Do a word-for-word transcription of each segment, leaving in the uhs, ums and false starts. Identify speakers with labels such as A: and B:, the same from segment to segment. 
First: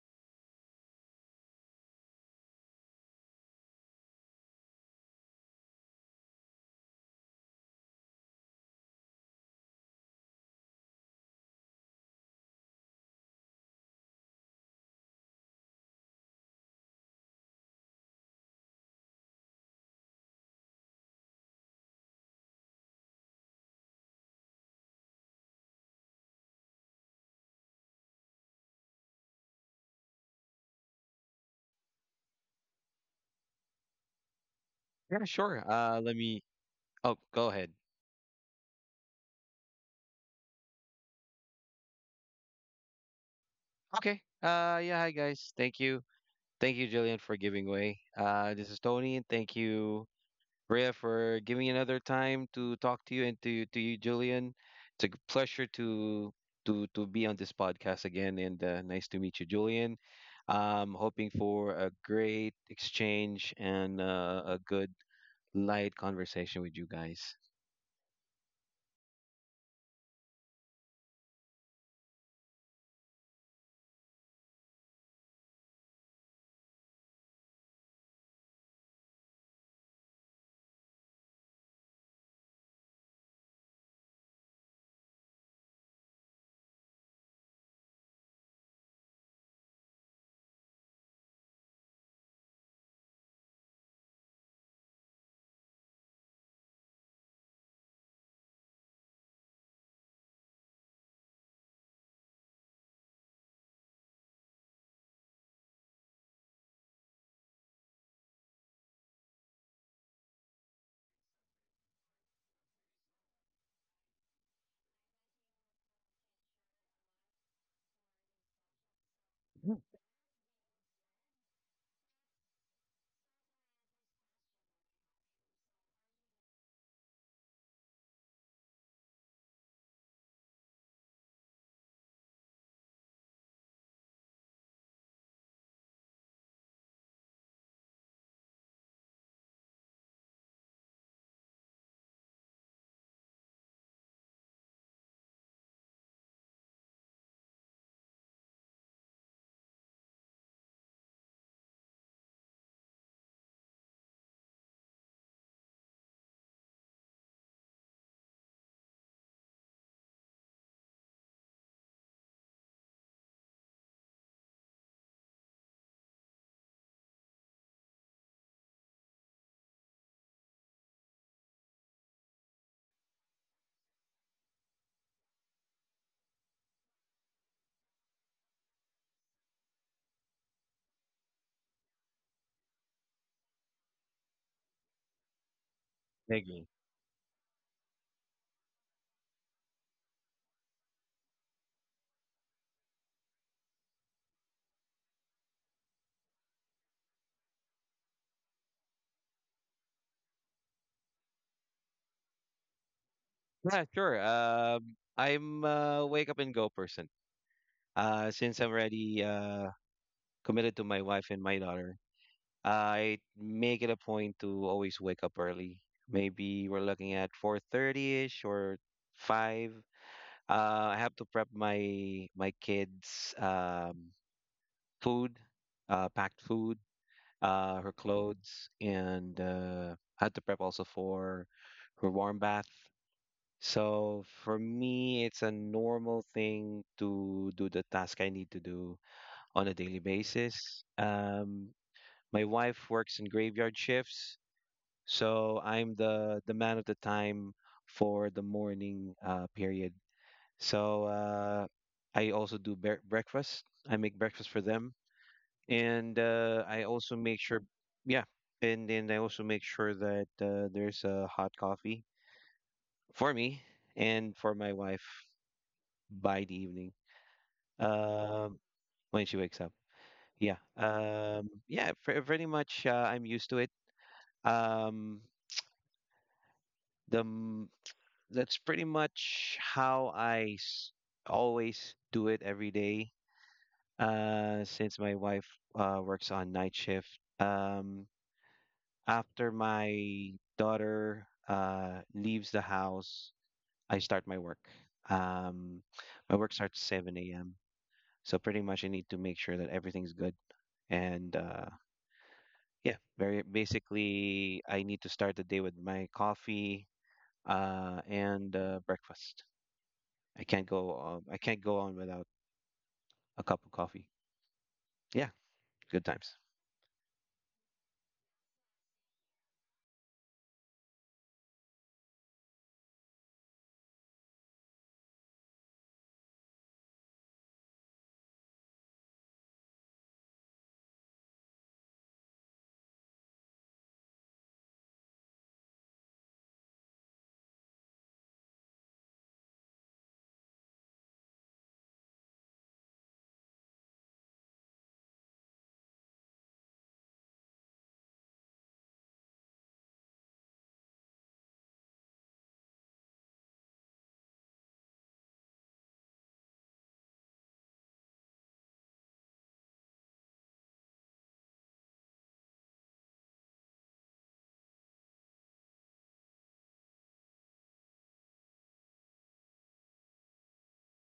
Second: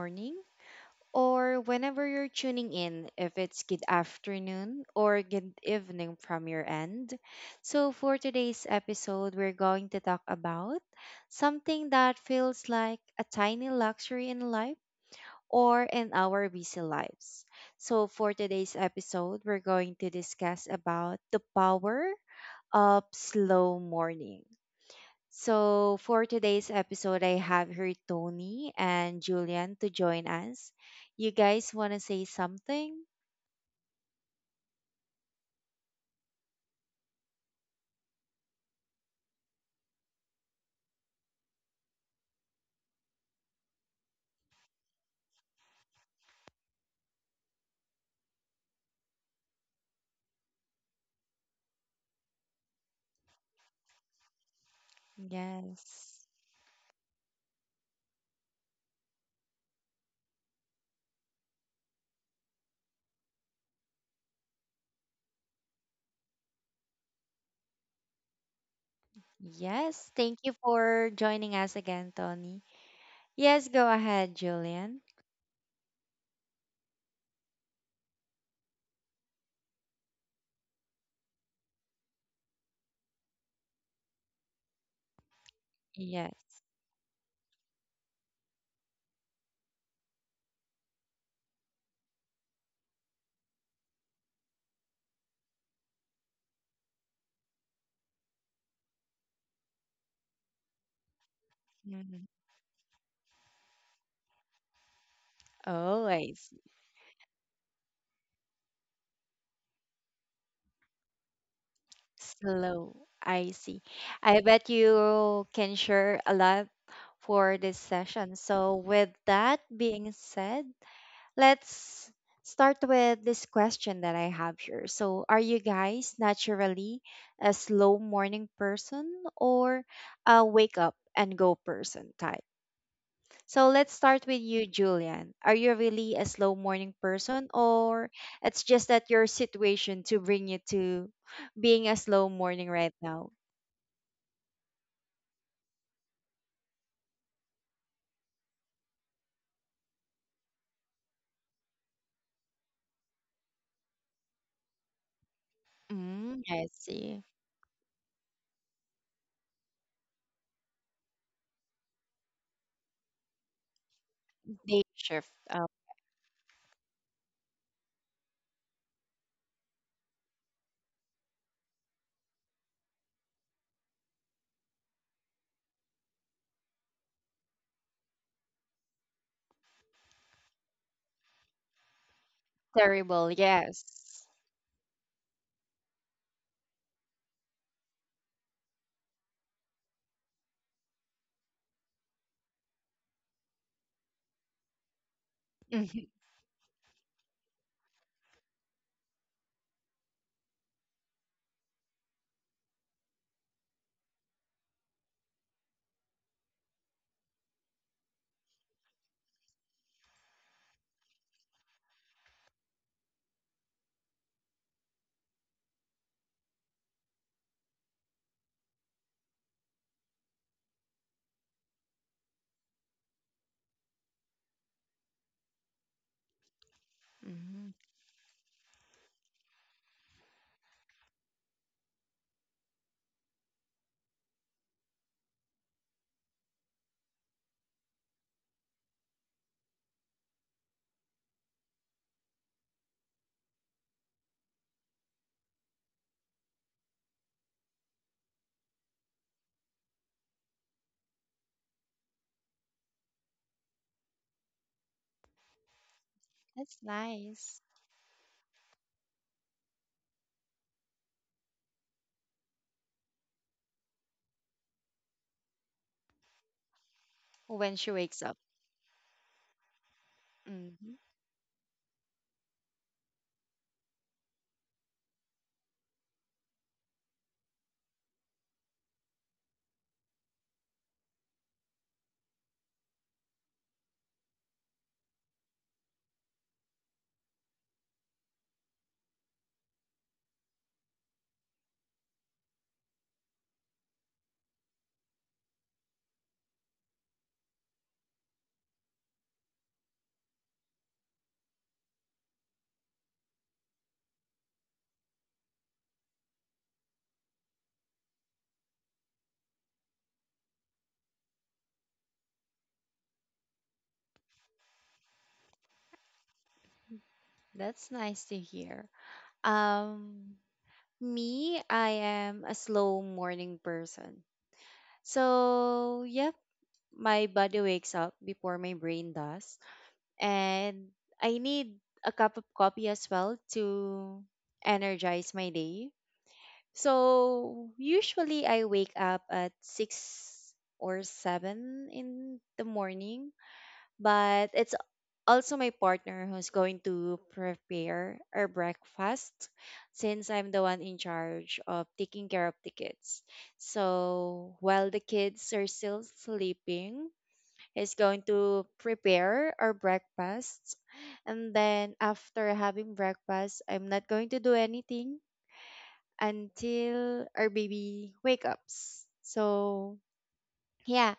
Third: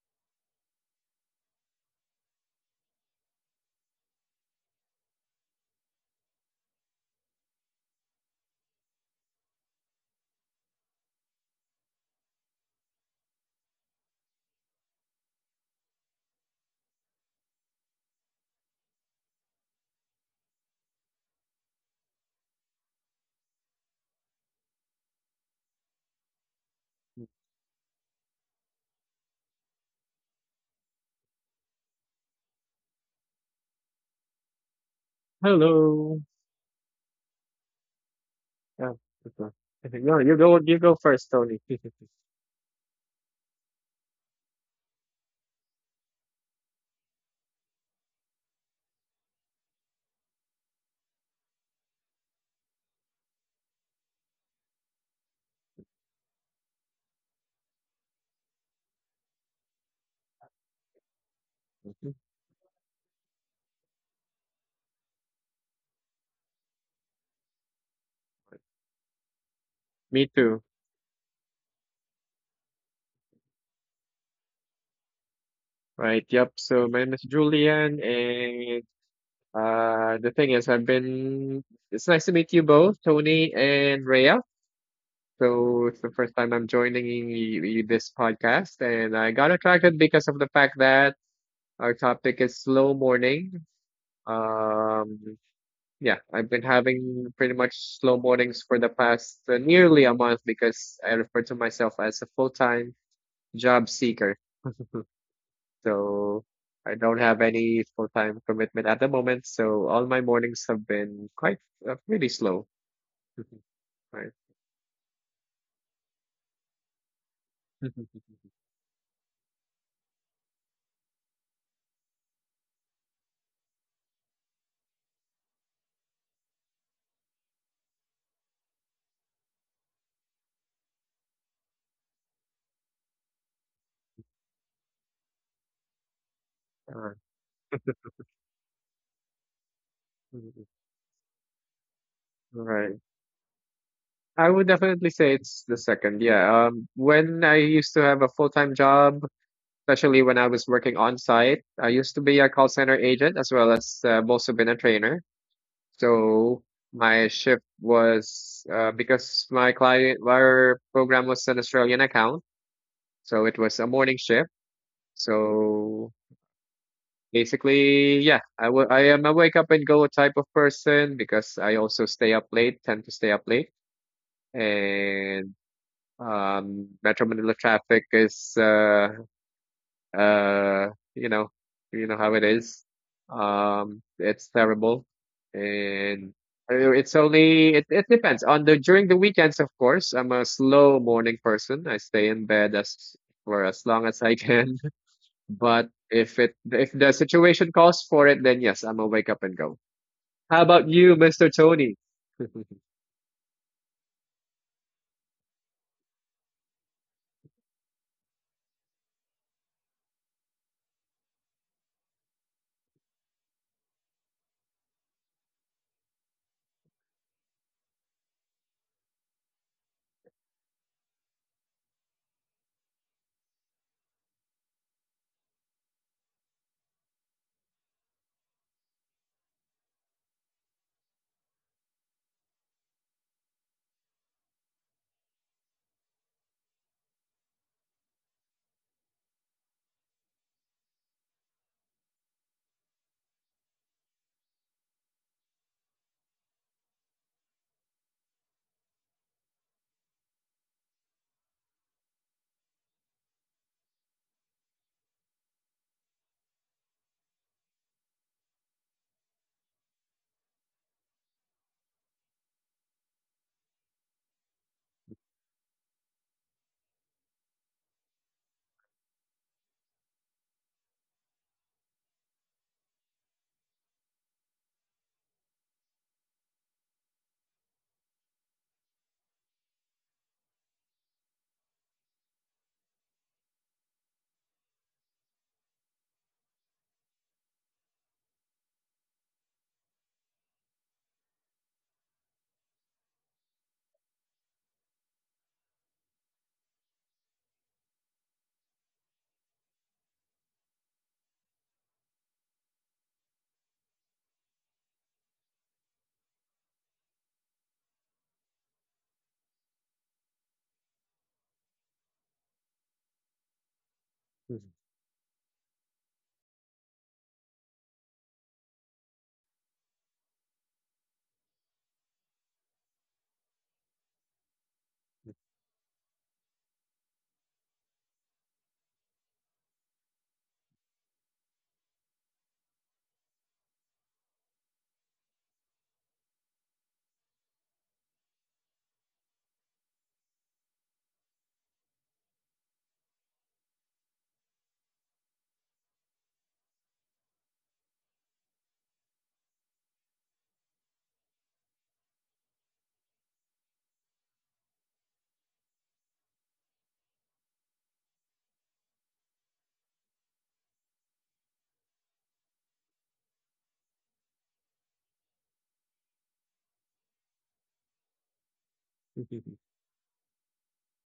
A: morning, or whenever you're tuning in, if it's good afternoon or good evening from your end. So, for today's episode, we're going to talk about something that feels like a tiny luxury in life or in our busy lives. So, for today's episode, we're going to discuss about the power of slow morning. So, for today's episode, I have here Tony and Julian to join us. You guys want to say something?
B: Yeah, sure. Uh, let
C: Hello.
B: me. Oh, go ahead.
C: Yeah. Okay. Okay, no, you go. You go first, Tony.
B: Okay. Uh, yeah. Hi, guys. Thank you. Thank you, Jillian, for giving way. Uh, this is Tony, and thank you, Rhea, for giving me another time to talk to you and to to you, Jillian. It's a g- pleasure
A: Yes.
B: to to to be on this podcast again, and uh, nice to meet you, Julian. Um, hoping for a
C: Mhm.
B: great exchange and uh, a good light conversation with you guys.
A: Yes.
C: Me
A: Thank you
C: too.
A: for joining us again, Tony. Yes, go ahead, Julian.
C: Right. Yep. So my name is Julian, and uh, the thing is, I've been. It's nice to meet you both, Tony and Rhea. So it's the first time
A: Yes.
C: I'm joining you, you this podcast, and I got attracted because of the fact that our topic is slow morning. Um, Yeah, I've been having pretty much slow mornings for the past uh, nearly a month because I refer to myself as
A: Mhm.
C: a full-time job seeker.
A: Oh, I
C: So
A: see.
C: I don't have any full-time commitment at the moment. So all my mornings have been quite uh, really slow.
A: Slow. I see.
C: Right.
A: I bet you can share a lot for this session. So, with that being said, let's start with this question that I have here. So, are you guys naturally a slow morning person or a wake up and go person type? So, let's start with you, Julian. Are you really a slow morning
C: Uh,
A: person, or it's just that your situation to bring you
C: mhm.
A: to being a slow morning right
C: Right.
A: now?
C: I would definitely say it's the second. Yeah. Um, when I used to have a full-time job, especially when I was working on site, I used to be a call center agent as well as uh, I've also been a trainer.
A: Mm,
C: So
A: I see.
C: my shift was uh, because my client, our program was an Australian account, so it was a morning shift.
A: Day shift. Oh,
C: So basically, yeah, I wa- I am a wake up and go type of person because I also stay up late, tend to stay up late, and um, Metro Manila traffic is uh, uh you know, you know how it is,
A: terrible.
C: um
A: Yes.
C: it's terrible. And
B: Thank you.
C: uh, it's only it, it depends on the, during the weekends, of course I'm a slow morning person. I stay in bed as for as long as I can. But if it if the situation calls for it, then yes, I'm a wake up and go. How about you, Mr. Tony?
B: Yeah, sure. Um, I'm a wake up and go person. Uh, since I'm already uh, committed to my wife and my daughter, I make it a point to always wake up early. Maybe we're looking at 4:30ish or five. Uh, I have to prep my my kids' um, food, uh, packed food,
A: Mhm.
B: uh, her clothes, and uh, I had to prep also for her warm bath. So for me, it's a normal thing to do the task I need to do on a daily basis. Um, my wife works in graveyard shifts, so I'm the the man of the time for the morning uh, period. So uh, I also do bre- breakfast. I make breakfast for them, and uh,
A: That's
B: I also make
A: nice.
B: sure, yeah, and then I also make sure that uh, there's a hot coffee for me and for my wife by the evening
A: When she wakes up.
B: uh, when she wakes up. Yeah.
A: Hmm.
B: Um, yeah, pre- pretty much uh, I'm used to it. Um, the m- that's pretty much how I s- always do it every day. Uh, since my wife uh, works on night shift. Um, after my daughter uh, leaves the house, I start my work. Um, my work starts seven a m. So pretty much I need to make sure that everything's good, and uh, yeah, very basically, I need to start the day with my coffee uh, and uh, breakfast. I can't go. Um, I can't go on without a cup of coffee. Yeah, good times.
A: That's nice to hear. Um, Me, I am a slow morning person. So, yep, my body wakes up before my brain does. And I need a cup of coffee as well to energize my day. So, usually I wake up at six or seven in the morning, but it's also my partner who's going to prepare our breakfast, since I'm the one in charge of taking care of the kids. So while the kids are still sleeping, he's going to prepare our breakfast. And then after having breakfast, I'm not going to do anything until our baby wake ups. So yeah.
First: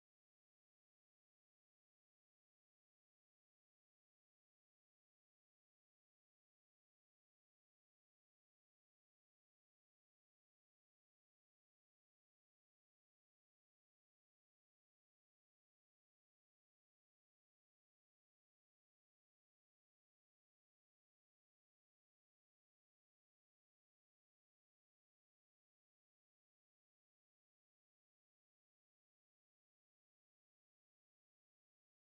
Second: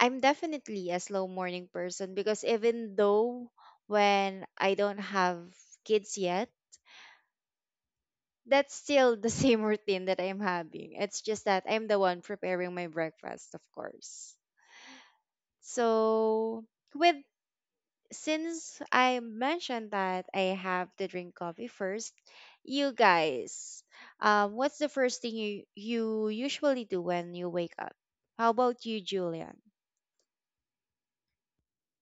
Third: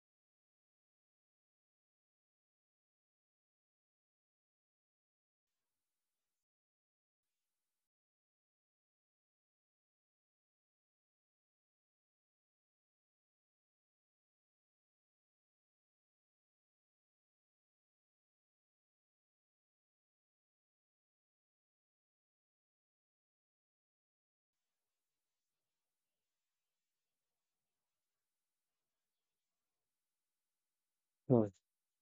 A: I'm definitely a slow morning person because even though when I don't have kids yet, that's still the same routine that I'm having. It's just that I'm the one preparing my breakfast, of course. So, with since I mentioned that I have to drink coffee first, you guys, um, what's the first thing you you usually do when you wake up? How about you, Julian?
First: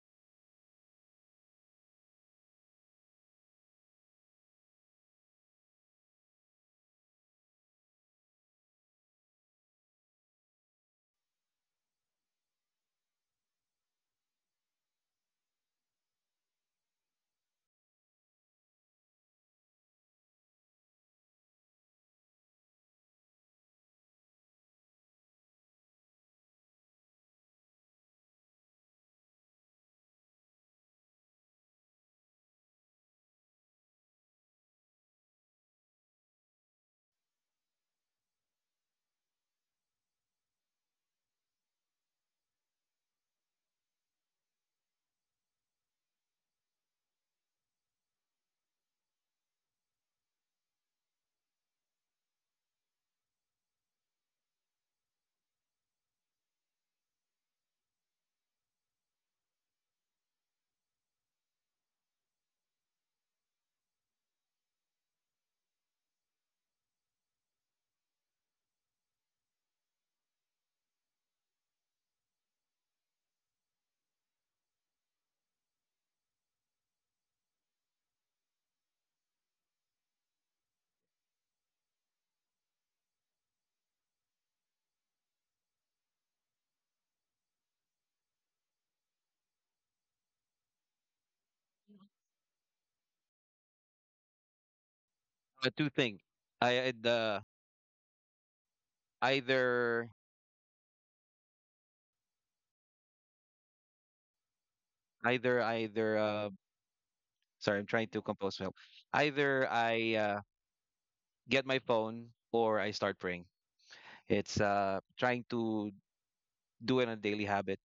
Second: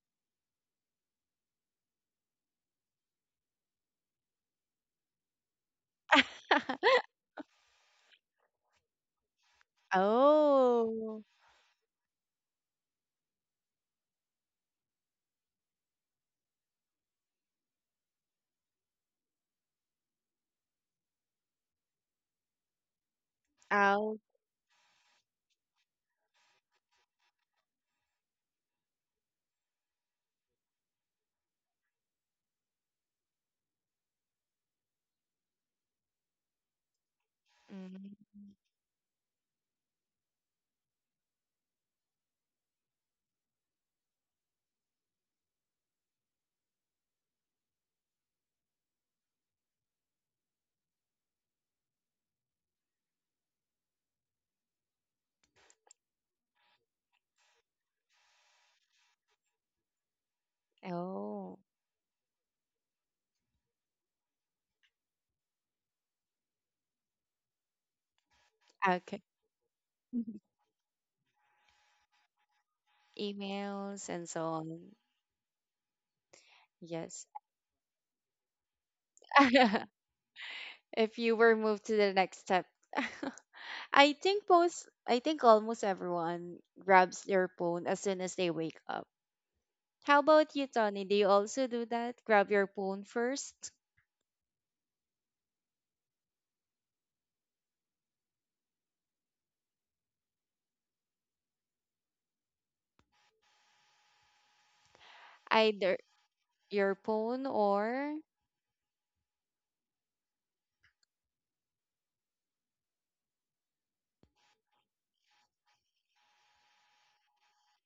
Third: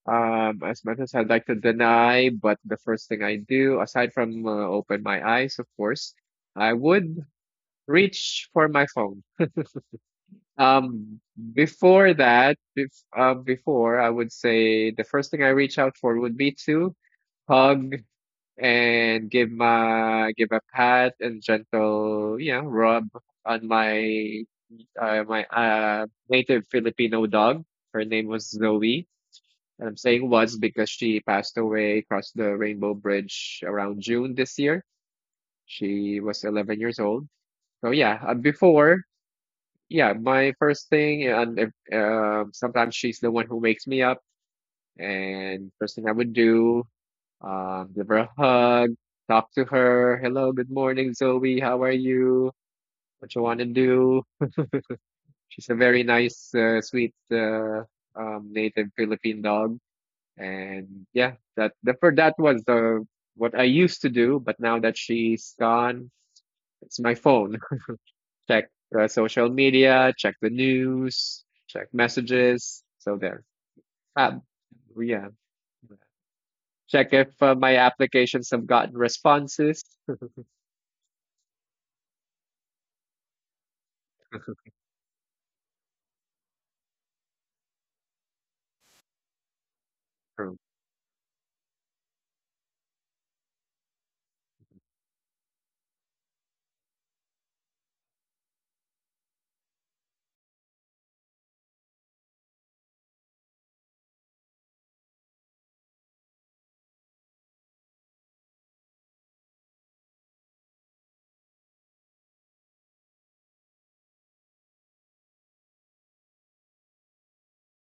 C: Um, as much as I'd like to deny, but the first thing I do, aside from uh, open my eyes, of course, I would reach for my phone. Um,
A: Oh.
C: before that, bef uh, Before, I would say the first thing I reach out for would be to hug and give my give a pat and gentle, you know, rub on my uh, my uh, native Filipino dog. Her name was Zoe. And I'm saying was because she passed away across the Rainbow Bridge around June this year. She was eleven years old. So yeah, uh,
A: Mm.
C: before, yeah, my first thing, and if, um, sometimes she's the one who wakes me up. And first thing I would do, um, give her a hug, talk to her. Hello, good morning, Zoe. How are you? What you want to do? She's a very nice, uh, sweet, uh, um, native Philippine dog. And yeah,
A: Oh,
C: that the, for that was the what I used to do, but now that she's gone, it's my phone. Check uh,
A: okay.
C: social media, check the news, check messages. So there.
A: Emails and
C: Uh,
A: so on.
C: yeah. Check
A: Yes.
C: if uh, my applications have gotten responses.
A: If you were moved to the next step. I think most I think almost everyone grabs their phone as soon as they wake up. How
C: Oh,
A: about you, Tony? Do you also do that? Grab your phone first?
B: Uh, two things. I I'd, uh, either either
A: Either
B: either uh,
A: your phone
B: Sorry, I'm trying
A: or
B: to compose myself. Either I uh, get my phone or I start praying. It's uh, trying to do it on a daily habit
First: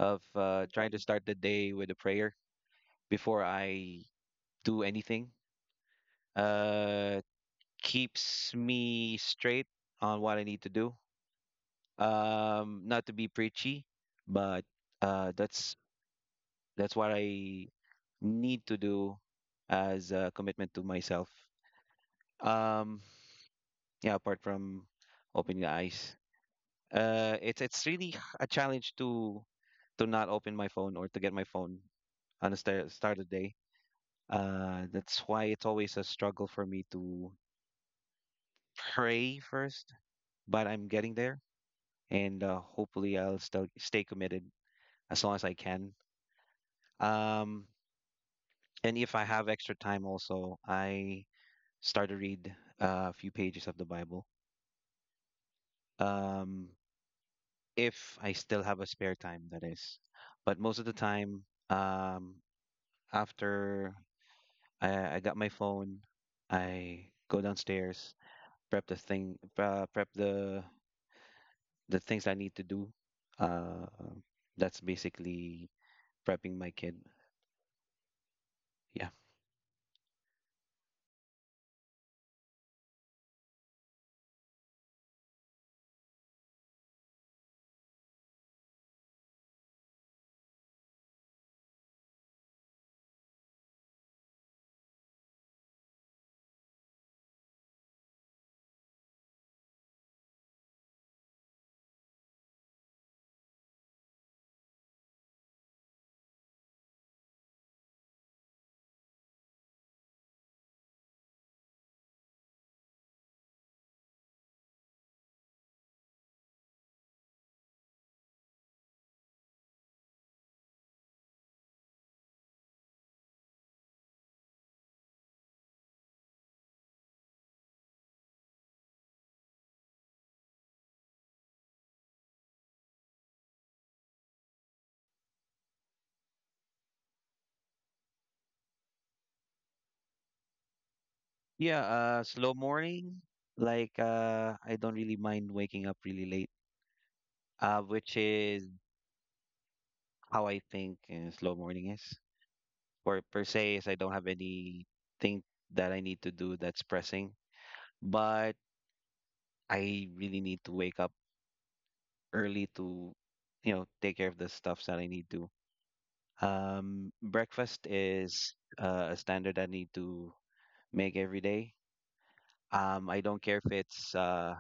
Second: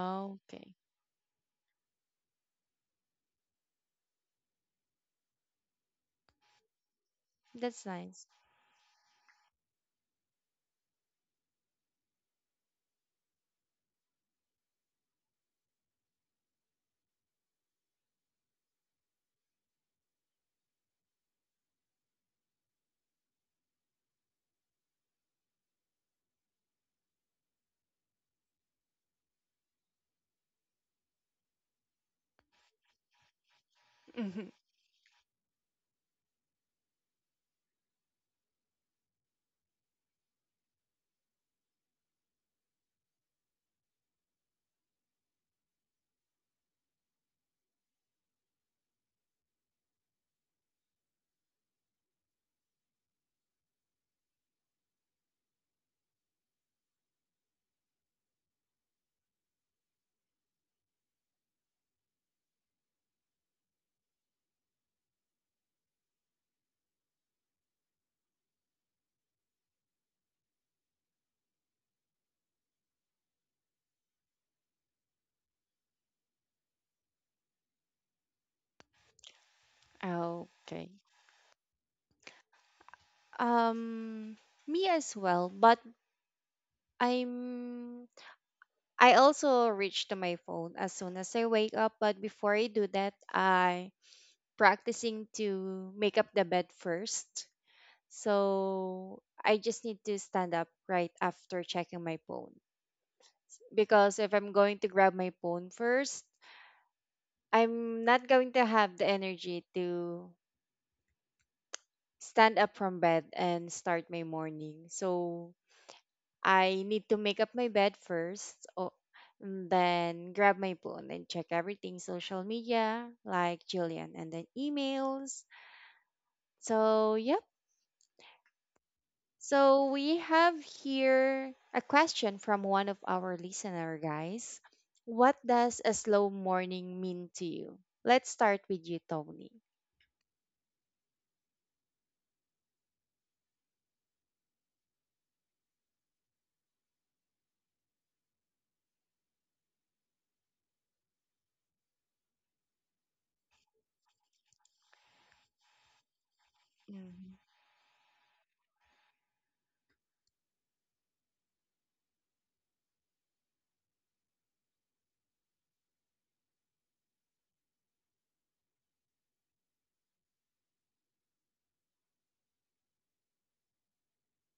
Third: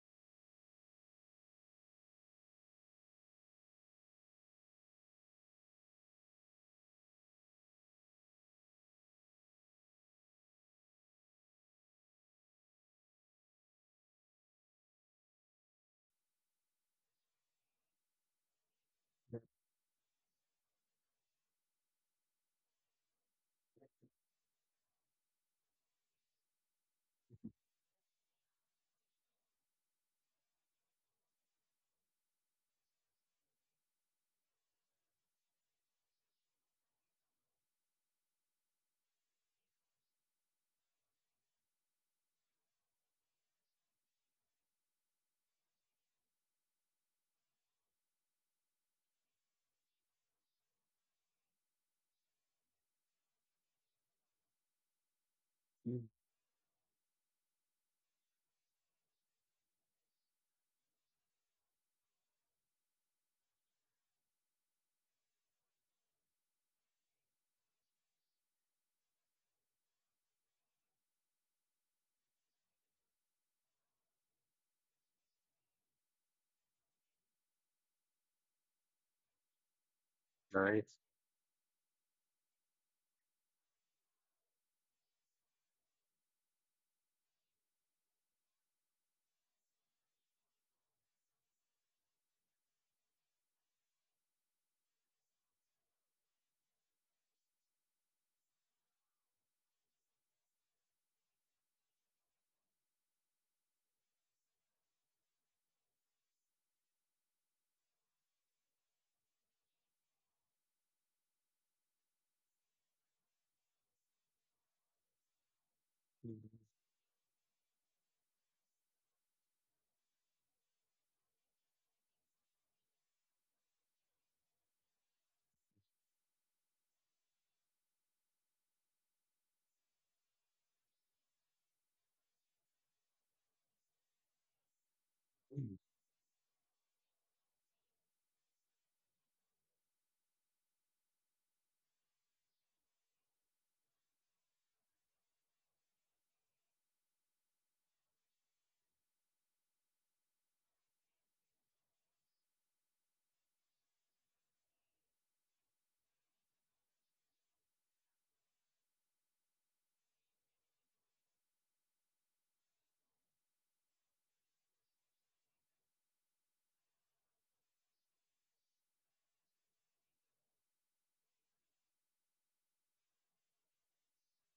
B: of uh,
A: okay.
B: trying to start the day with a prayer before I do anything. Uh,
A: That's nice.
B: keeps me straight on what I need to do. Um, not to be preachy, but uh, that's that's what I need to do as a commitment to myself. Um, yeah, apart from opening the eyes, uh, it's it's really h- a challenge to to not open my phone or to get my phone on the start start of the day. Uh, that's why it's always a struggle for me to pray first, but I'm getting there. And uh, hopefully I'll still stay committed as long as I can. Um, and if I have extra time, also I start to read uh, a few pages of the Bible.
C: mm,
B: Um, if I still have a spare time, that is. But most of the time, um, after I, I got my phone, I go downstairs, prep the thing, uh, prep the the things I need to do. Uh, that's basically prepping my kid. Yeah.
A: Okay.
C: nice.
A: Um, Me as well, but I'm I also reach to my phone as soon as I wake up, but before I do that, I practicing to make up the bed first. So I just need to stand up right after checking my phone, because if I'm going to grab my phone first, I'm not going to have the energy to stand up from bed and start my morning. So
C: Mm.
A: I need to make up my bed first, or, and then grab my phone and check everything social media, like Jillian, and then emails. So, yep. So, we have here a question from one of our listener guys. What does a slow morning mean to you? Let's start with you, Tony.
B: Yeah, uh, Slow morning. Like, uh, I don't really mind waking up really late, uh, which is how I think uh, slow morning is. Or per se, is I don't have anything that I need to do that's pressing, but I really need to wake up early to, you know, take care of the stuffs that I need to. Um, breakfast is uh, a standard I need to make every day. Um, I don't care if it's uh,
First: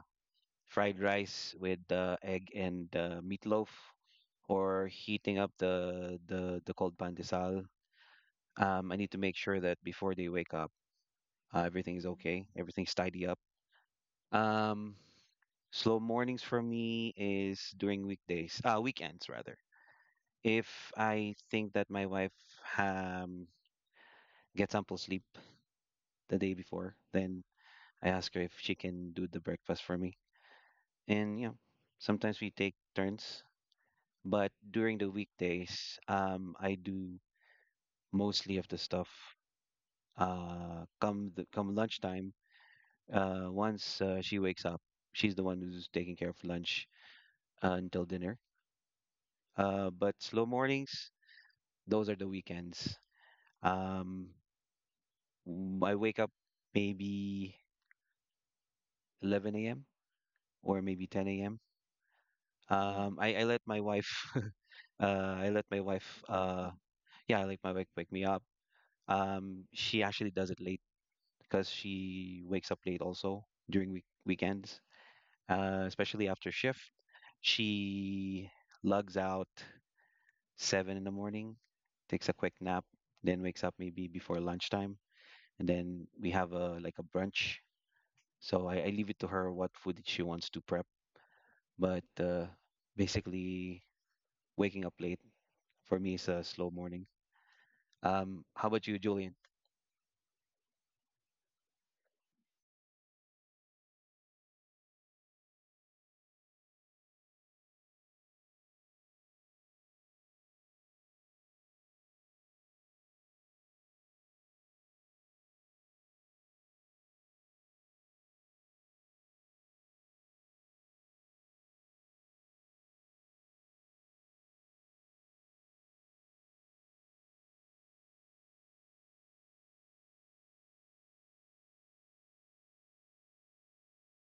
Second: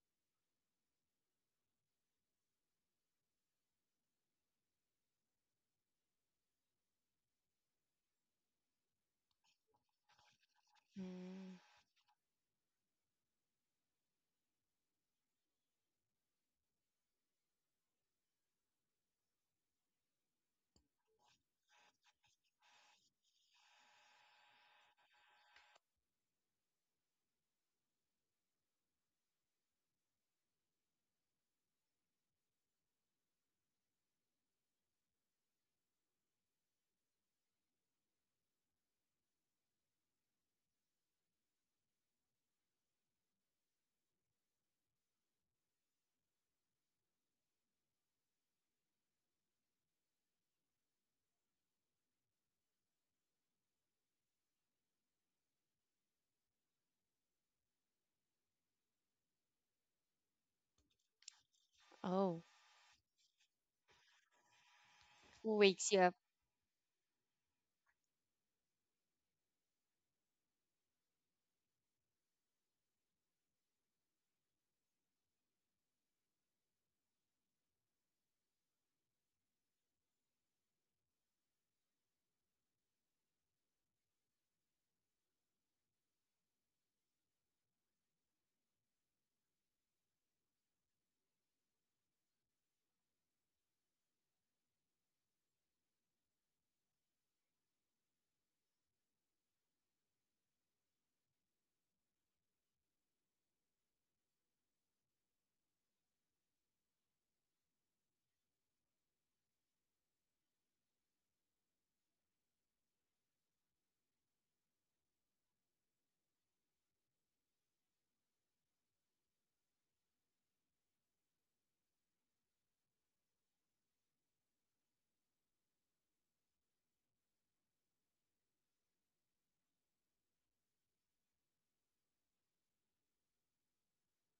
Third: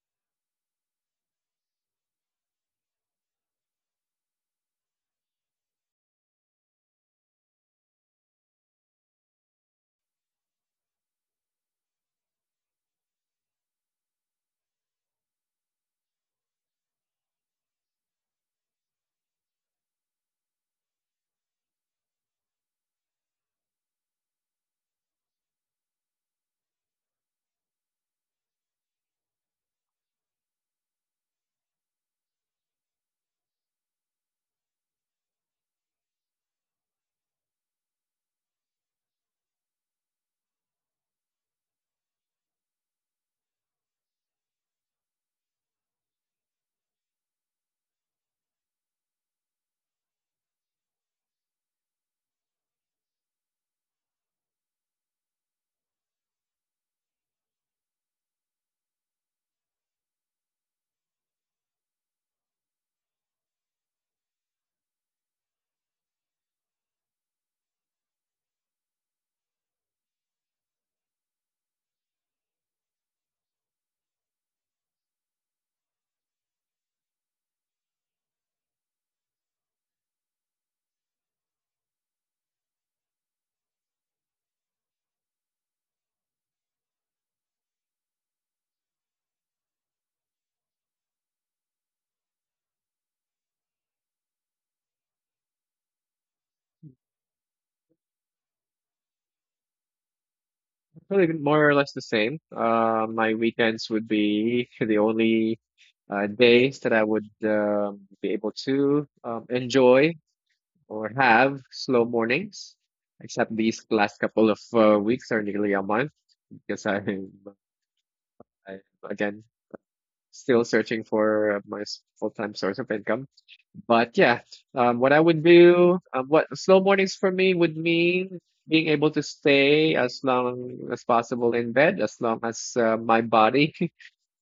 B: fried rice with uh, egg and uh, meatloaf, or heating up the the the cold pandesal. Um, I need to make sure that before they wake up,
A: Mm-hmm.
B: uh, everything is okay, everything's tidy up. Um, slow mornings for me is during weekdays, uh, weekends rather. If I think that my wife um gets ample sleep the day before, then I ask her if she can do the breakfast for me. And yeah, sometimes we take turns. But during the weekdays, um, I do mostly of the stuff. Uh, come the, come lunchtime, uh, once uh, she wakes up, she's the one who's taking care of lunch uh, until dinner. Uh, but slow mornings, those are the weekends. Um, w- I wake up maybe eleven a m or maybe ten a m.
A: Oh.
B: Um, I, I let my wife, uh, I
A: Who
B: let my
A: wakes you up?
B: wife, uh, yeah, I let my wife wake me up. Um, she actually does it late because she wakes up late also during week- weekends, uh, especially after shift. She lugs out seven in the morning, takes a quick nap, then wakes up maybe before lunchtime, and then we have a like a brunch. So I, I leave it to her what food she wants to prep. But uh, basically, waking up late for me is a slow morning. Um, how about you, Julian?
C: Really more or less the same. Uh, my weekends would be the only uh, days that I would um, be able to um, enjoy or have slow mornings, except these last couple of uh, weeks or nearly a month, because I'm, I'm again still searching for my full-time source of income. But yeah, um, what I would do, um, what slow mornings for me would mean being able to stay as long as possible in bed, as long as uh, my body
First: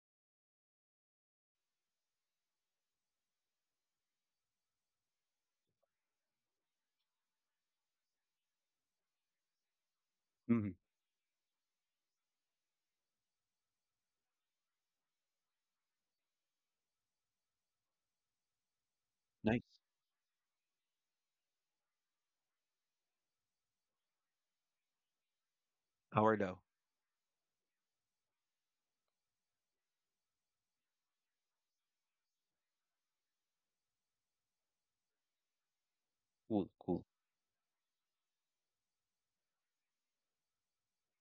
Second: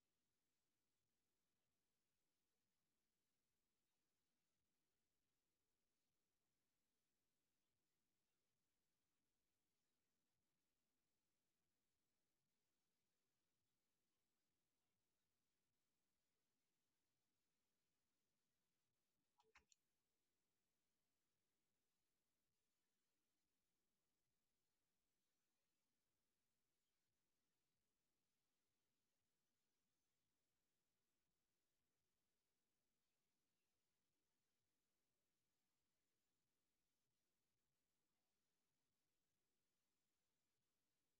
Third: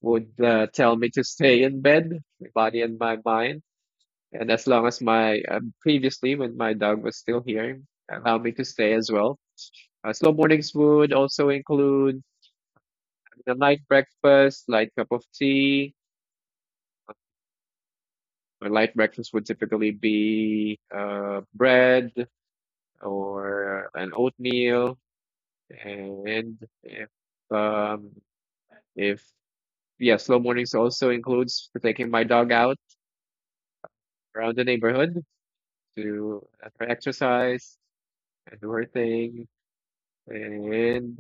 C: would uh, tell me to stay in bed, my body and my mind, and as long as my um, previously, when my dog was still here, allow me to stay as well. Uh, slow mornings
B: Mm,
C: would also include a light breakfast, light cup of tea. Or light breakfast would
B: nice.
C: typically be uh, bread or an oatmeal. And
B: Sourdough.
C: if um, if yeah, slow mornings also includes taking my dog out around the neighborhood to
B: Cool,
C: have her
B: cool.
C: exercise and do her thing. And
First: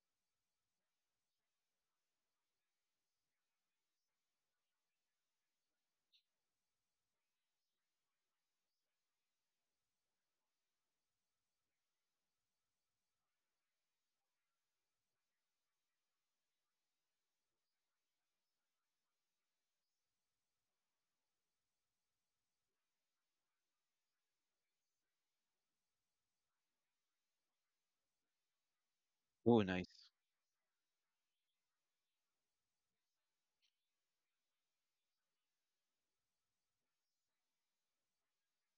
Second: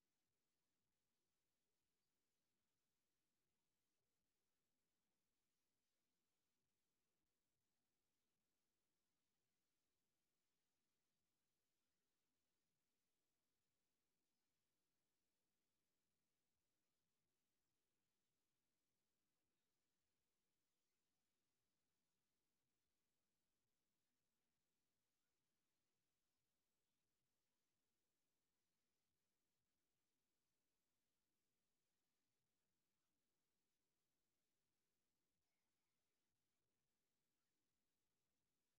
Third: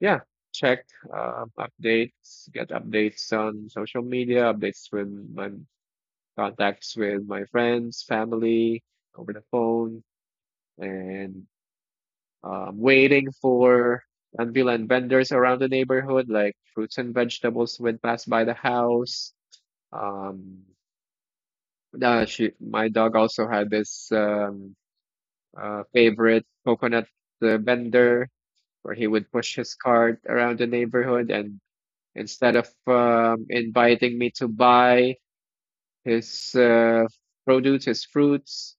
C: yeah, check um, updates, get updates on social media, updates with my contacts, with my friends, family, over the phone, and um, waiting for ambulant vendors around the neighborhood, like fruits and vegetables would pass by the house. Um, uh, she, my dog also had this um, uh, favorite coconut uh, vendor where he would push
B: Oh,
C: his
B: nice.
C: cart around the neighborhood, and instead of um, inviting me to buy his uh, produce, his fruits,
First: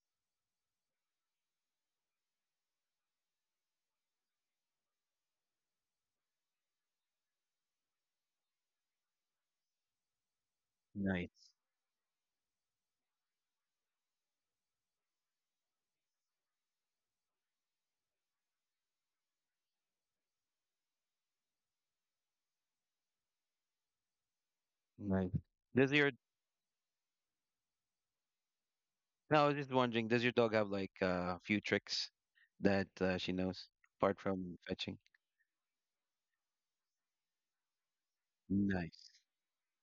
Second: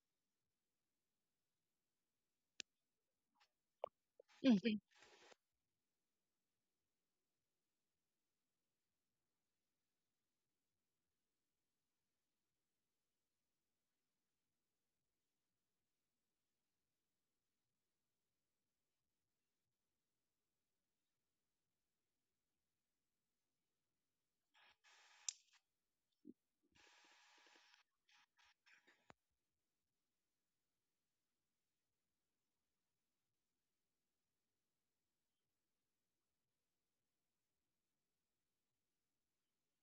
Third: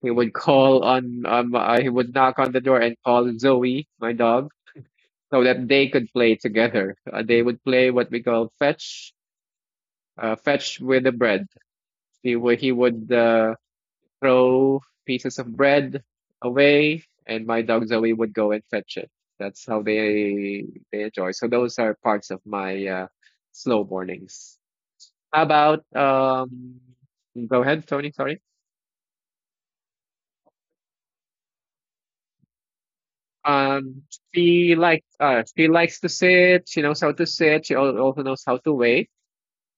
C: he would call on um, uh, he would knock on the door and call Zoe, my dog, so that they could play together. Uh, they would play what we call fetch, uh, fetch with the bread.
B: Nice.
C: He would he would uh, throw pieces of bread away, and my dog Zoe would go and fetch it. That's how they they enjoy. So those are parts of my uh, slow mornings.
B: Nice.
C: How about
B: Does your
C: um go ahead, Tony, sorry.
B: No, I was just wondering, does your dog have like uh, a few tricks that uh, she knows apart
C: Um
B: from
C: she
B: fetching?
C: likes uh she likes to sit, she knows how to sit, she al- also knows how to
B: Nice.
C: wait.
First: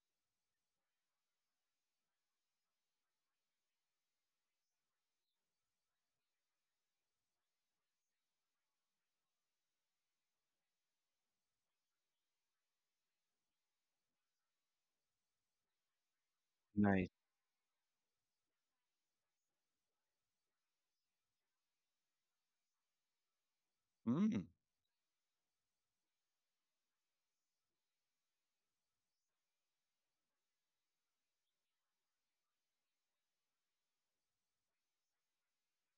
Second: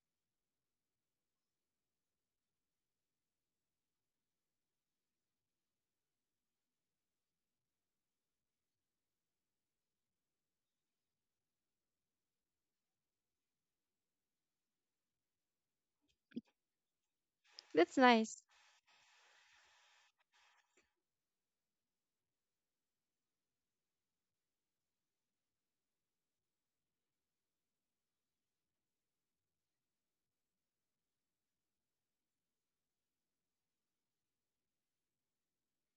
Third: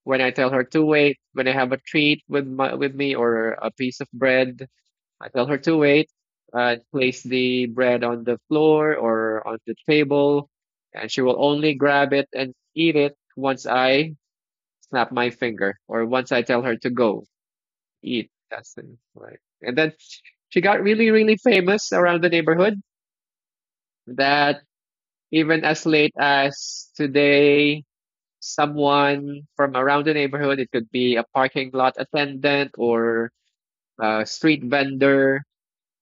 C: When I tell her to wait, when I have a treat with my with me, or a piece of bread, I tell her to wait, uh place the bread on the floor or on the table, and she will only grab it and eat it once I snap my finger or once I tell her to
B: Nice.
C: go.
A: That's
C: Eat.
A: nice.
C: That's the right. And then she got really, really famous around the neighborhood
B: Mm.
C: that even as late as today, someone from around the neighborhood, it could be a parking lot attendant or a street vendor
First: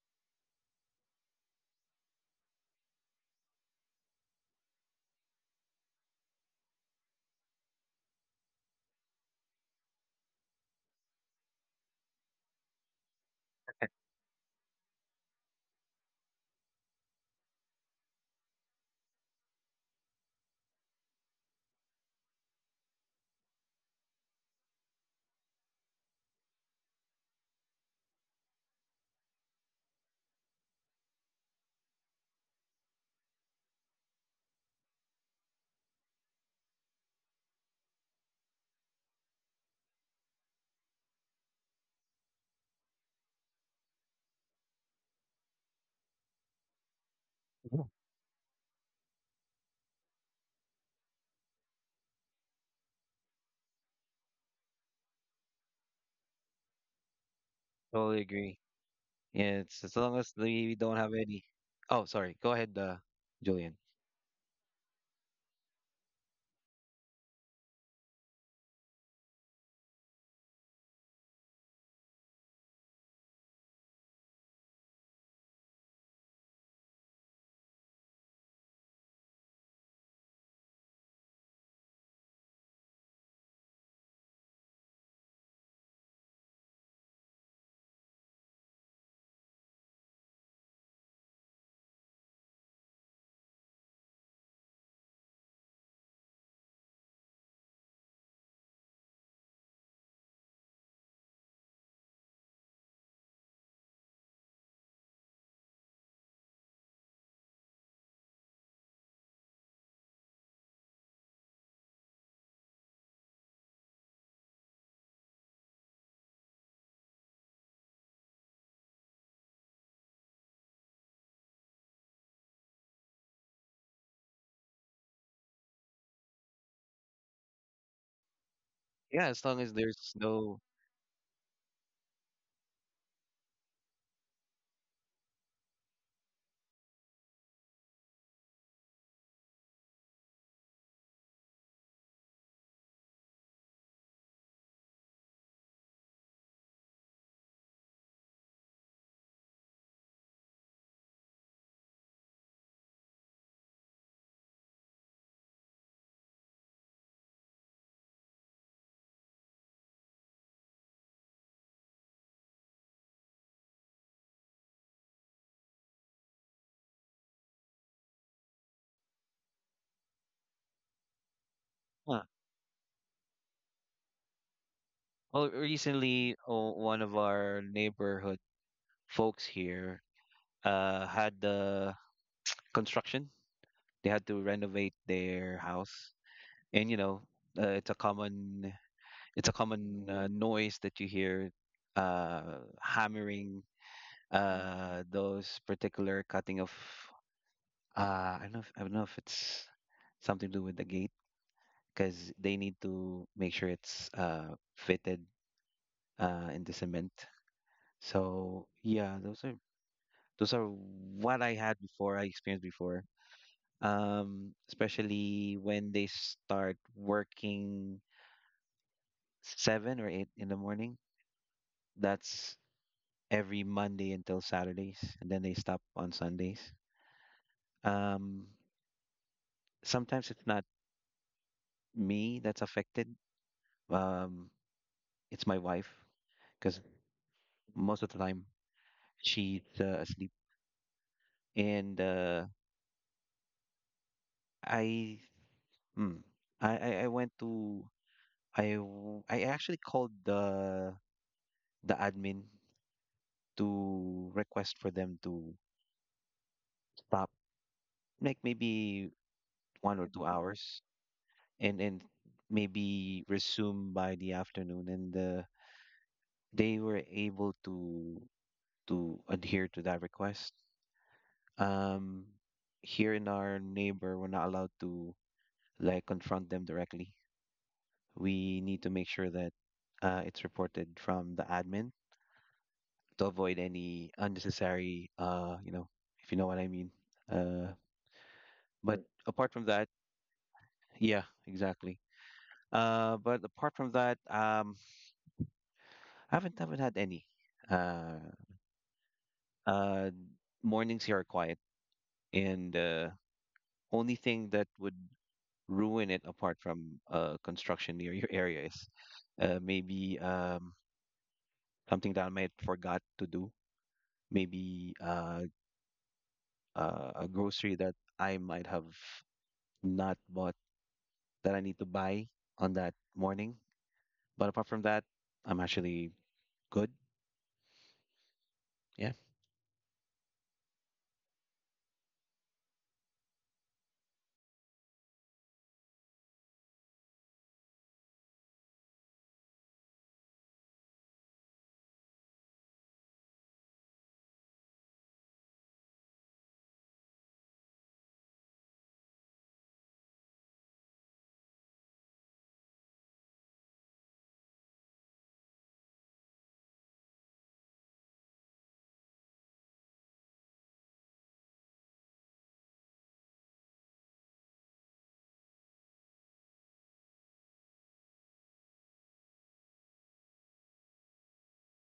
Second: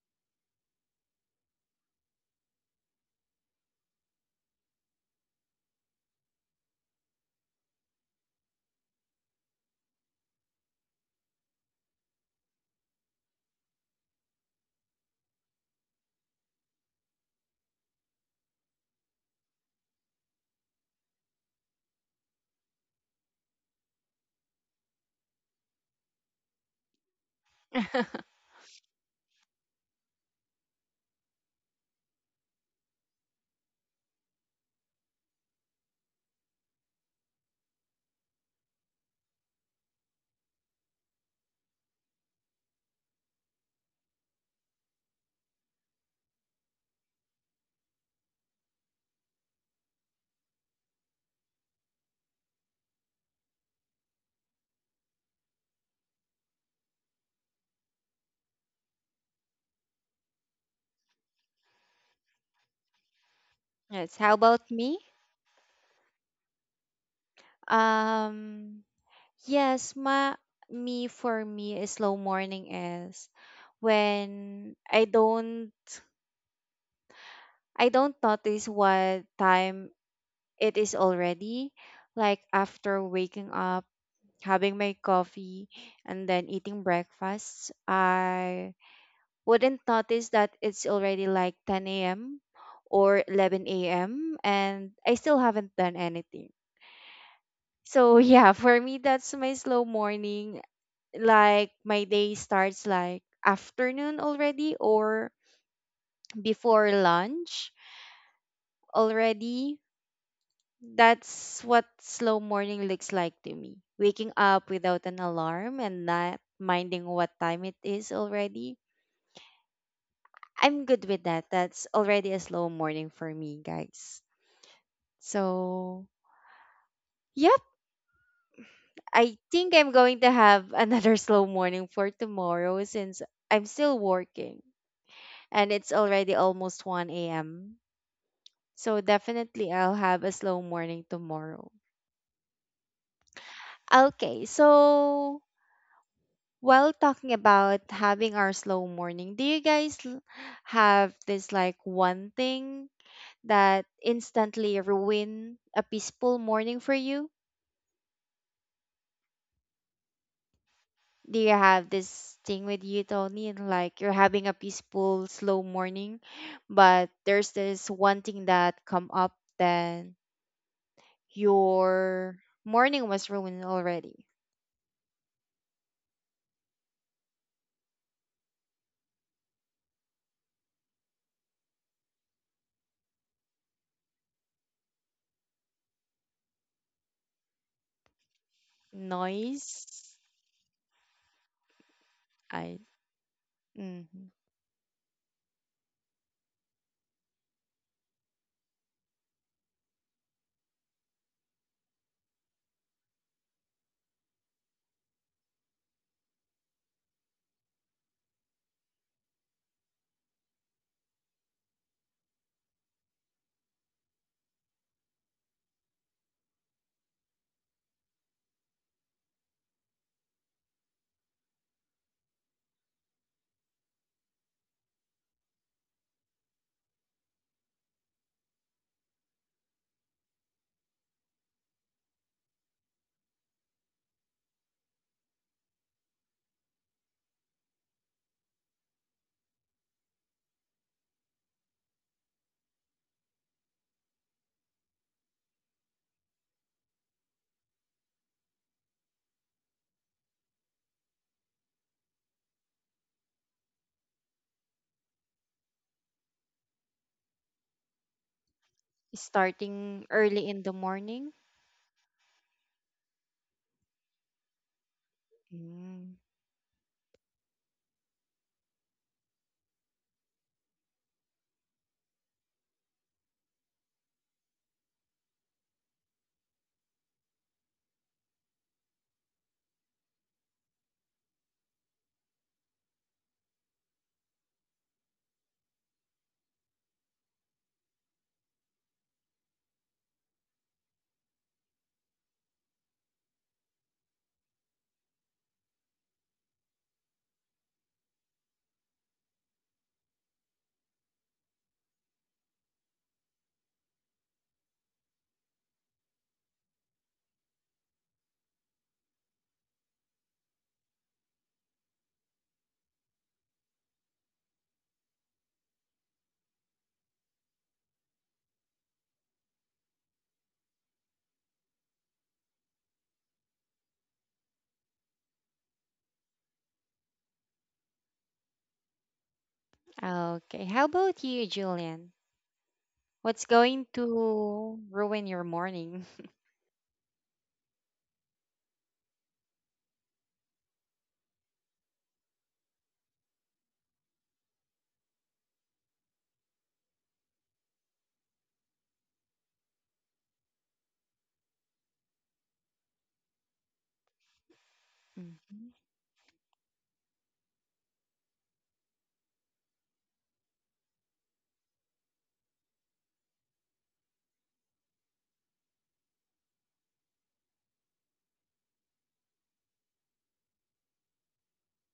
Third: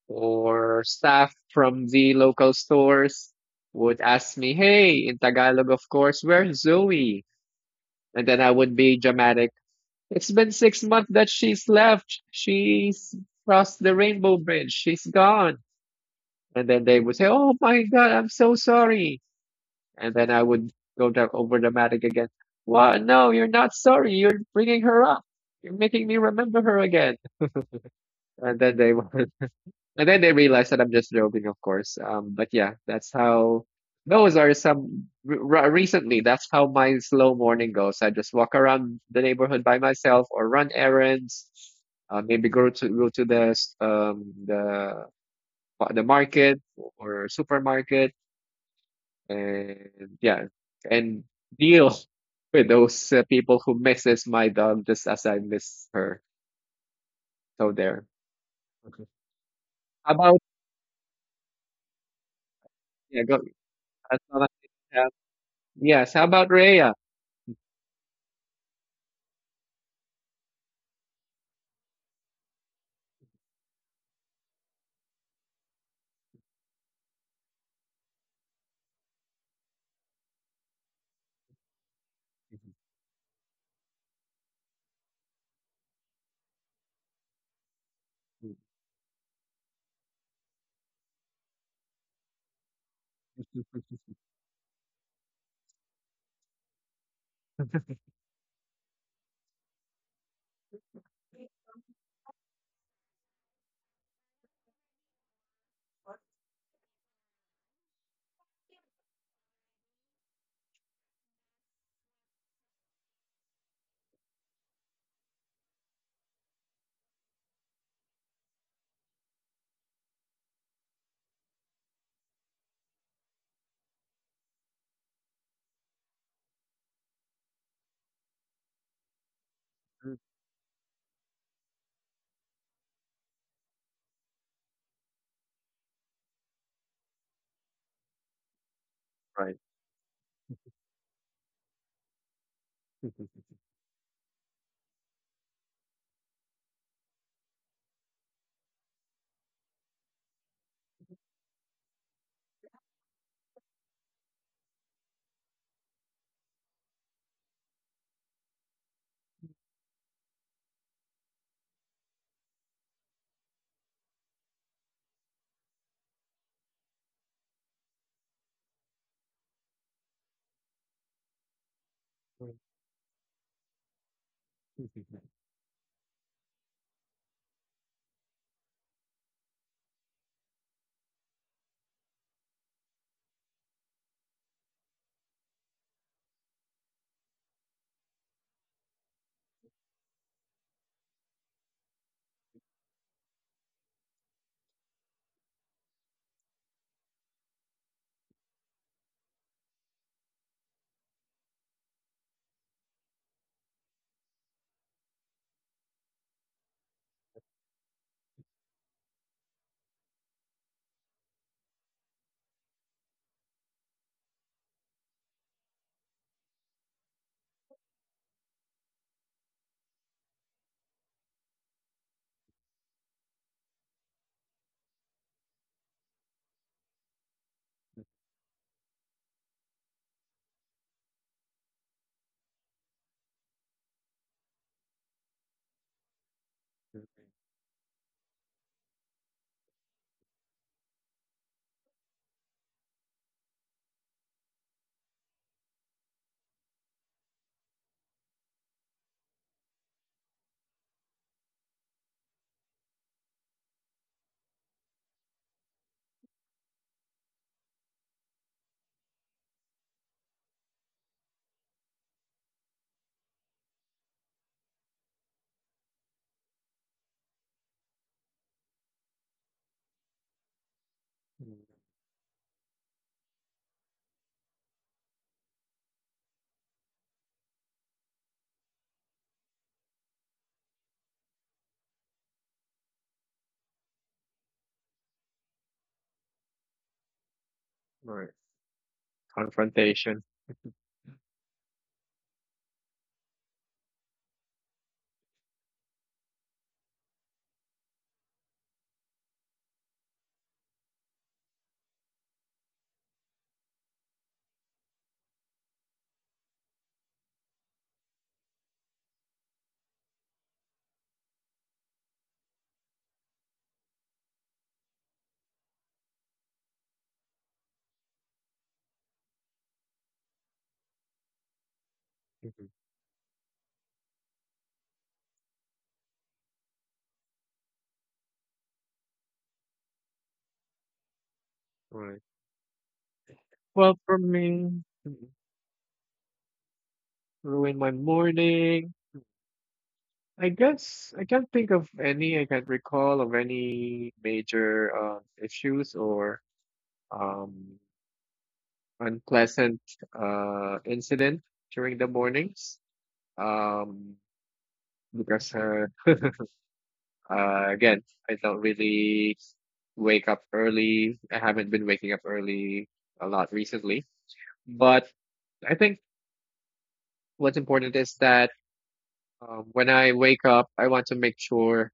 C: or staff from the local stores would ask me, hey, in Tagalog, of course, where's Zoe? And then I would be dramatic. It's been six months that she's left. She's crossed the rainbow bridge. She's gone. And then they would say, oh my God, I'm so sorry. And then I would go down over dramatic again. What? No, you're not sorry. You're bringing her up. You're making me remember her again. And then they would and then they realized that I'm just joking, of course. Um, but yeah, that's how, those are some r- recently. That's how my slow morning goes. I just walk around the neighborhood by myself or run errands, uh, maybe go to go to the s- um the the market or
B: Yeah.
C: supermarket, and yeah, and deal with those uh, people who misses my dog just as I miss her. So
B: Totally
C: there.
B: agree.
C: Okay.
B: Yeah, it's as long as
C: How about
B: we don't have any. Oh, sorry. Go ahead, uh,
C: yeah, go,
B: Julian.
A: Yes.
C: as
A: How
C: long
A: about me?
C: as, uh, yes. How about Rhea?
A: Um, Yes, ma me for me a slow morning is when I don't I don't notice what time it is already. Like after waking up, having my coffee and then eating breakfast, I wouldn't notice that it's already like ten a m or eleven a m and I still haven't done anything. So yeah, for me that's my slow morning, like my day starts like afternoon already, or before lunch already. That's what slow morning looks like to me. Waking up without an alarm and not minding what time it is already. I'm good with that. That's already a slow morning for me, guys. So, yep,
B: Yeah,
A: I
B: as long as
A: think I'm
B: there's
A: going to
B: no.
A: have another slow morning for tomorrow, since I'm still working and it's already almost one a m. So
C: Right.
A: definitely I'll have a slow morning tomorrow. Okay, so while talking about having our slow morning, do you guys l- have this like one thing that instantly ruin a peaceful morning for you? Do you have this thing with you, Tony? and, Like you're having a peaceful, slow morning, but there's this one thing that come up, then
B: Huh.
A: your morning was ruined already.
B: Well, recently, oh, one of our neighborhood folks here uh had the construction. They had to renovate their house, and you know, uh, it's a common it's a common
A: Noise.
B: uh, noise that you hear, uh,
A: I
B: hammering,
A: Mhm.
B: uh, those particular cutting of, uh, I don't know if, I don't know if it's something to do with the gate because they need to make sure it's uh, fitted uh, in the cement. So yeah, those are those are what I had before I experienced before. Um, especially when they start working seven or eight in the morning. That's every Monday until Saturdays, and then they stop on Sundays. Um, sometimes it's not me that's affected. Um, it's my wife because most of the time she's uh, asleep, and uh, I, mm, I, I I went to I w- I actually called the the admin to request for them to stop, like maybe one or
A: Starting
B: two
A: early in the
B: hours
A: morning.
B: and and maybe resume by the afternoon. And uh,
A: Mm.
B: they were able to to adhere to that request. Um, here in our neighbor, we're not allowed to like confront them directly. We need to make sure that uh, it's reported from the admin to avoid any unnecessary, uh you know if you know what I mean. Uh,
C: Right.
B: but Mm. apart from that,
C: Confrontation.
B: yeah, exactly. Uh, but apart from that, um i haven't haven't had any. Uh. Uh, mornings here are quiet, and uh, only thing that would ruin it apart from uh, construction near your area is uh, maybe, um, something that I might forgot to do, maybe uh, uh, a grocery that I might have not bought that I need to buy on that morning. But apart from that, I'm actually good. Yeah.
A: Okay. How about you, Julian?
C: Right.
A: What's going
C: Well, for
A: to
C: me,
A: ruin your morning?
C: ruin my morning. I guess I can't think of any. I can't recall of any major uh, issues or um, unpleasant uh, incident during the mornings. Um, because
A: Mhm.
C: uh, uh, Again, I don't really wake up early. I haven't been waking up early a lot recently, but I think what's important is that um, when I wake up, I want to make sure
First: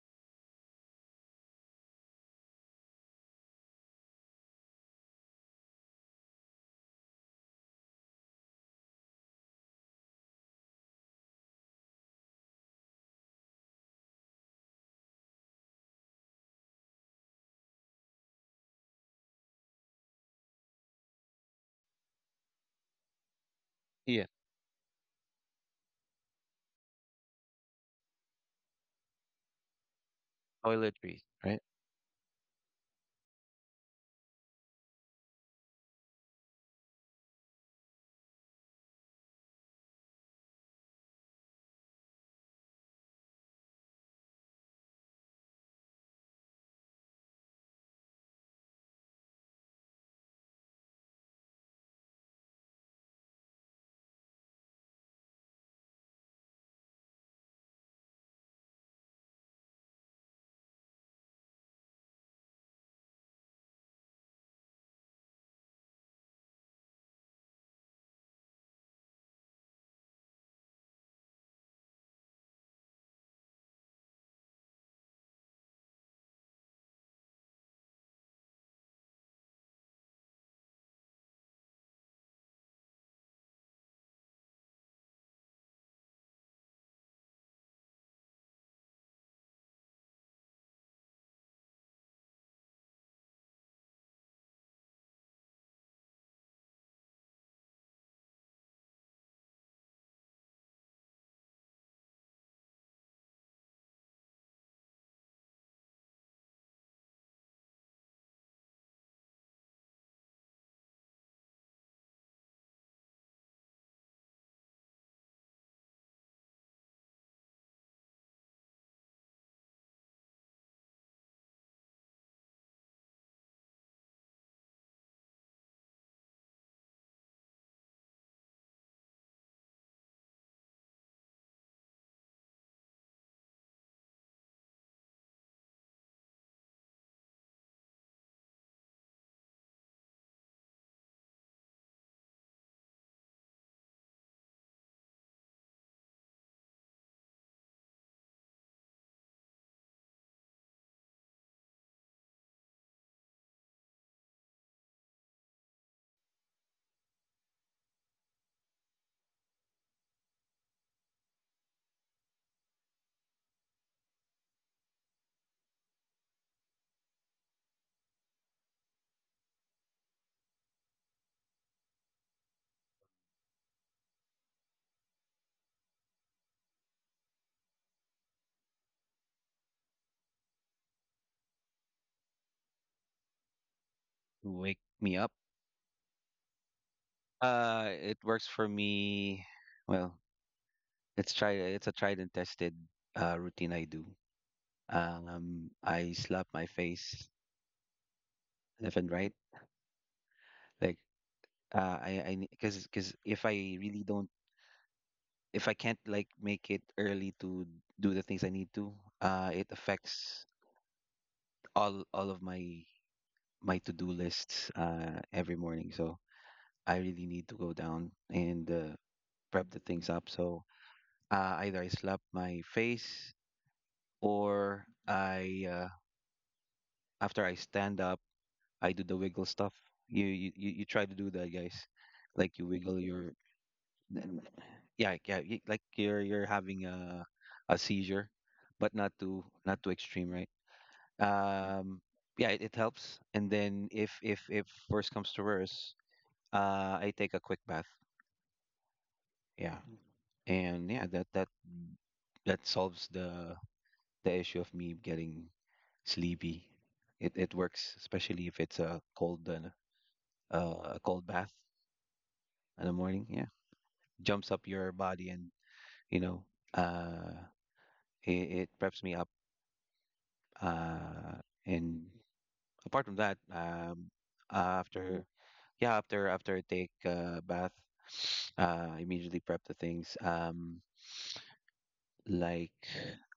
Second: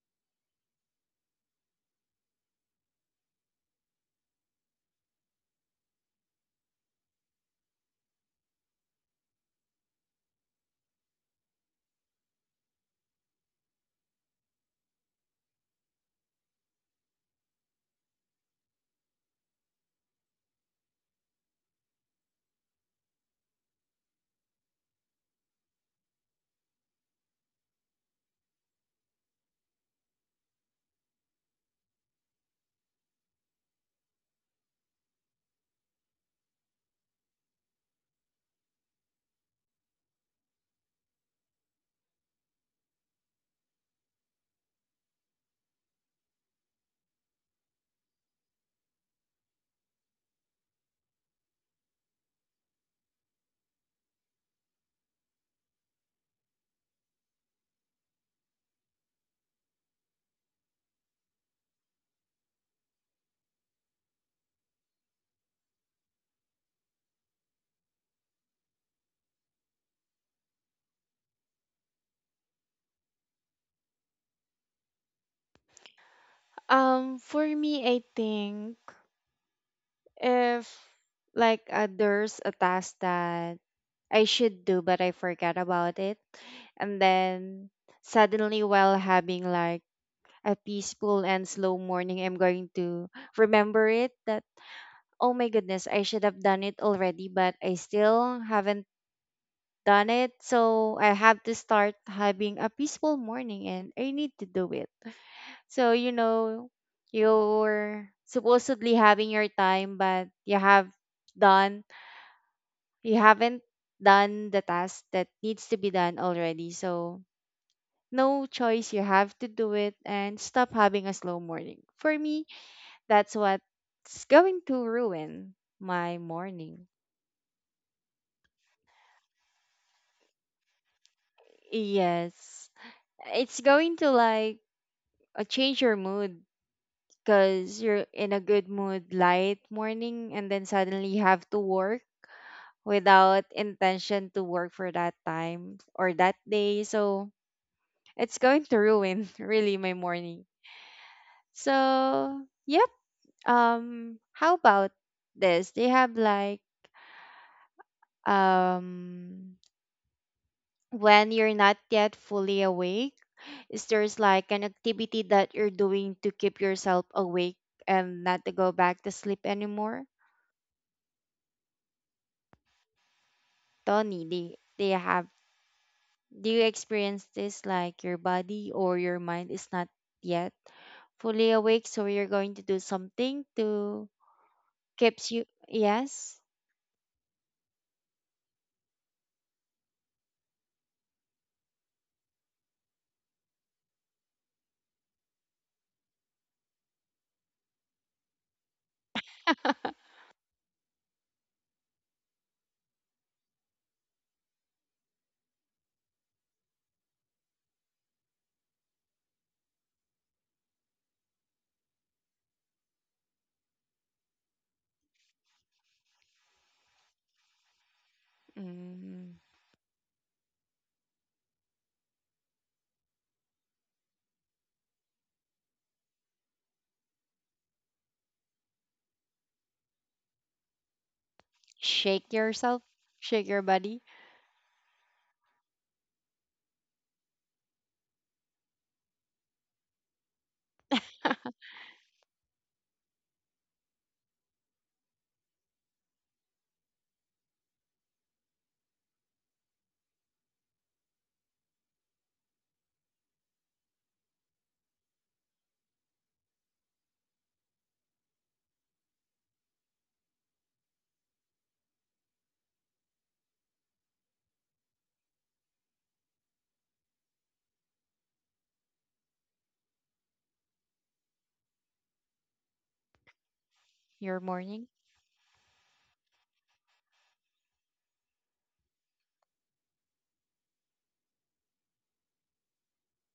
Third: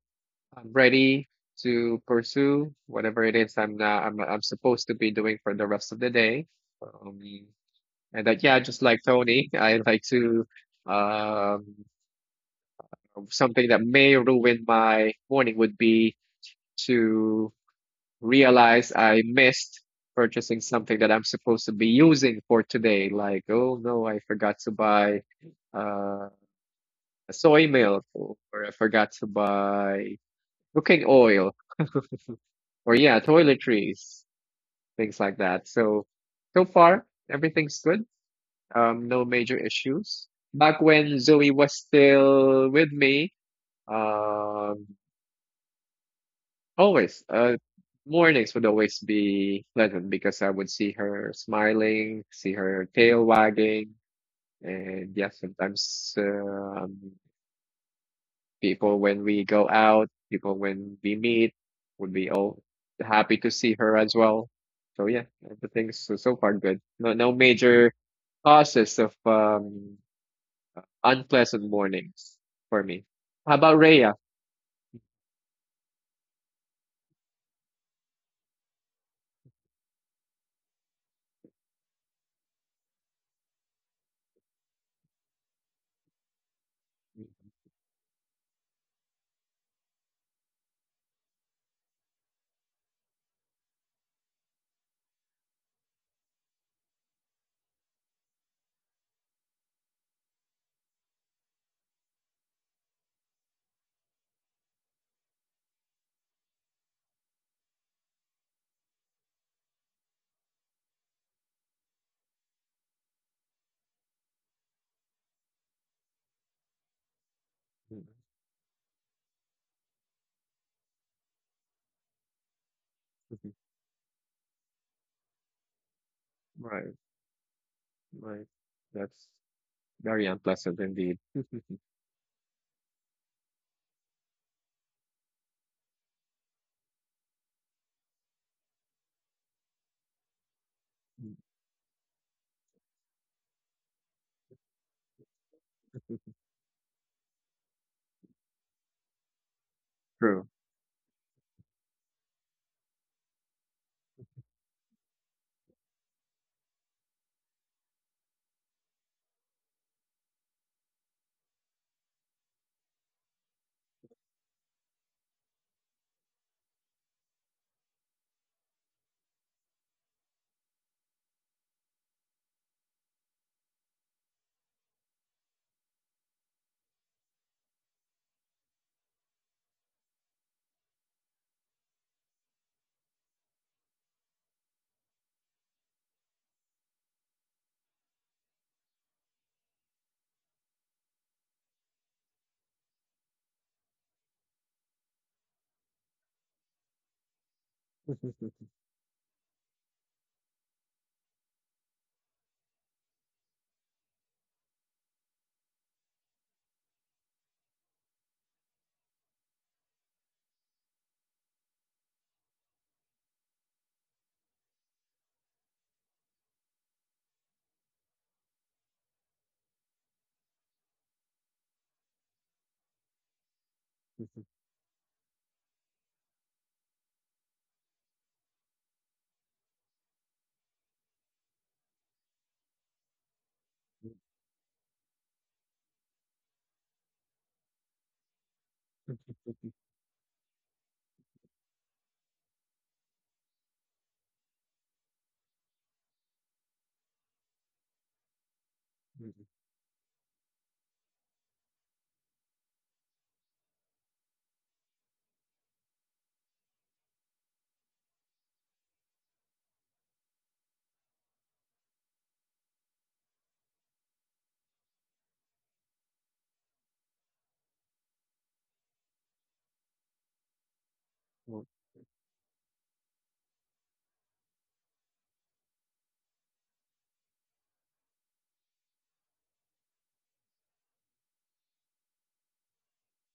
C: I'm ready to pursue whatever it is I'm now I'm I'm supposed to be doing for the rest of the day. Um, and that yeah, just like Tony, I like to um something that may ruin my morning would be to realize I missed purchasing something that I'm supposed to be using for today. Like, oh no, I
B: Yeah.
C: forgot to buy uh, soy milk, or I forgot to buy cooking
B: Toiletries,
C: oil,
B: right?
C: or yeah, toiletries, things like that. So, so far, everything's good. Um, no major issues. Back when Zoe was still with me, um, always. Uh, mornings would always be pleasant because I would see her smiling, see her tail wagging, and yeah, sometimes um, people when we go out, people when we meet, would be all happy to see her as well. So yeah, everything's so, so far good. No, no major causes of um, unpleasant mornings for me. How about Rhea?
A: Um, for me, I think if like uh, there's a task that I should do but I forget about it, and then suddenly while having like a peaceful and slow morning, I'm going to remember it. That. Oh my goodness, I should have done it already, but I still haven't done it. So I have to start having a peaceful morning and I need to do it. So, you know, you're supposedly having your time, but you have done, you haven't done the task that needs to be done already. So, no choice, you have to do it and stop having a slow morning. For me, that's what's going to ruin my morning.
C: Right, right. That's very unpleasant indeed.
A: Yes. It's going to like uh, change your mood, because you're in a good mood light morning and then suddenly you have to work without intention to work for that time or that day, so it's going to ruin really my morning.
C: True.
A: So yep, um how about this, they have like um when you're not yet fully awake, is there's like an activity that you're doing to keep yourself awake and not to go back to sleep anymore? Tony, do, do you have do you experience this, like your body or your mind is not yet fully awake, so you're going to do something to
B: Wake me
A: keeps
B: up.
A: you yes?
B: Uh, it works for me. Well, It's tried. It's a tried and tested uh, routine I do. Um, I slap my face left and right. Like uh, I, I, because, because if I really don't, if I can't like make it early to do the things I need to, uh, it affects all all of my my to do lists uh every morning. So I really need to go down and uh,
A: Mm,
B: prep the things up. So uh, either I slap my face or I uh, after I stand up. I do the wiggle stuff. You you you you try to do that, guys.
A: shake
B: Like you
A: yourself,
B: wiggle your,
A: shake your body,
B: n- yeah yeah y- like you're you're having a a seizure, but not too not too extreme, right? Um, yeah, it, it helps. And then if if if worse comes to worse, uh, I take a quick bath. Yeah, and yeah, that that that solves the the issue of me getting sleepy. It it works, especially if it's a cold, uh, uh, a cold bath in the morning. Yeah. Jumps up your body, and you know uh it, it preps me up, uh and apart from that, um
A: your morning.
B: after yeah after after I take a bath, uh I immediately prep the things, um like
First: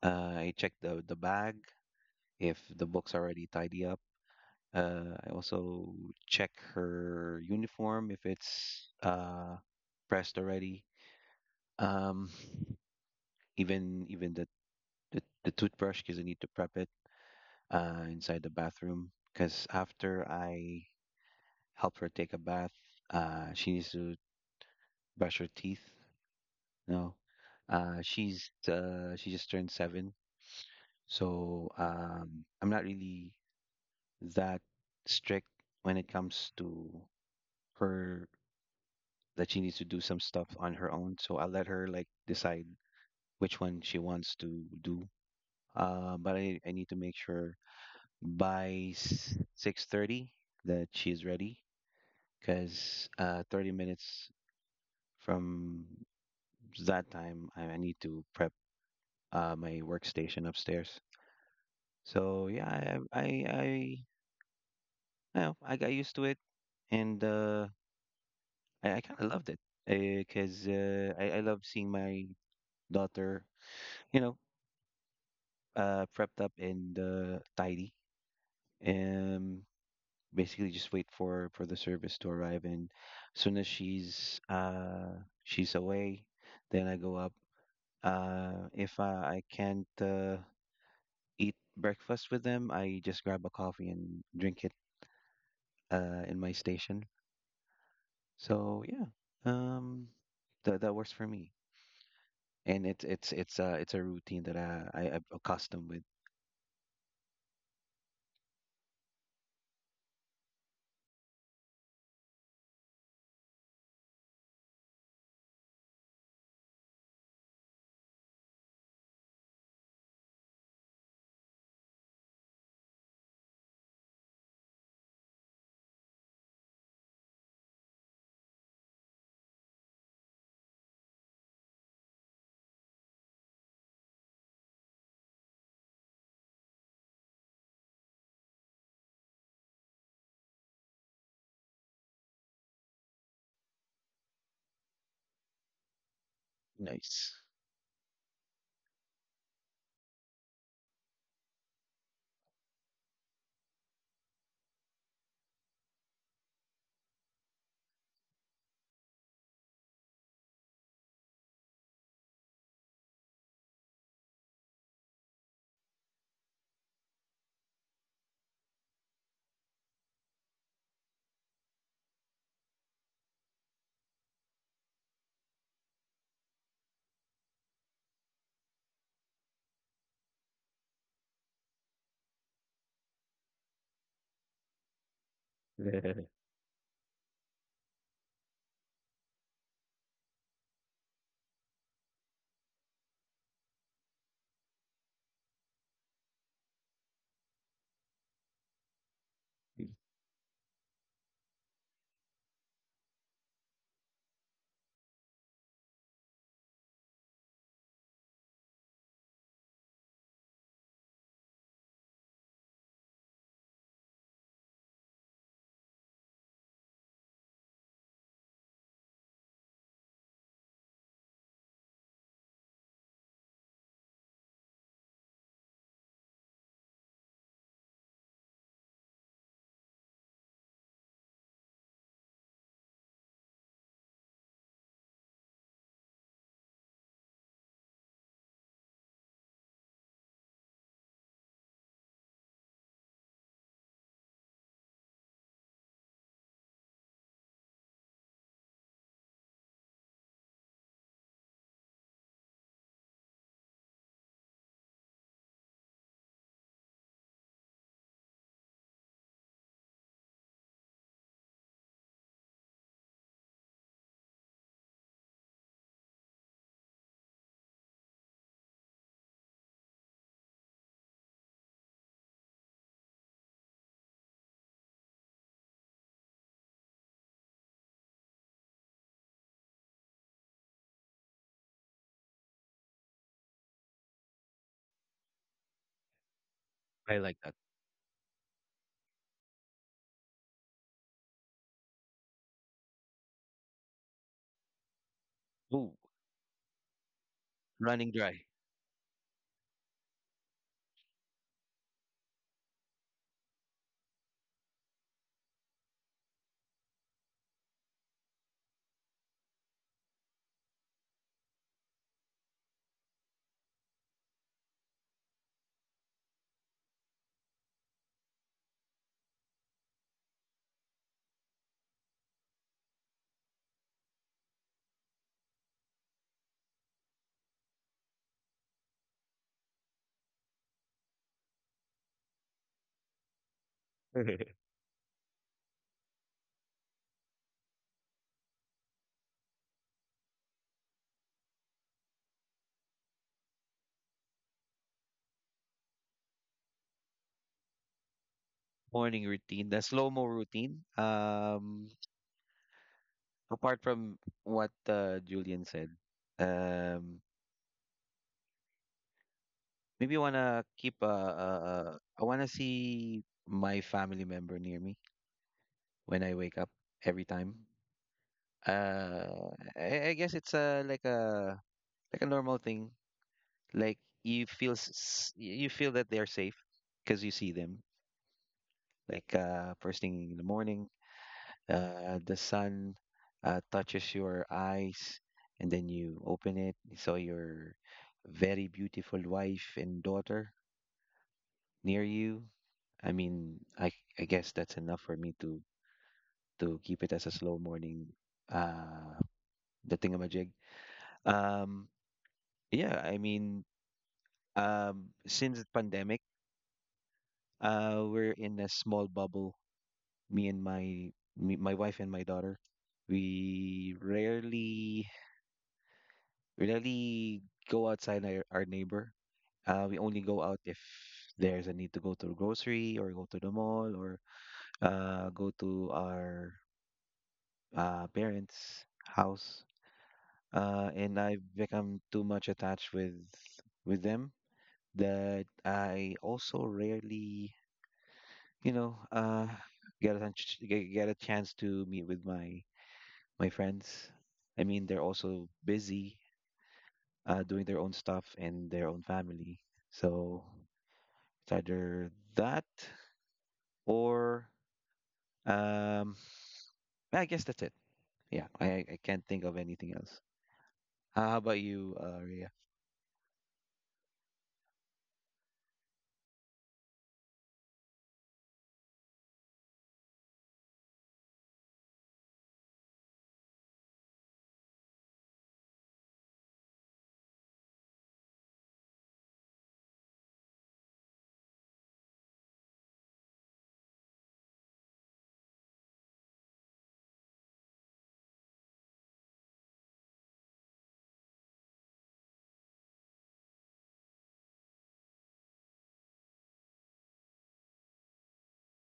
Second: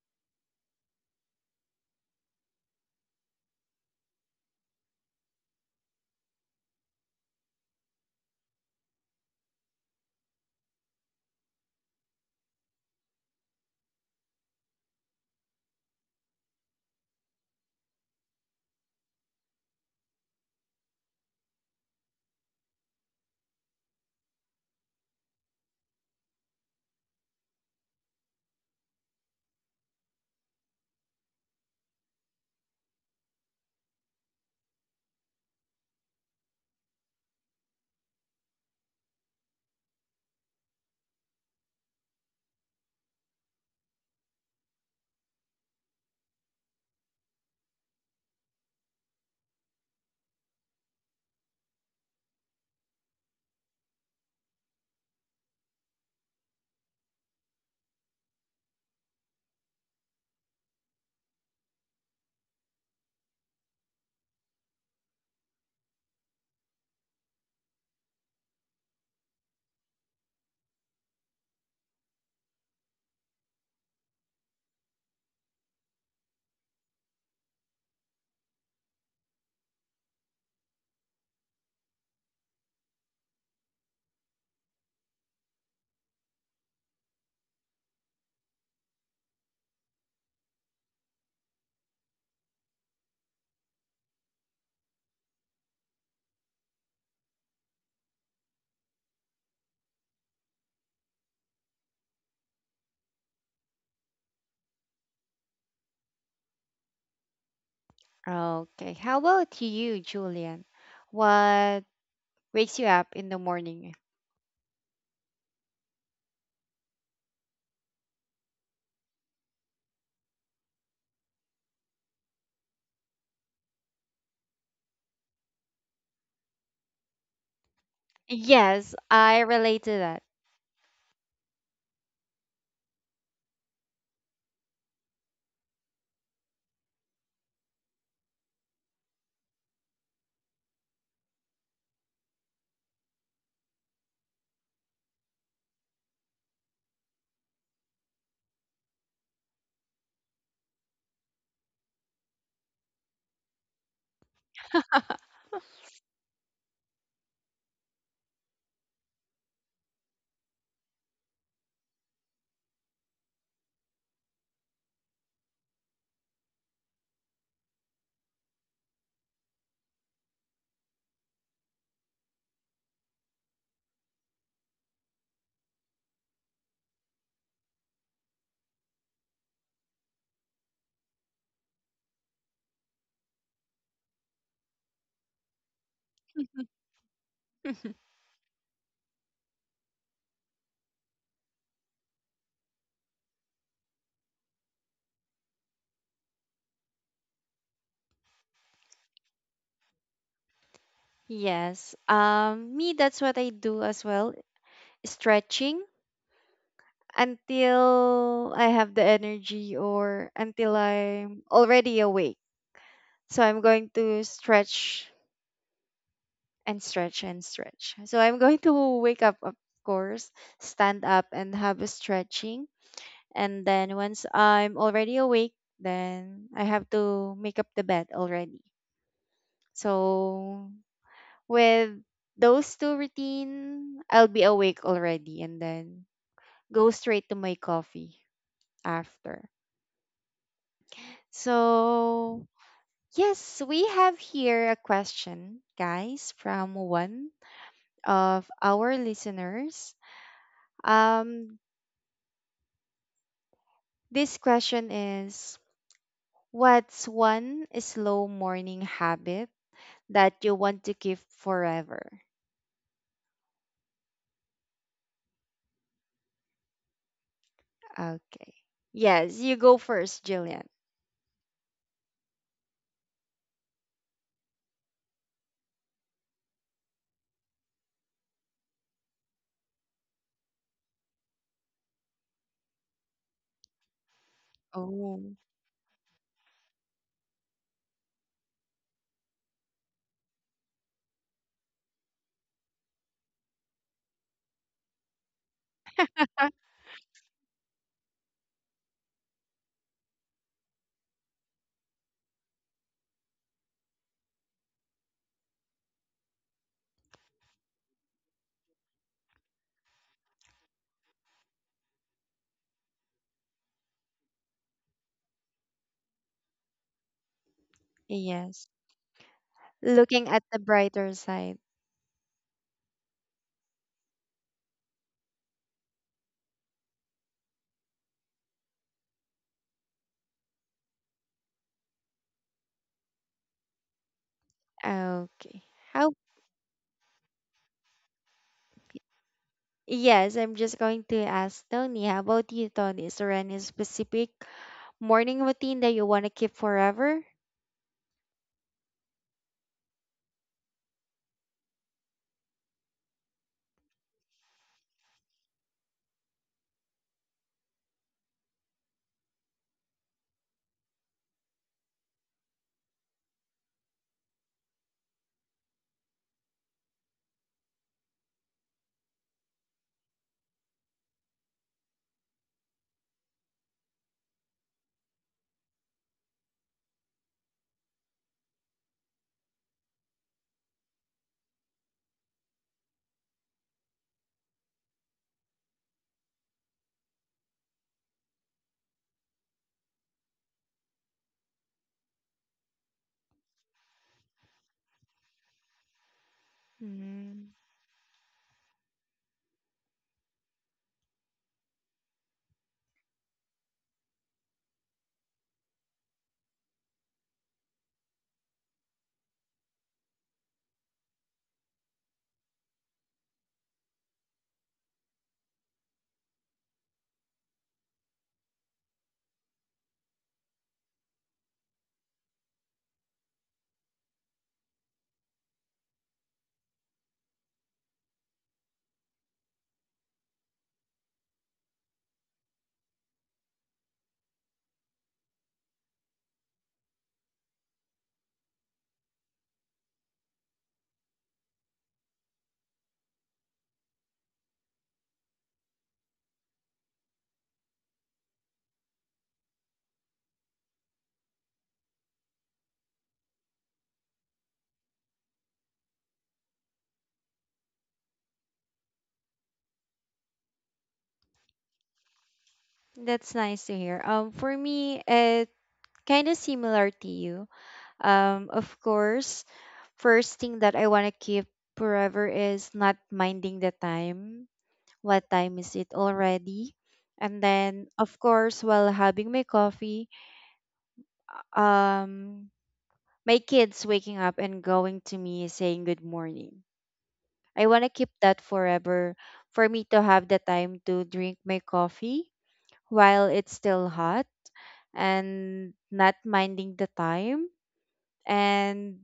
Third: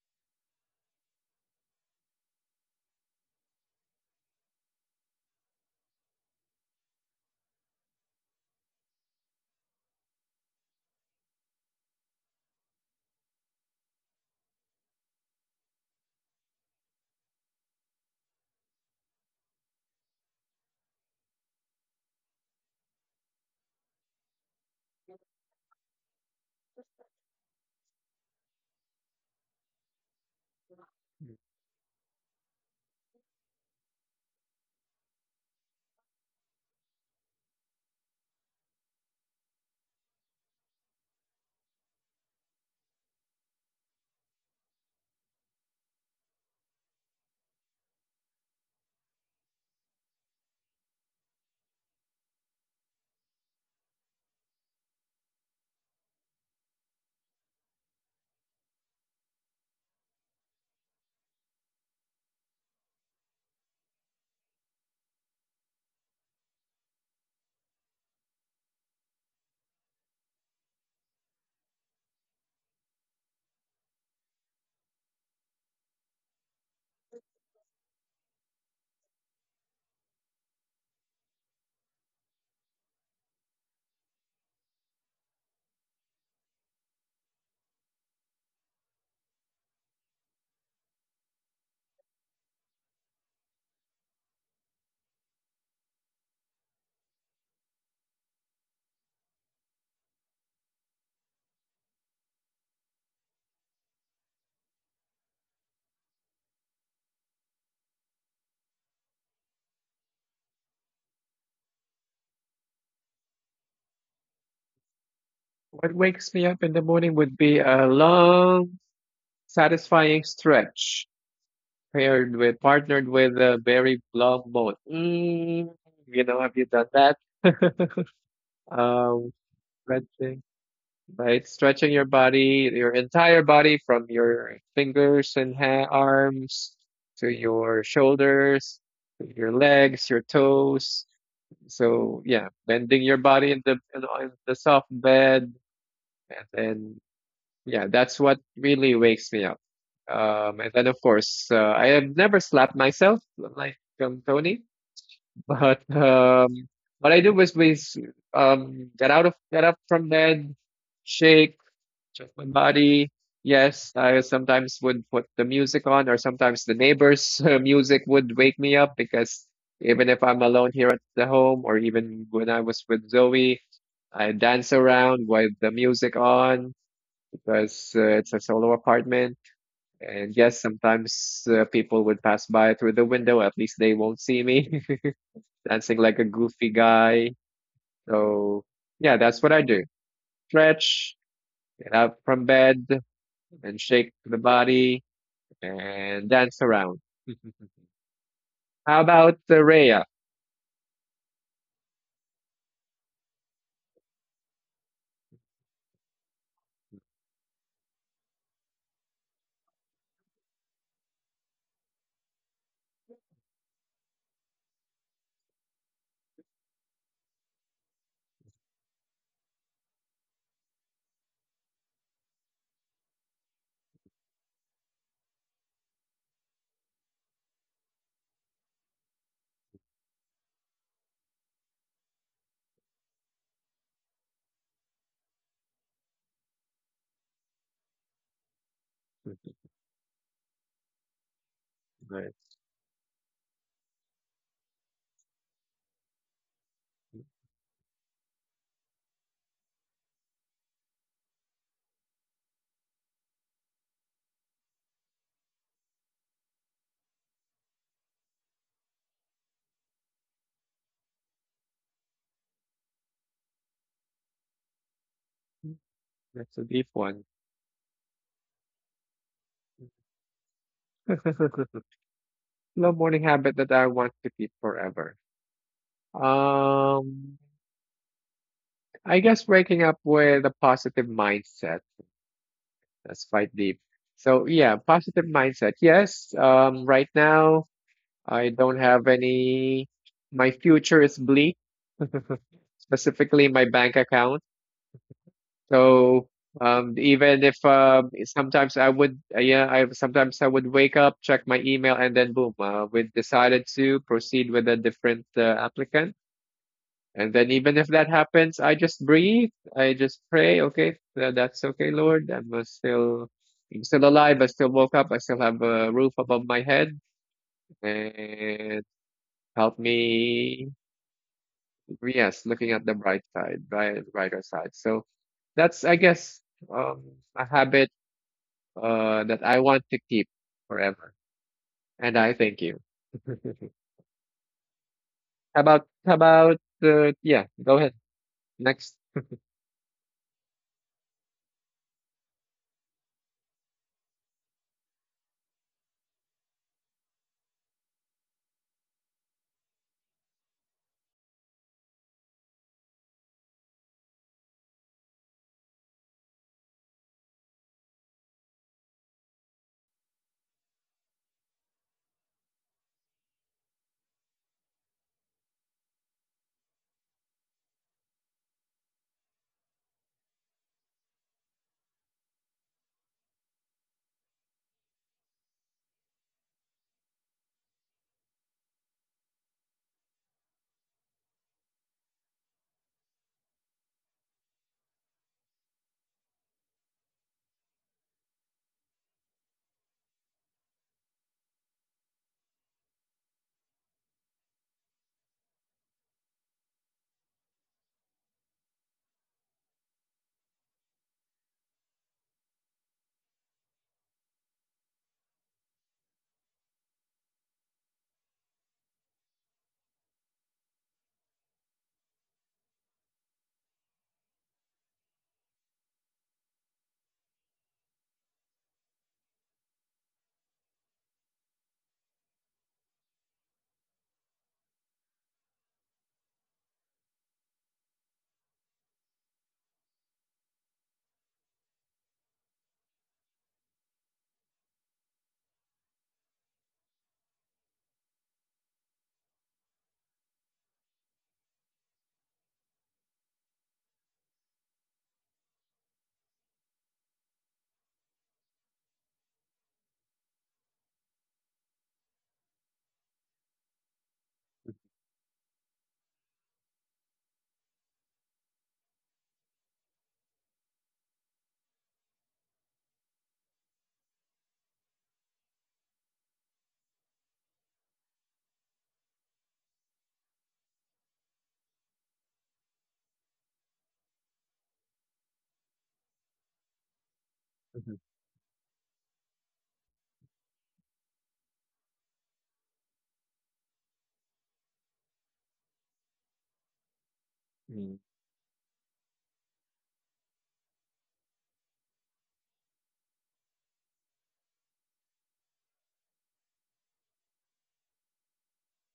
B: uh I check the the bag if the book's already tidy up. uh I also check her uniform if it's uh pressed already. um even Even the the, the toothbrush because I need to prep it uh, inside the bathroom because after I help her take a bath, uh, she needs to brush her teeth. No, uh, she's uh, she just turned seven, so um, I'm not really that strict when it comes to her that she needs to do some stuff on her own. So I let her like decide which one she wants to do. Uh, but I, I need to make sure by six thirty that she is ready because uh, thirty minutes from that time, I, I need to prep uh, my workstation upstairs. So yeah, I I I, I, know, I got used to it, and uh, I, I kind of loved it because uh, I I love seeing my daughter, you know, uh, prepped up and uh, tidy, and basically just wait for for the service to arrive. And as soon as she's uh she's away, then I go up. Uh, if uh, I can't uh, eat breakfast with them, I just grab a coffee and drink it uh, in my station. So yeah, um, that that works for me, and it's it's it's uh it's a routine that I, I I'm accustomed with.
A: Okay. How about you, Julian? What wakes you up in the morning?
C: What wakes me up in the morning would be a long, satisfying stretch paired with, partnered with a very long moan. Mm, you know, have you done that?
A: Yes,
C: Um,
A: I relate to that.
C: stretching, right? Stretching your body, your entire body from your fingers and ha arms to your shoulders, to your legs, your toes. So yeah, bending your body in the in, on the soft bed, and then
B: Nice.
C: yeah, that's what really wakes me up. Um, and then of course, uh, I have never slapped myself like um, Tony, but um, what I do is, is um, get out of get up from bed, shake, just one body. Yes, I sometimes would put the music on, or sometimes the neighbors' music would wake me up because even if I'm alone here at the home, or even when I was with Zoe, I dance around with the music on because uh, it's a solo apartment. And yes, sometimes uh, people would pass by through the window. At least they won't see me dancing like a goofy guy. So yeah, that's what I do. Stretch, get up from bed, and shake the body and dance around. How about the Rhea?
A: Yes. Um, me, that's what I do as well. Stretching until I have the energy or until I'm already awake. So I'm going to stretch and stretch and stretch. So I'm going to wake up, of course, stand up and have a stretching. And then once I'm already awake, then I have to make up the bed already. So with those two routine, I'll be awake already and then go straight to my coffee after. So,
C: Nice.
A: yes, we have here a question, guys, from one of our listeners. Um, this question is, what's one slow morning habit that you want to keep forever?
C: That's a deep one.
A: Okay. Yes, you go first, Jillian.
C: Slow morning habit that I want to keep forever. Um, I guess waking up with a positive mindset. That's quite deep. So yeah, positive
A: Oh,
C: mindset. Yes. Um, right
B: I like that.
C: now I don't have any. My future is bleak, specifically my bank account.
B: Ooh,
C: So um, even if uh,
B: running dry.
C: sometimes I would, uh, yeah, I sometimes I would wake up, check my email, and then boom, uh, we decided to proceed with a different uh, applicant. And then even if that happens, I just breathe. I just pray. Okay, tha- that's okay, Lord. I'm uh, still, I'm still alive. I still woke up. I still have a roof above my head,
A: yes.
C: and help
A: Looking at the
C: me.
A: brighter side.
C: Yes, looking at the bright side, bright, brighter side. So that's, I guess, um, a habit uh, that I want to keep forever. And I thank you.
A: Okay.
C: How about
A: How?
C: how about uh, yeah, go ahead. Next.
A: Yes, I'm just going to ask Tony. How about you, Tony? Is there any specific morning routine that you want to keep forever?
B: Morning routine, the slow mo routine. Um, apart from what uh, Julian said, um, maybe I wanna keep uh, uh, uh wanna see my family member near me when I wake up every time. Uh, I, I guess it's a like a like a normal thing. Like you feel s- s- you feel that they're safe because you see them. Like uh, first thing in the morning, uh, the sun uh, touches your eyes, and then you open it. You saw your very beautiful wife and daughter near you. I mean, I I guess that's enough for me to to keep it as a
A: Mm,
B: slow morning uh the thingamajig. Um yeah, I mean, um since the pandemic, uh we're in a small bubble, me and my me, my wife and my daughter. We rarely rarely go outside our, our neighbor. Uh we only go out if there's a need to go to the grocery or go to the mall or uh go to our uh parents' house uh, and I've become too much attached with with them that I also rarely, you know, uh, get a chance- get get a chance to meet with my my friends. I mean, they're also busy uh, doing their own stuff and their own family, so it's either that or um, yeah, I guess that's it. Yeah, I I can't think of anything else. How about you, uh, Rhea?
A: that's nice to hear. Um, for me, it kind of similar to you. Um, of course, first thing that I want to keep forever is not minding the time. What time is it already? And then,
C: Mhm.
A: of course, while having my coffee, um my kids waking up and going to me saying good morning. I want to
C: Mm,
A: keep that forever, for me to have the time to drink my coffee while it's still hot and not minding the time, and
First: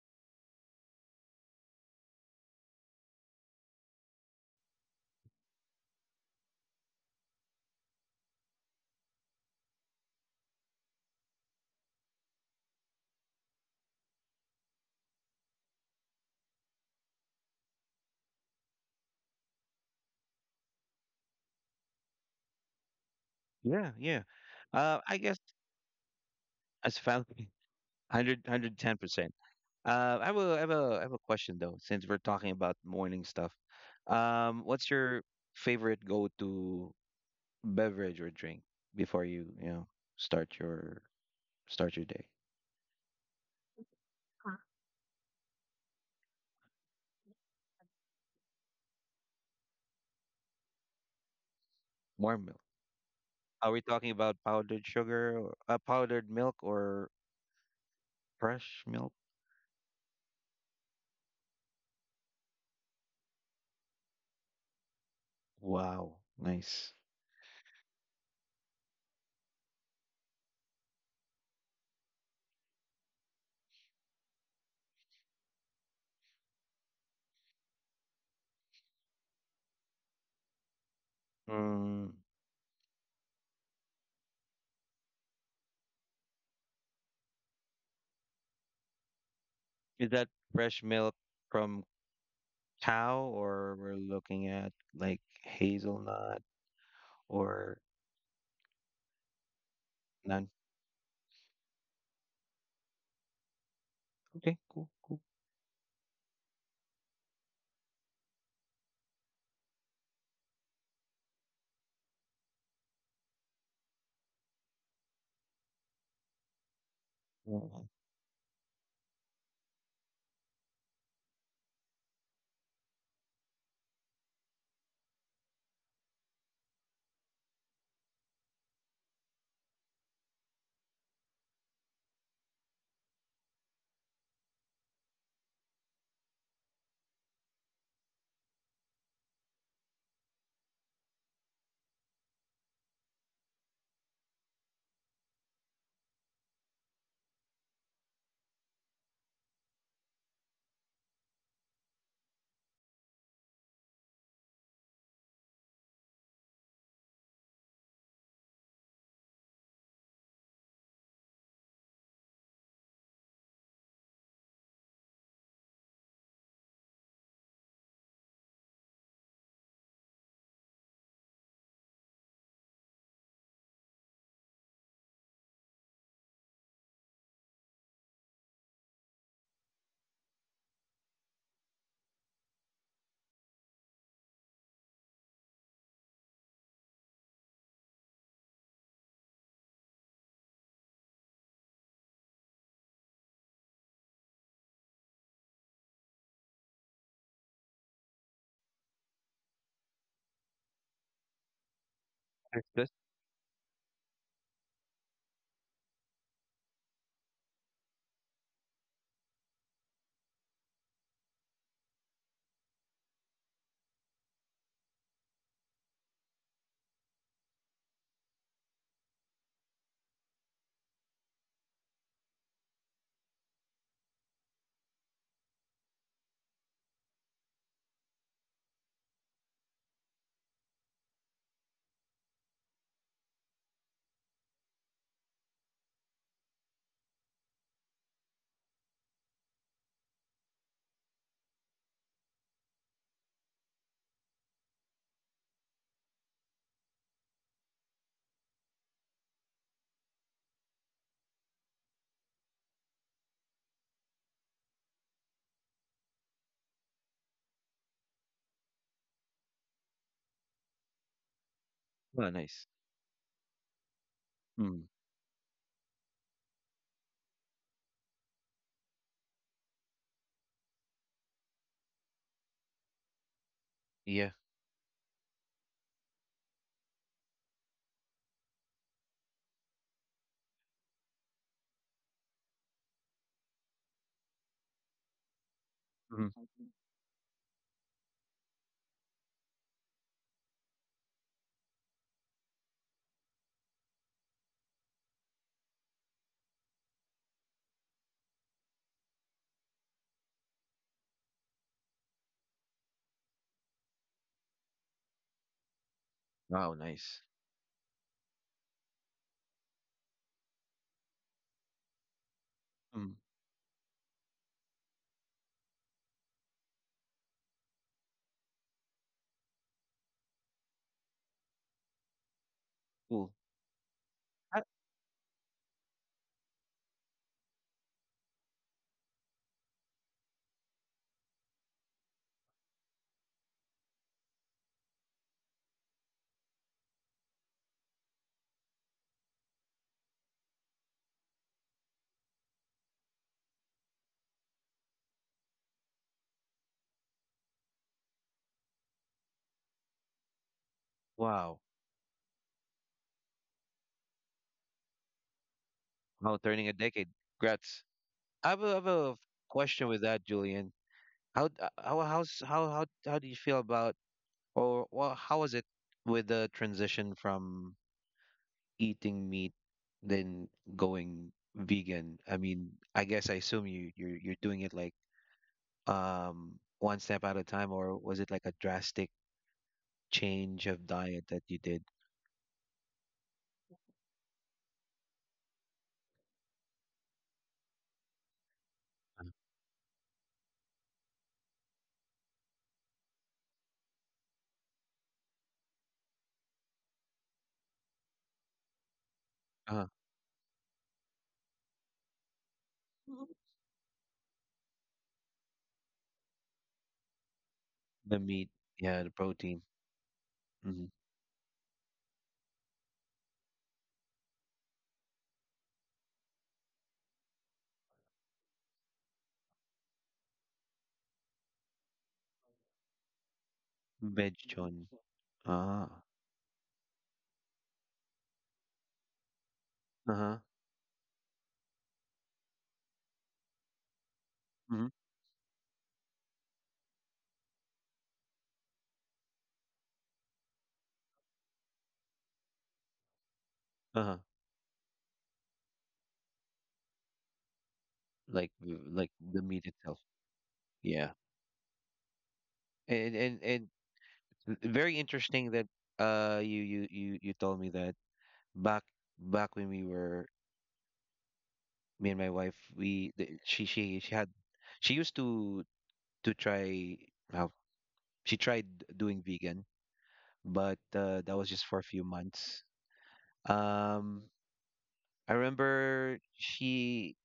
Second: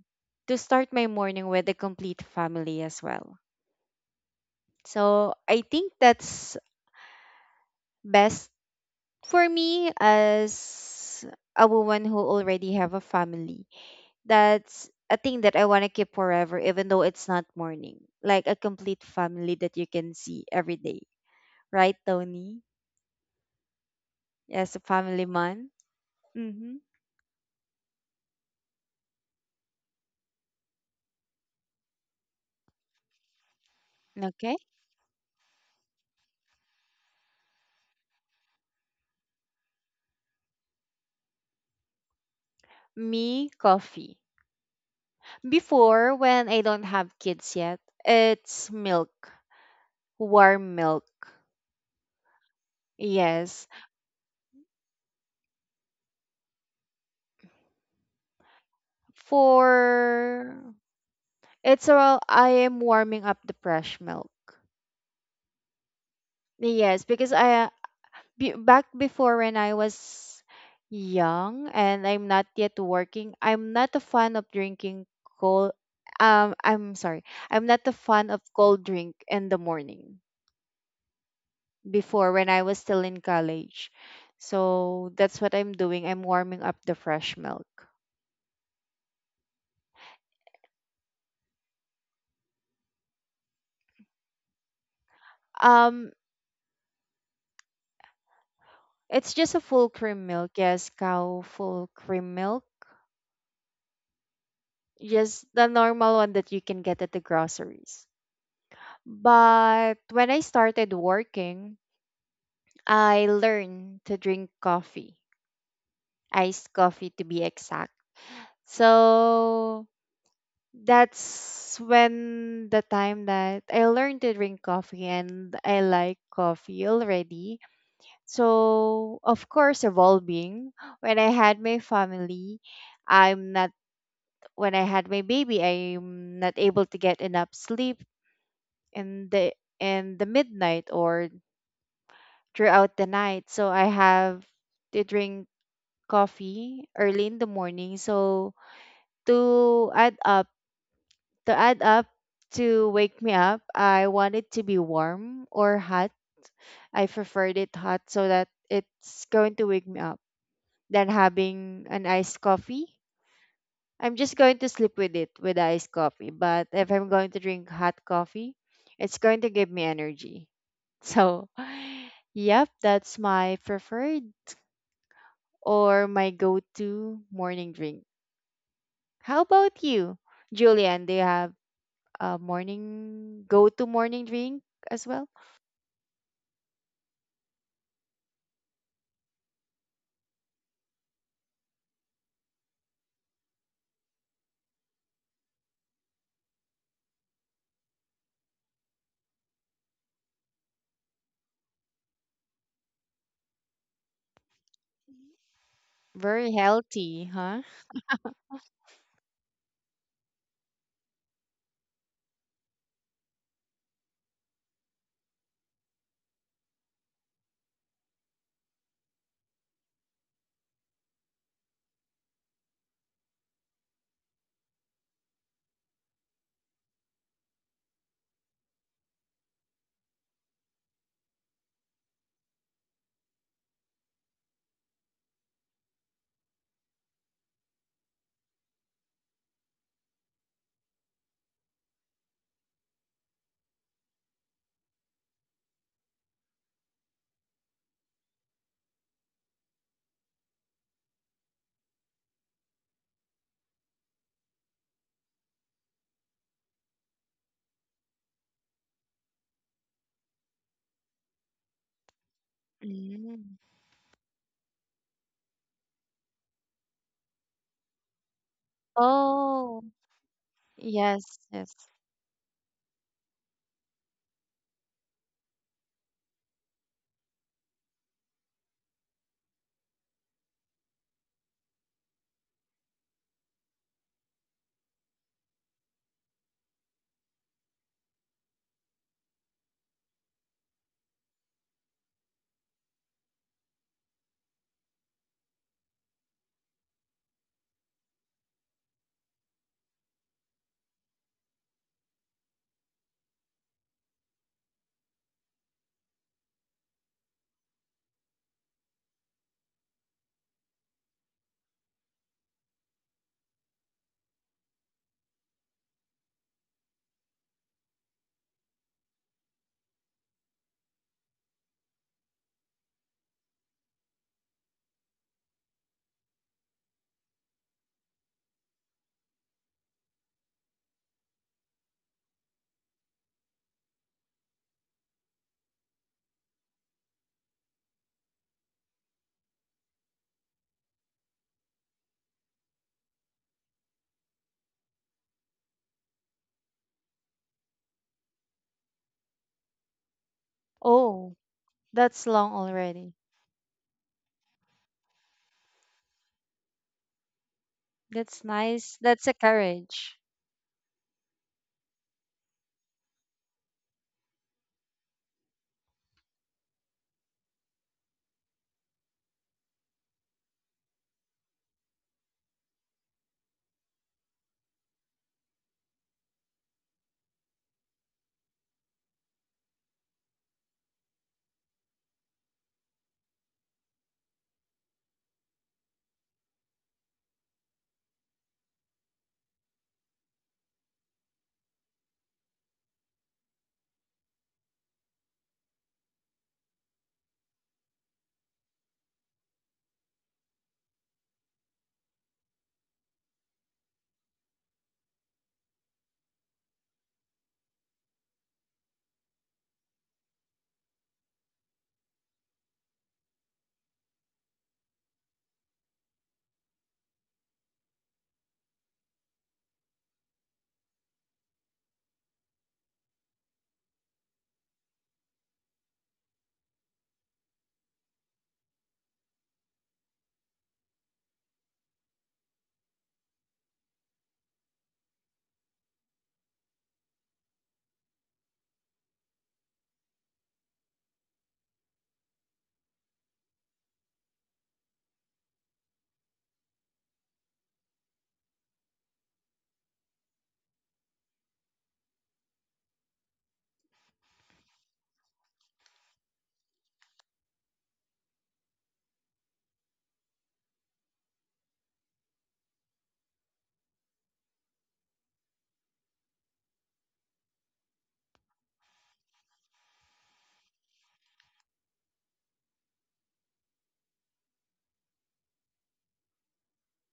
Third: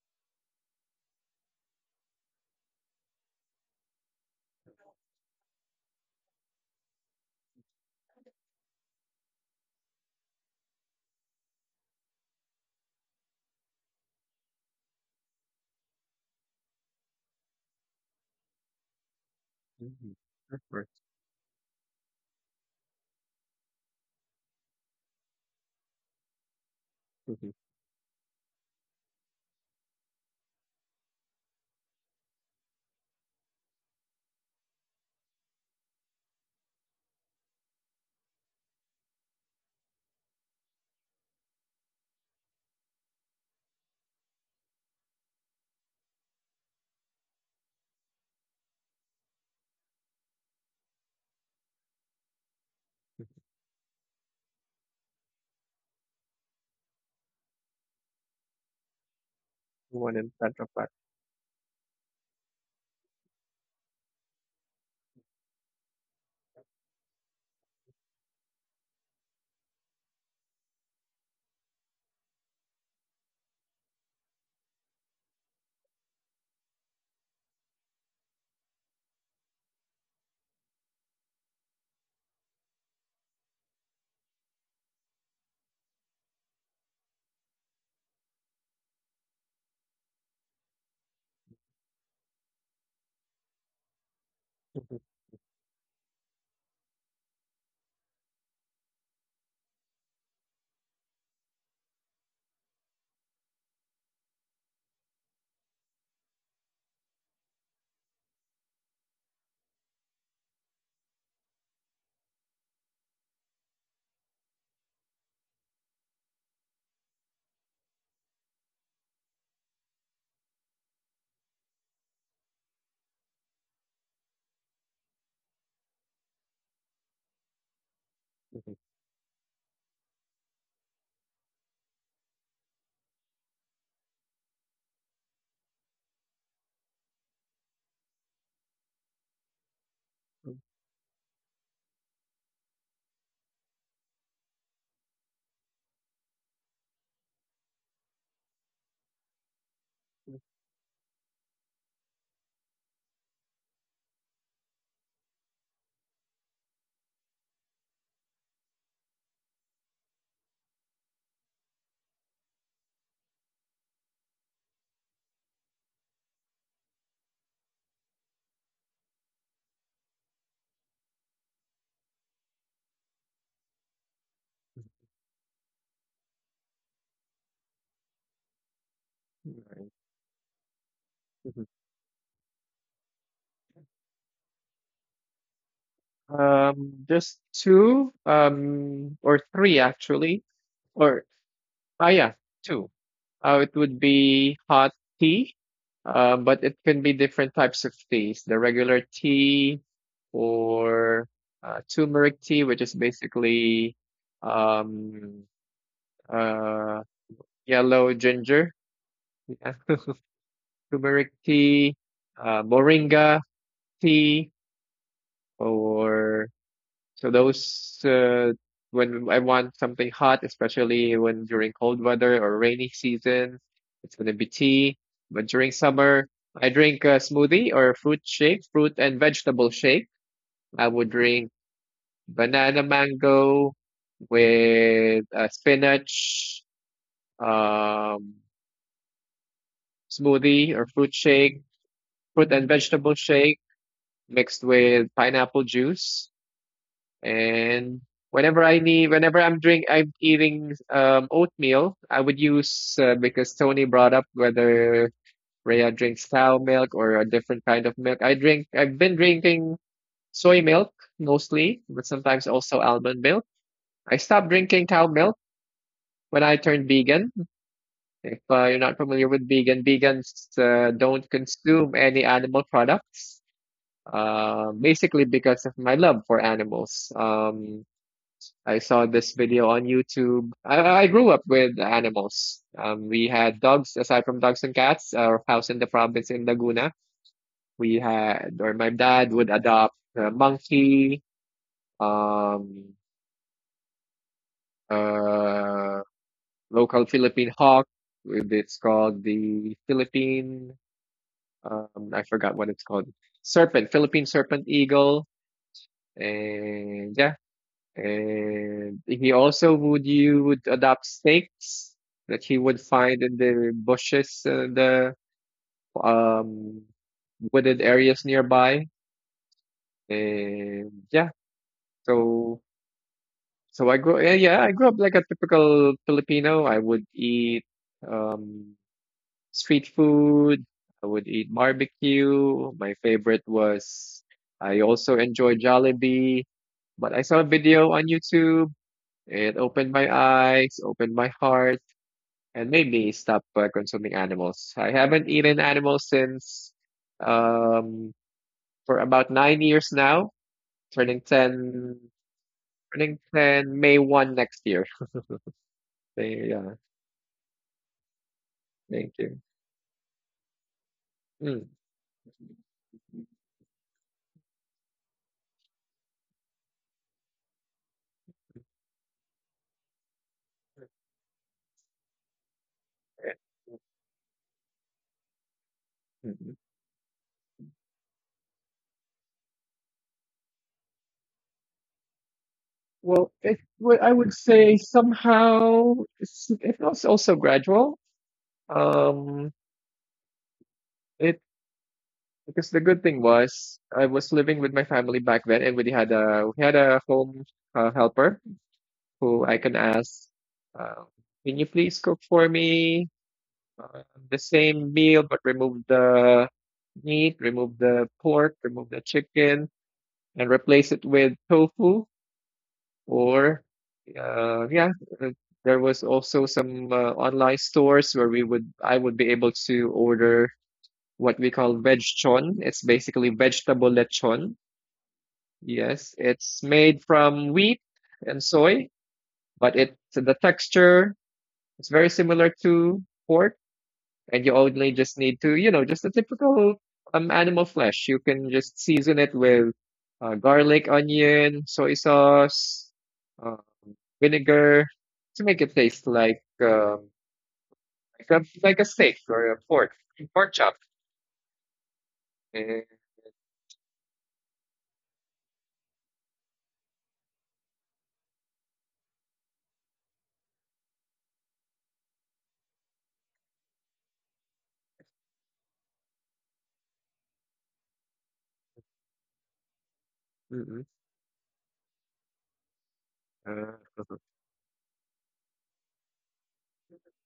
A: to start my morning with a complete family as well. So I think that's best for me as a woman who already have a family That's a thing that I want to keep forever, even though it's not morning. Like a complete family that you can
C: mhm.
A: see
C: Of
A: every
C: course.
A: day. Right, Tony?
B: Yeah, yeah.
A: As a
B: Uh, I
A: family
B: guess
A: man. Mm-hmm.
B: as
C: Mhm.
B: family. one hundred percent Uh, I have a, I have a, I have a question though, since we're talking about morning stuff. Um,
A: Okay.
B: what's your favorite go-to beverage or drink before you, you know, start your start your day?
A: Me, coffee. Before, when I don't have kids yet, it's milk, warm milk.
B: Warm milk. Are
A: Yes.
B: we talking about powdered sugar, or- uh, powdered milk, or fresh milk?
C: One in front of
A: For
C: us.
A: it's all I am warming up the fresh milk.
B: Wow, nice.
A: Yes, because I be- back before when I was young and I'm not yet working, I'm not a fan of drinking cold. Um, I'm sorry. I'm not a fan of cold drink in the morning
B: Mm,
A: before when I was still in college. So that's what I'm doing. I'm warming up the fresh milk.
B: is that fresh milk from cow, or we're looking at
C: Mhm,
B: like
A: Um,
B: hazelnut or
A: it's just a full cream
B: none?
A: milk. Yes, cow full cream milk.
B: Okay, cool, cool.
A: Just the normal one that you can get at the groceries. But when I started working, I learned to drink coffee, iced coffee to be
B: Mm.
A: exact. So that's when the time that I learned to drink coffee and I like coffee already.
C: mhm,
A: So, of course, evolving. When I had my family, I'm not, when I had my baby, I'm not able to get enough sleep in the in the midnight or throughout the night. So I have to drink coffee early in the morning. So to add
C: mhm,
A: up, to add up to wake me up, I want it to be warm or hot. I preferred it hot so that it's going to wake me up. Than having an iced coffee, I'm just going to sleep with it with the iced coffee. But if I'm going to drink hot coffee, it's going to give me energy. So, yep, that's my preferred or my go to morning drink. How
C: mhm,
A: about
C: alright,
A: you, Julian? Do you have
C: mhm.
A: a morning go-to morning drink as well?
C: Um, just two, um, or three actually, or ah yeah, two. Uh, it would be hot tea, uh, but it can be different types of teas. The regular tea or uh, turmeric tea,
B: That's
C: which
B: that's
C: is basically um,
A: Very
C: uh,
A: healthy, huh?
C: yellow ginger, yeah. Turmeric tea, uh, moringa tea, or So those uh, when I want something hot, especially when during cold weather or rainy season, it's gonna be tea. But during summer, I drink a smoothie or a fruit shake, fruit and vegetable shake. I would drink banana mango with a spinach um, smoothie or fruit shake, fruit and vegetable shake mixed with pineapple juice. And whenever I need, whenever I'm drink, I'm eating um, oatmeal. I would use uh, because Tony brought up whether Rhea drinks cow milk or a different kind of milk. I drink. I've been drinking soy milk mostly, but
B: ah,
C: sometimes
B: nice.
C: also almond milk.
A: Mm.
C: I stopped
B: Mm.
C: drinking cow milk when I turned vegan. If uh, you're not familiar with vegan,
A: Oh,
C: vegans uh, don't
A: yes, yes.
C: consume any animal products.
B: Yeah.
C: Uh, basically because of my love for animals. Um, I saw this video on YouTube. I, I grew up with animals. Um, we had dogs, aside from dogs and cats, our house in the
B: Mhm.
C: province in Laguna. We had, or my dad would adopt a monkey, um, uh, local Philippine hawk. It's called the Philippine, um, I forgot what it's called. Serpent, Philippine serpent eagle.
B: Wow,
C: And
B: nice.
C: yeah, and he also would you would adopt snakes that he would
B: Mm.
C: find in the bushes, uh, the um wooded areas nearby. And yeah, so
B: Cool.
C: so I grew yeah, yeah,
B: Ah,
C: I grew up like a typical Filipino. I would eat um street food, I would eat barbecue. My favorite was I also enjoy Jollibee, but I saw a video on YouTube. It opened my eyes, opened my heart, and made me stop uh, consuming animals. I haven't eaten animals since um, for about nine years now, turning
A: Oh,
B: wow.
C: ten,
A: that's long
C: turning
A: already.
C: ten may first next year. So,
B: Wow, turning
C: yeah,
B: a decade. Congrats. I
A: That's
B: have a, I have
A: nice.
C: thank
B: a
A: That's
C: you.
A: a
B: question with that,
A: courage.
B: Julian. How d-
C: Mm.
B: uh, how how's, how how how do you feel about, or well, how was it with the transition from eating meat then going vegan? I mean, I guess I assume you you're you're doing it like
C: Mhm.
B: um one step at a time, or was it like a drastic change of diet that you did?
C: Well, it, well, I would say somehow it's, it was also gradual. Um, it Because the good thing was I was living with my family back then, and we had a we had a home uh, helper who I can
B: uh
C: ask, uh, "Can you please cook for me
B: Mhm.
C: uh, the same meal, but remove the meat, remove the
B: The meat,
C: pork, remove
B: yeah,
C: the
B: the protein.
C: chicken, and
B: Mm-hmm.
C: replace it with tofu?" Or, uh, yeah, uh, there was also some uh, online stores where we would I would be able to order what we call veg chon. It's basically vegetable
B: Veg
C: lechon.
B: chon. Ah.
C: Yes, it's made from wheat and soy, but it the
B: Uh-huh.
C: texture. It's very similar to pork, and you
B: Mm-hmm.
C: only just need to, you know, just a typical um animal flesh. You can just season it with uh, garlic, onion, soy sauce, um,
B: Uh-huh.
C: vinegar to make it taste like um like a,
B: Like
C: like
B: w-
C: a
B: like
C: steak
B: the
C: or a
B: meat
C: pork
B: itself.
C: pork chop.
B: Yeah.
C: And,
B: And and and very interesting that uh you you you you told me that back back when we were, me and my wife, we the, she she she had she used to to try. Well, she tried doing vegan, but
C: mm-mm,
B: uh, that was just for a few months.
C: uh,
B: Um I remember she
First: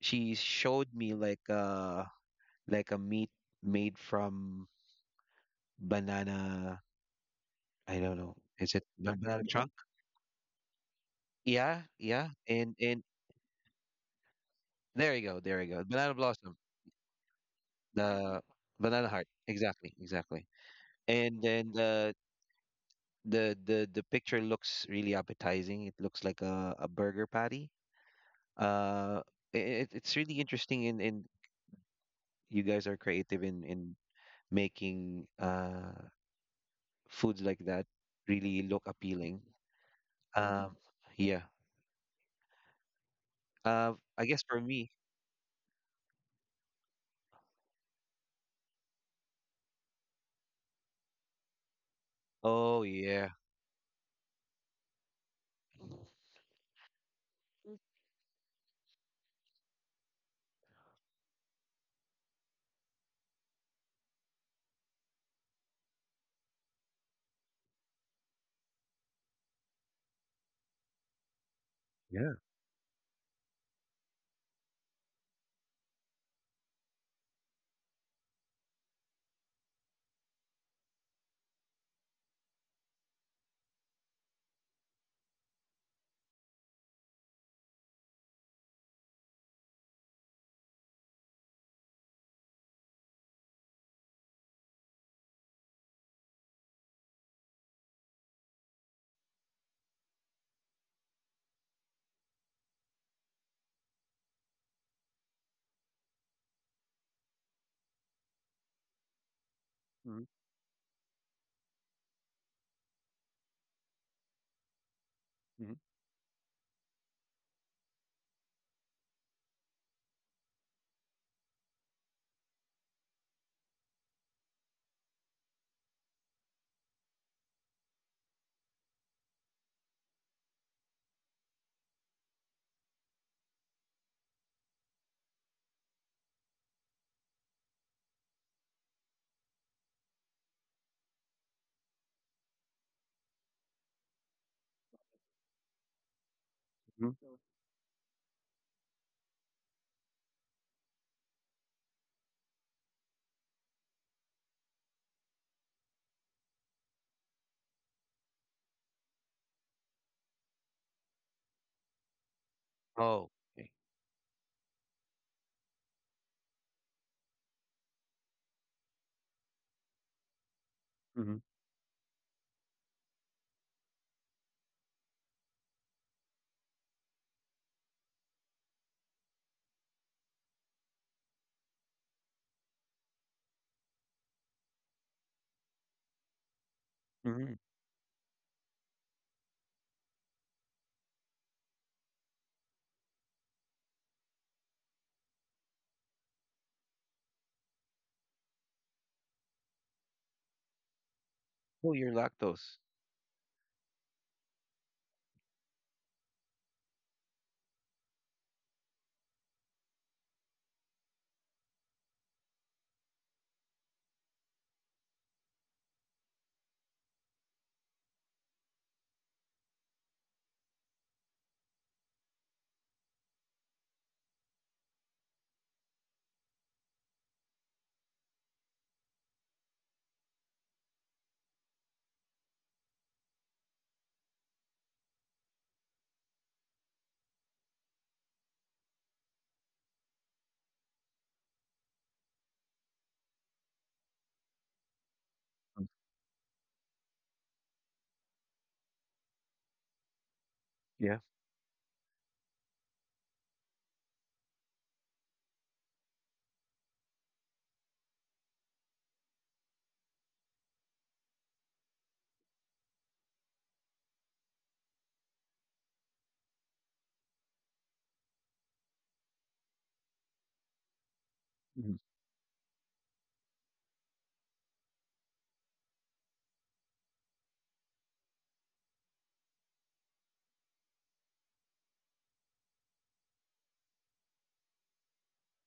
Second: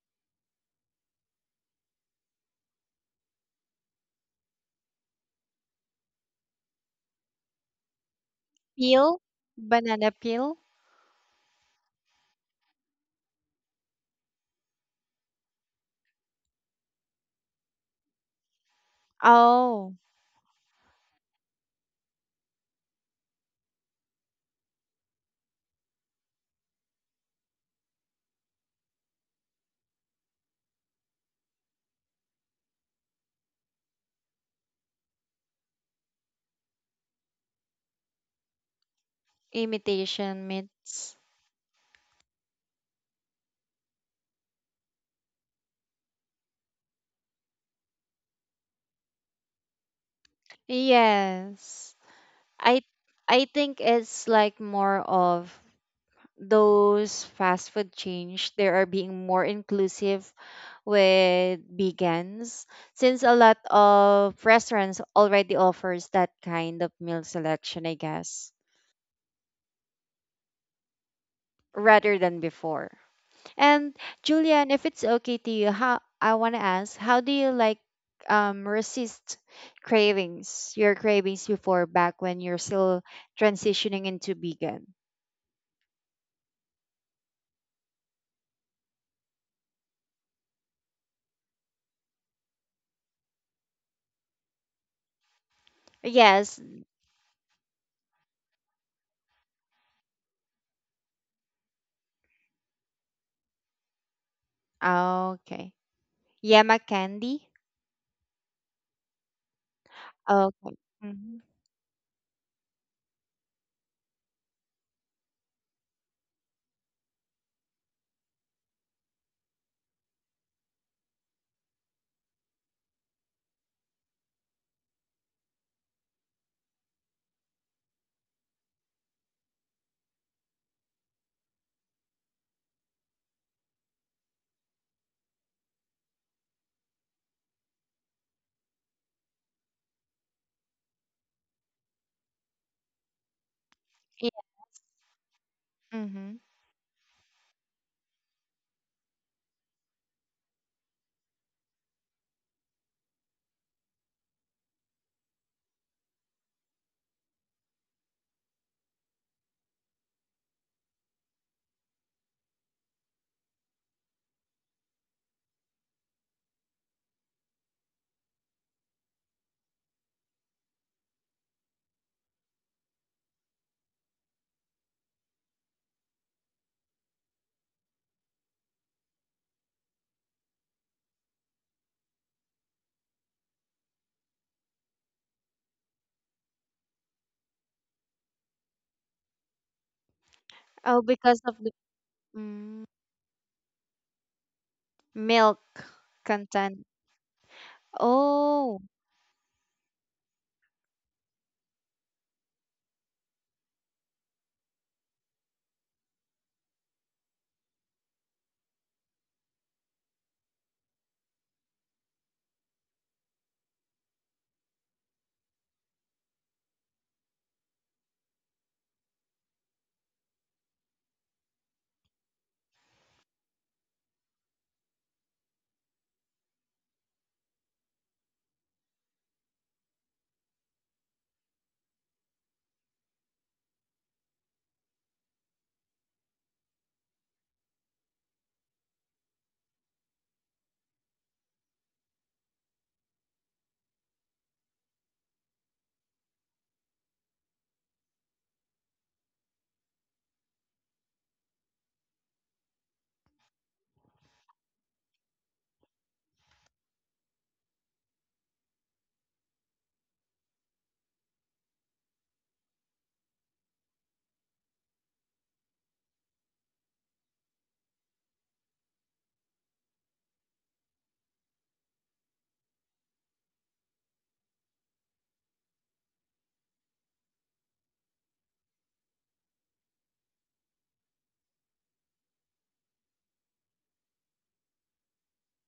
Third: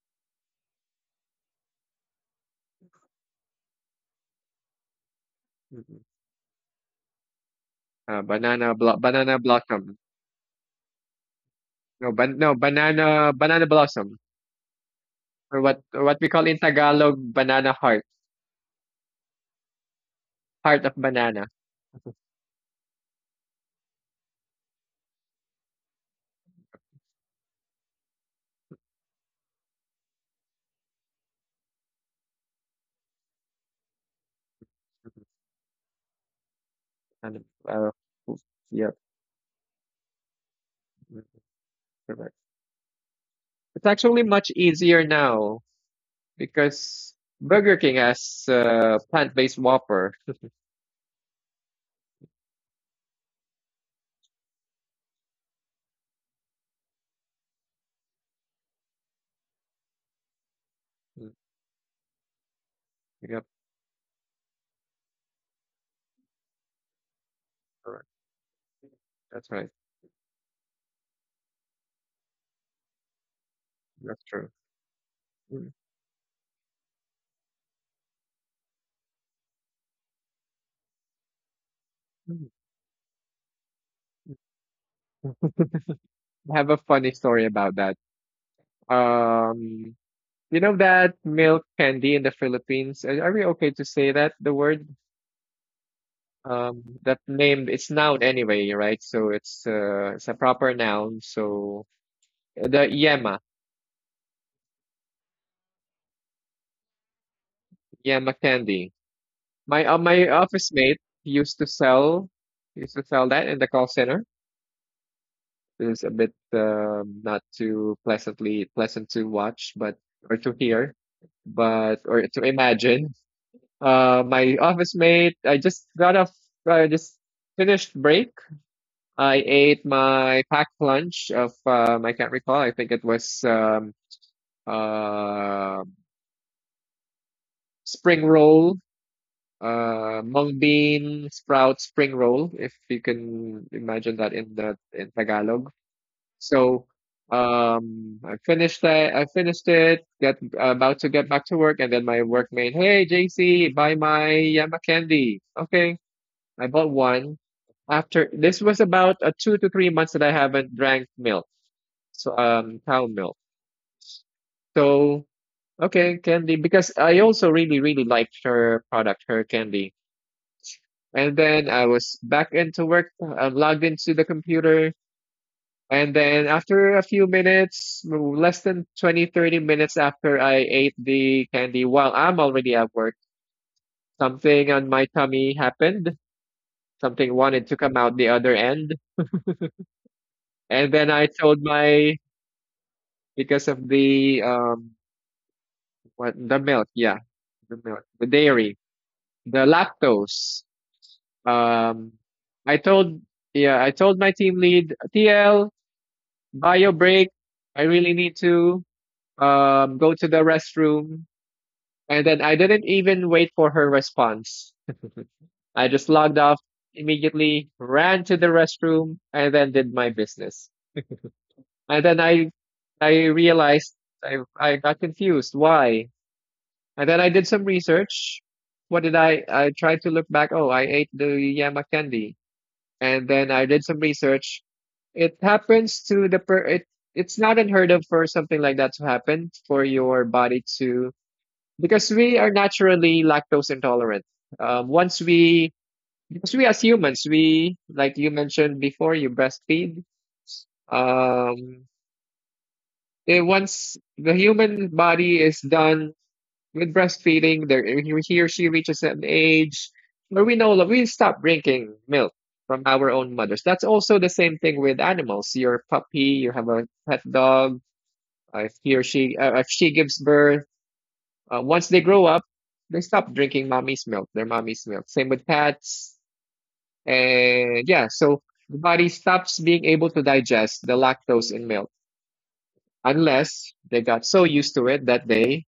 B: she showed me like a like a meat made from
C: mm-mm.
B: banana. I don't
C: uh,
B: know,
C: banana
B: is it
C: blo-
A: Peel,
B: ba-
C: banana
B: banana trunk?
C: blossom.
A: banana peel.
B: Yeah,
C: No,
B: yeah.
C: ban- no
B: And and
C: banana banana blossom
B: there you go,
C: or
B: there you
C: what
B: go,
C: or
B: banana
C: what we call
B: blossom,
C: in Tagalog banana heart,
B: the banana heart, exactly,
A: Oh,
B: exactly.
C: heart of
B: And
C: banana.
B: then the the the the picture looks really appetizing. It looks like a, a burger patty. uh it, it's really interesting, and and you guys are creative in in making uh
C: kind
B: foods
C: of
B: like that
C: uh, oof,
B: really look
C: yep
B: appealing.
A: imitation
B: Um,
A: meats.
C: mm,
B: yeah.
C: Correct. It's
B: Uh,
C: actually
B: I guess
C: much
B: for me,
C: easier now because Burger King has uh, plant-based Whopper.
A: Yes. I
B: oh yeah.
A: I think it's like more of those fast food change they are being more inclusive
C: Mm,
A: with vegans since a
C: yep.
A: lot of restaurants already offers that kind of meal selection, I
C: Correct.
A: guess,
C: That's right.
A: rather
B: Yeah.
A: than before. And,
C: That's true.
A: julian, if it's okay to you,
C: Mm,
A: how I want to ask, how do you like um resist cravings, your cravings before, back when
C: mm.
A: you're still transitioning into vegan?
C: I have a funny story about that. um you know that milk candy in the Philippines, are are we okay to say that the word
A: Yes.
C: um that name? It's noun anyway, right? So it's uh it's a proper noun. So uh, the yema
A: Okay. Yama candy.
C: yema candy. My uh,
B: Hmm.
C: my office
A: Okay.
C: mate
A: Hmm.
C: used to sell, used to sell that in the call center.
B: Hmm.
C: It is a bit um, not too pleasantly pleasant to watch, but or to hear, but or to imagine. Uh, my office mate. I just got off. I just finished break. I ate my packed lunch of um, I can't recall. I think it was um, uh, spring roll, uh mung bean sprout spring roll, if you can imagine
A: Yeah.
C: that, in the in Tagalog.
A: Mm-hmm.
C: so
B: Hmm.
C: um I finished that, I finished it get about to get back to work, and then my workmate, "Hey J C, buy my Yama candy." Okay, I bought one. After this was about a two to three months that I haven't drank milk, so um cow
B: Oh,
C: milk.
B: okay.
C: So okay candy, because I also really really liked her product, her candy. And
B: Hmm.
C: then I was back into work, I'm logged into the computer. And then after a few minutes, less than twenty, thirty minutes after I ate the candy while I'm already at work, something on my tummy happened. Something
B: Hmm.
C: wanted to come out the other end. And
A: Oh,
C: then I
A: because of
C: told
A: the.
C: my,
A: Mm,
C: because of the, um,
A: milk
C: what, the
A: content.
C: milk. Yeah. The milk, the dairy,
A: Oh,
C: the lactose.
B: Oh,
C: Um,
B: you're
C: I
B: lactose.
C: told, yeah, I told my team lead, T L, bio break. I really need to um, go to the restroom. And then I didn't even wait for her response. I just logged off immediately, ran to the restroom, and then did my business. And then I, I realized I, I got confused. Why? And then I did some research. What did I? I tried to look back. Oh, I ate the Yama candy. And then I did some research. It happens to the per. It, it's not unheard of for something like that to happen for your body to, because we are naturally lactose intolerant. Um, once we
B: Mm.
C: Because we as humans we like you mentioned before, you breastfeed.
B: Yeah.
C: Um, eh, Once the human body is done with breastfeeding, there he or she reaches an age where we know that we stop drinking milk from our own mothers. That's also the same thing with animals. Your puppy, you have a pet dog. uh, If he or she, uh, if she gives birth, uh, once
B: Mhm,
C: they grow up, they stop drinking mommy's milk, their mommy's milk. Same with cats, and yeah, so the body stops being able to digest the lactose in milk unless they got so used to it that they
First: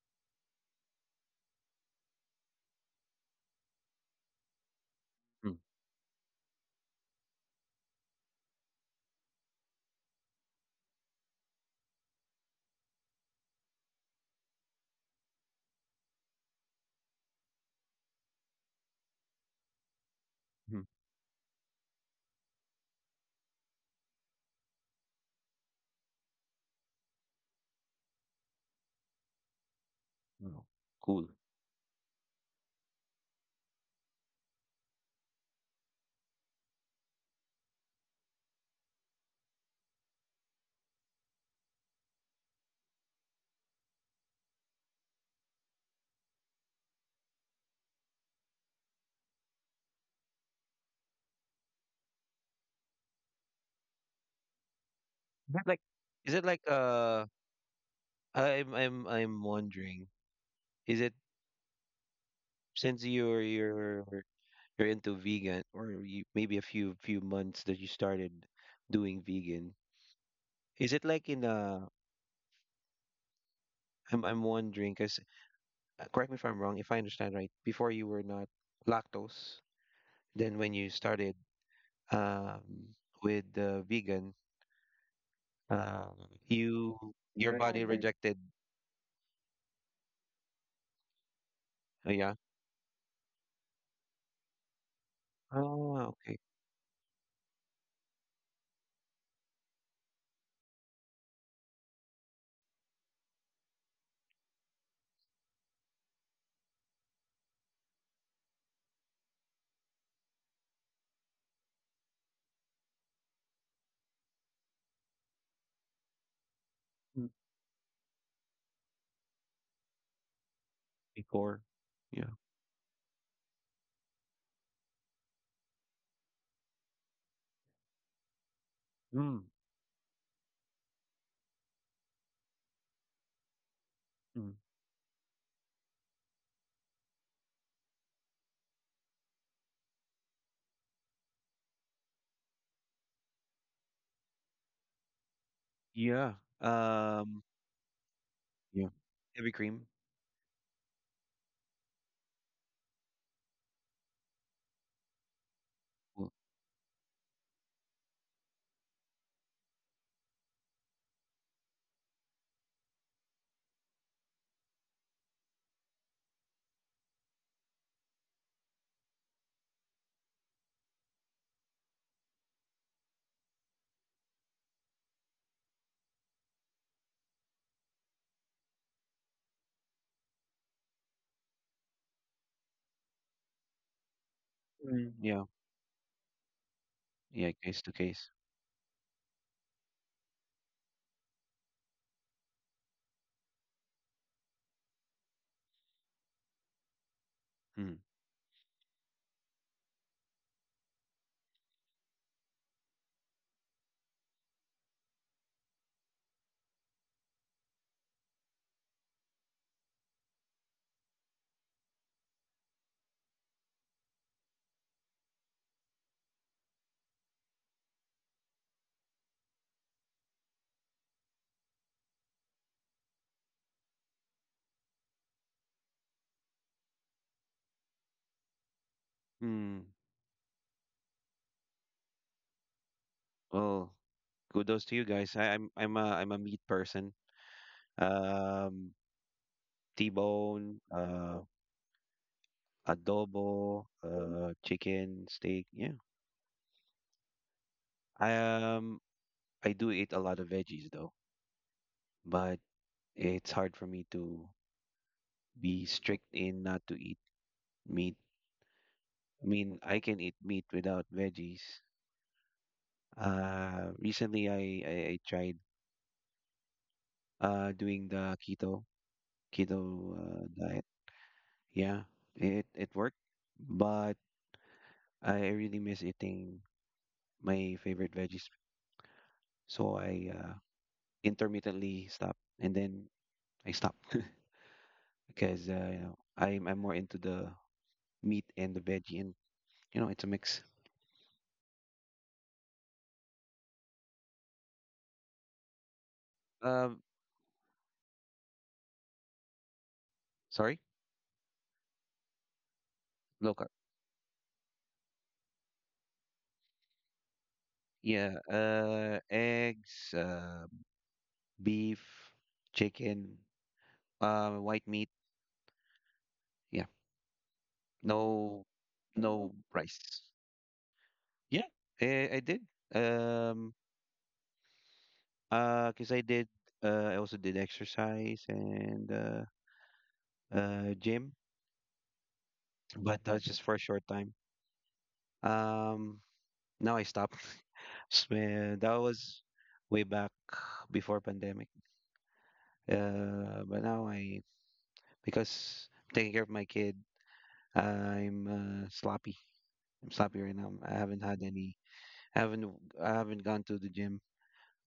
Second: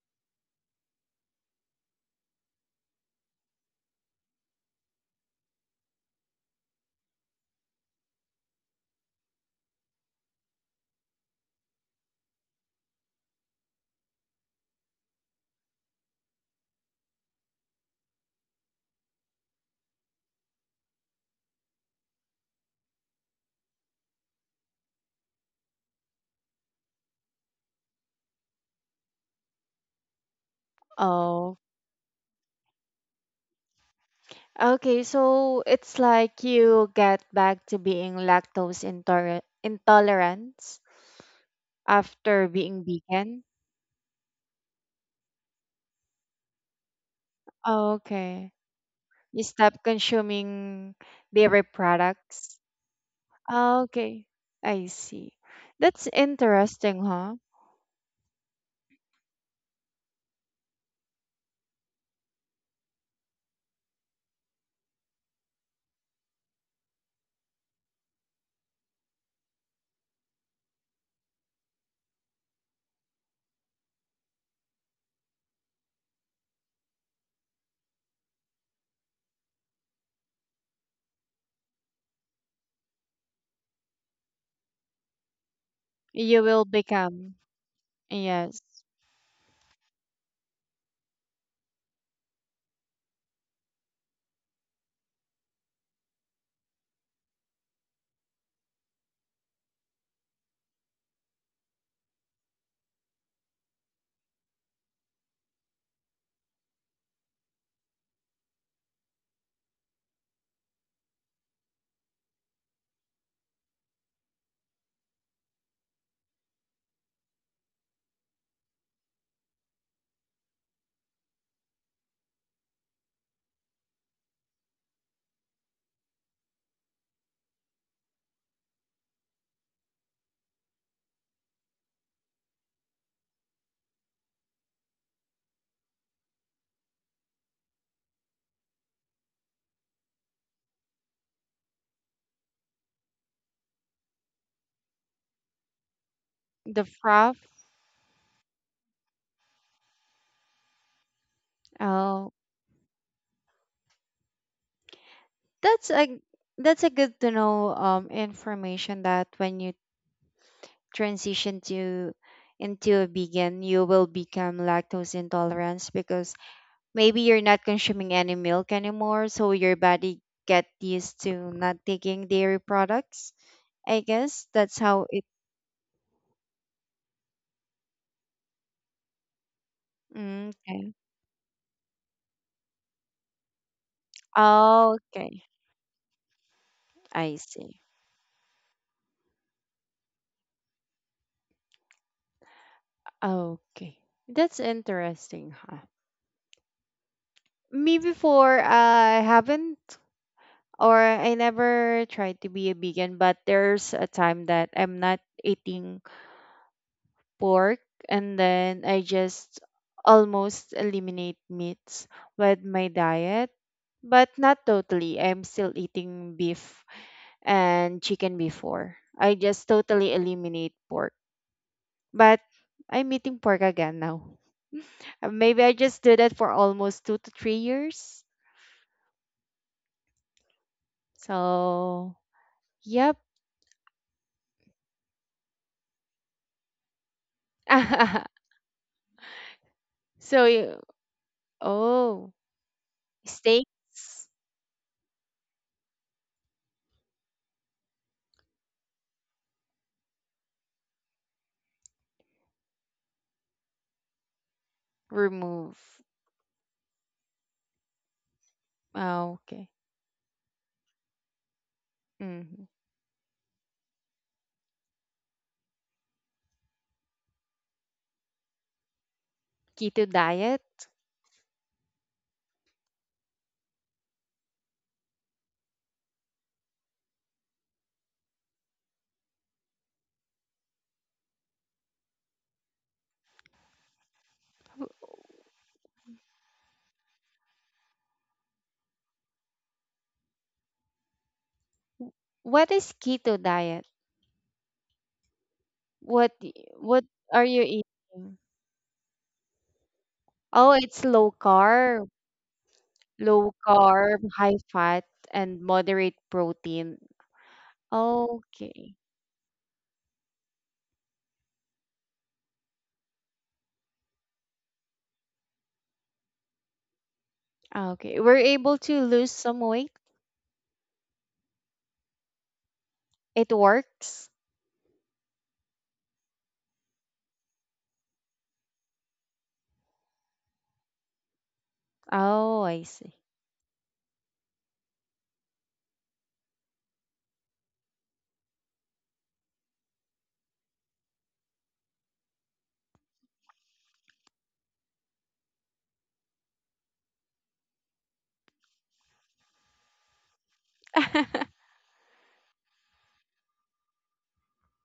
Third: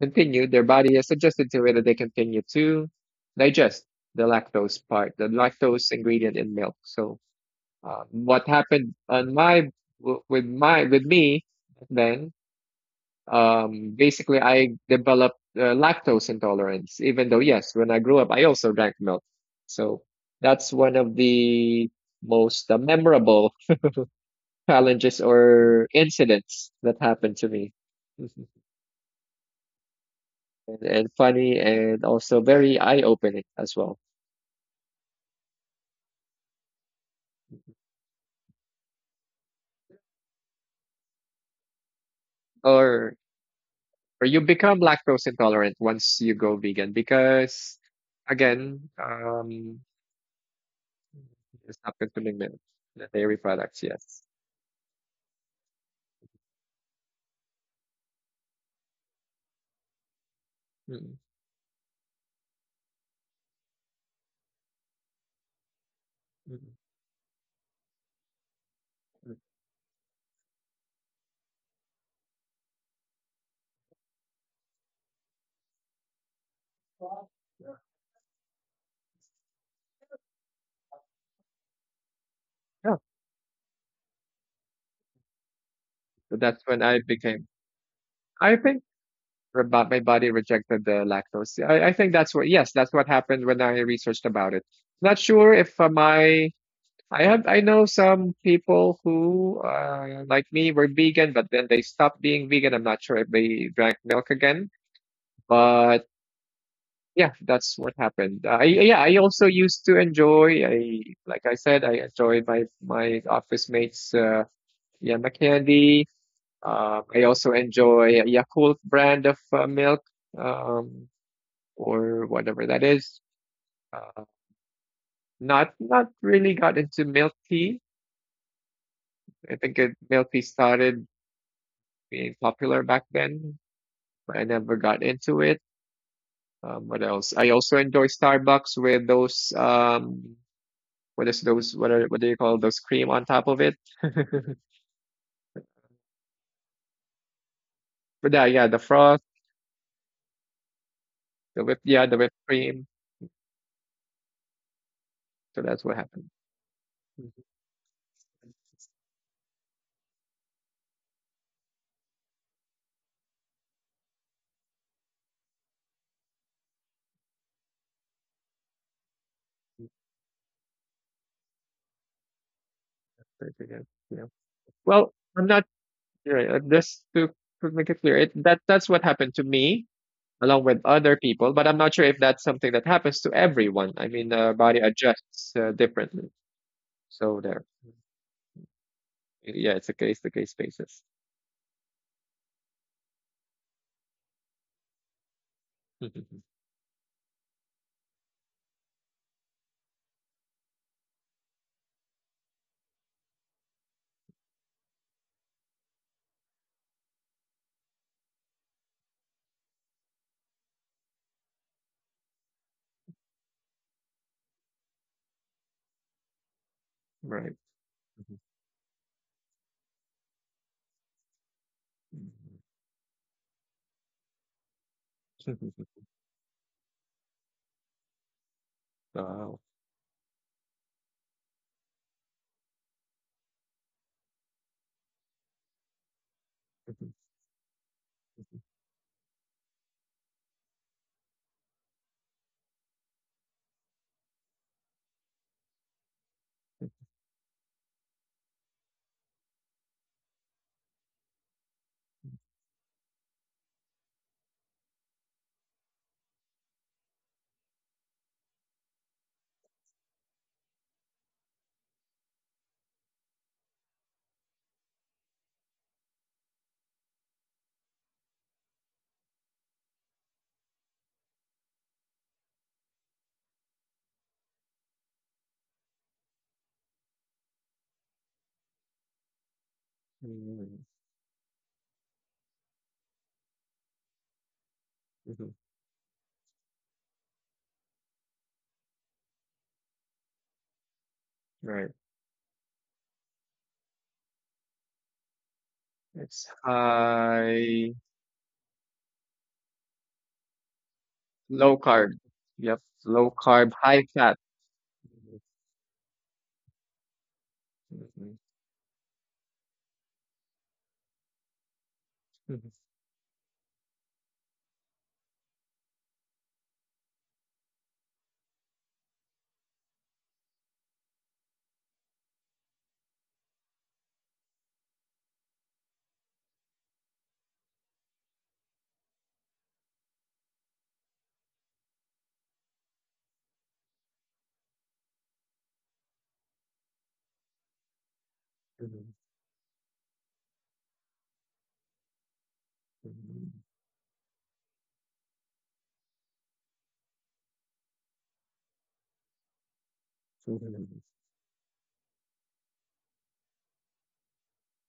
C: Continue, their body has adjusted to it that they continue to digest the lactose part, the
B: mm,
C: lactose ingredient in milk. So uh, what happened on my with my with me then, um, basically I developed uh, lactose intolerance. Even though yes, when I grew up, I also drank milk. So that's
B: mhm,
C: one of the most uh, memorable challenges or incidents that happened to me.
B: mm. Oh,
C: and, and
B: cool.
A: oh.
C: funny and also very eye-opening as well.
A: Okay, so it's like you get back to being lactose intoler intolerant after being
C: Or
A: vegan.
C: or you become lactose intolerant once you go vegan because
A: Oh, Okay.
C: again,
A: You
C: um,
A: stop consuming dairy
C: it's not consuming
A: products.
C: milk, the dairy products.
A: Oh,
C: Yes.
A: Okay. I see.
B: Is it like,
A: That's
B: is it like,
A: interesting,
B: uh,
A: huh?
B: I'm I'm I'm wondering, is it
C: Mm,
B: since you're you're you're into vegan, or you, maybe
C: mm,
B: a few few months that you started doing
C: mm.
B: vegan, is it like in a I'm I'm wondering, 'cause uh, correct me if I'm wrong, if I understand right, before you were not lactose, then when you started um,
C: Yeah.
B: with the vegan, uh,
C: So
A: You
C: that's
A: will
C: when I
B: you
A: become,
C: became.
B: your body Rejected.
C: I
A: yes,
C: think about my body rejected the lactose. I, I think
B: Rejected. Uh,
C: that's
B: yeah.
C: what. Yes, that's what happened when I researched about it. Not sure if uh,
B: Oh, okay.
C: my I have I know some people who uh, like me were vegan, but then they stopped being vegan. I'm not sure if they drank milk again, but yeah, that's what happened. I yeah, I also used to enjoy. I like I said, I enjoyed my my office mates uh, yama candy. Um, I
B: Mm.
C: also enjoy Yakult brand of uh, milk, um,
B: Before.
C: or
B: Yeah.
C: whatever that is. Uh, Not not really got into milk tea.
B: Mm,
C: I think it, milk tea started being popular back then, but I
B: mm.
C: never got into it. Um, what else? I also enjoy Starbucks with those um, what is those? What are what do you call those cream on top of it?
B: Yeah.
A: the froth.
B: Um.
C: But yeah, yeah, the
B: Yeah.
C: frost,
B: Heavy cream.
C: the whip, yeah, the
A: Oh,
C: whipped cream. So that's
A: that's
C: what
A: a
C: happened.
B: Well,
A: that's a good to
C: Mhm.
A: know um information that when you transition to into a vegan, you will become lactose intolerant because maybe you're not consuming any milk anymore, so your body get used to not taking dairy products.
C: Very good,
A: I
C: yeah.
A: guess that's how
C: Well,
A: it.
C: I'm not sure. uh, Just to, to make it clear, it, that that's what happened to me
A: Mm,
C: along with
A: okay.
C: other people, but I'm not sure if that's something that happens to everyone. I mean, the body
A: Oh,
B: mm.
A: okay.
B: Yeah.
C: adjusts uh, differently.
A: I
C: So
B: Yeah.
C: there.
A: see.
B: Case to case.
C: Yeah, it's a case to case basis.
A: Okay. That's interesting, huh?
C: Mhm.
A: Me
B: Hmm.
A: before, I haven't or I never tried to be a vegan, but there's a time that I'm not eating pork and then I just almost eliminate meats with my diet, but not totally. I'm still eating beef
C: Right.
A: and
C: Mhm.
A: chicken before. I just totally eliminate pork, but
C: Mhm.
A: I'm eating pork again now. Uh, Maybe I just do that for almost two to three years.
C: Wow.
B: Hmm.
A: So, yep.
B: Well, kudos to you guys. I, I'm I'm a I'm a meat
C: Mhm.
B: person. Um,
A: So,
B: T-bone,
A: y-
B: uh,
A: oh.
B: adobo,
A: Steaks,
B: uh, chicken, steak. Yeah. I um I do eat a lot of veggies though, but it's hard for me to be
A: remove.
B: strict in not to eat meat.
A: Oh,
B: I
A: okay.
B: mean, I can eat meat without veggies.
A: Mhm.
B: Uh, recently I I, I tried uh doing the keto
A: Keto
B: keto uh,
A: diet?
B: diet. Yeah, it it worked, but I really miss eating my favorite veggies, so I uh,
C: Mhm.
B: intermittently stopped, and then I stopped.
C: Mhm.
B: Because uh, you know I'm I'm more into the meat and the veggie, and you know it's a mix.
C: Right.
A: W- What is keto diet? What
C: It's
A: y-
B: Um,
A: what are you
C: high,
A: eating? Oh,
B: Sorry,
A: it's low
C: low carb.
A: carb,
C: Yep. Low
A: low
B: low carb.
C: carb, high
A: carb,
C: fat.
A: high fat, and moderate protein.
C: Mhm.
B: Yeah,
A: Okay.
B: uh, eggs, uh, beef,
C: Mhm.
B: chicken, uh, white meat. Yeah,
A: Ah, Okay. We're
B: no,
A: able to lose
B: no
A: some weight.
B: rice. Yeah, I, I did.
A: It
B: Um,
A: works.
B: uh, Cause I did. Uh, I also did exercise and uh, uh, gym,
A: Oh, I see.
B: but that's just for a short time. Um, Now I stopped. S- uh, That
C: Mhm.
B: was way back before pandemic.
C: Mhm.
B: Uh, but now I because I'm taking care of my kid, I'm uh, sloppy. I'm sloppy right now. I
C: Mhm.
B: haven't had any. I haven't. w- I haven't gone to the gym.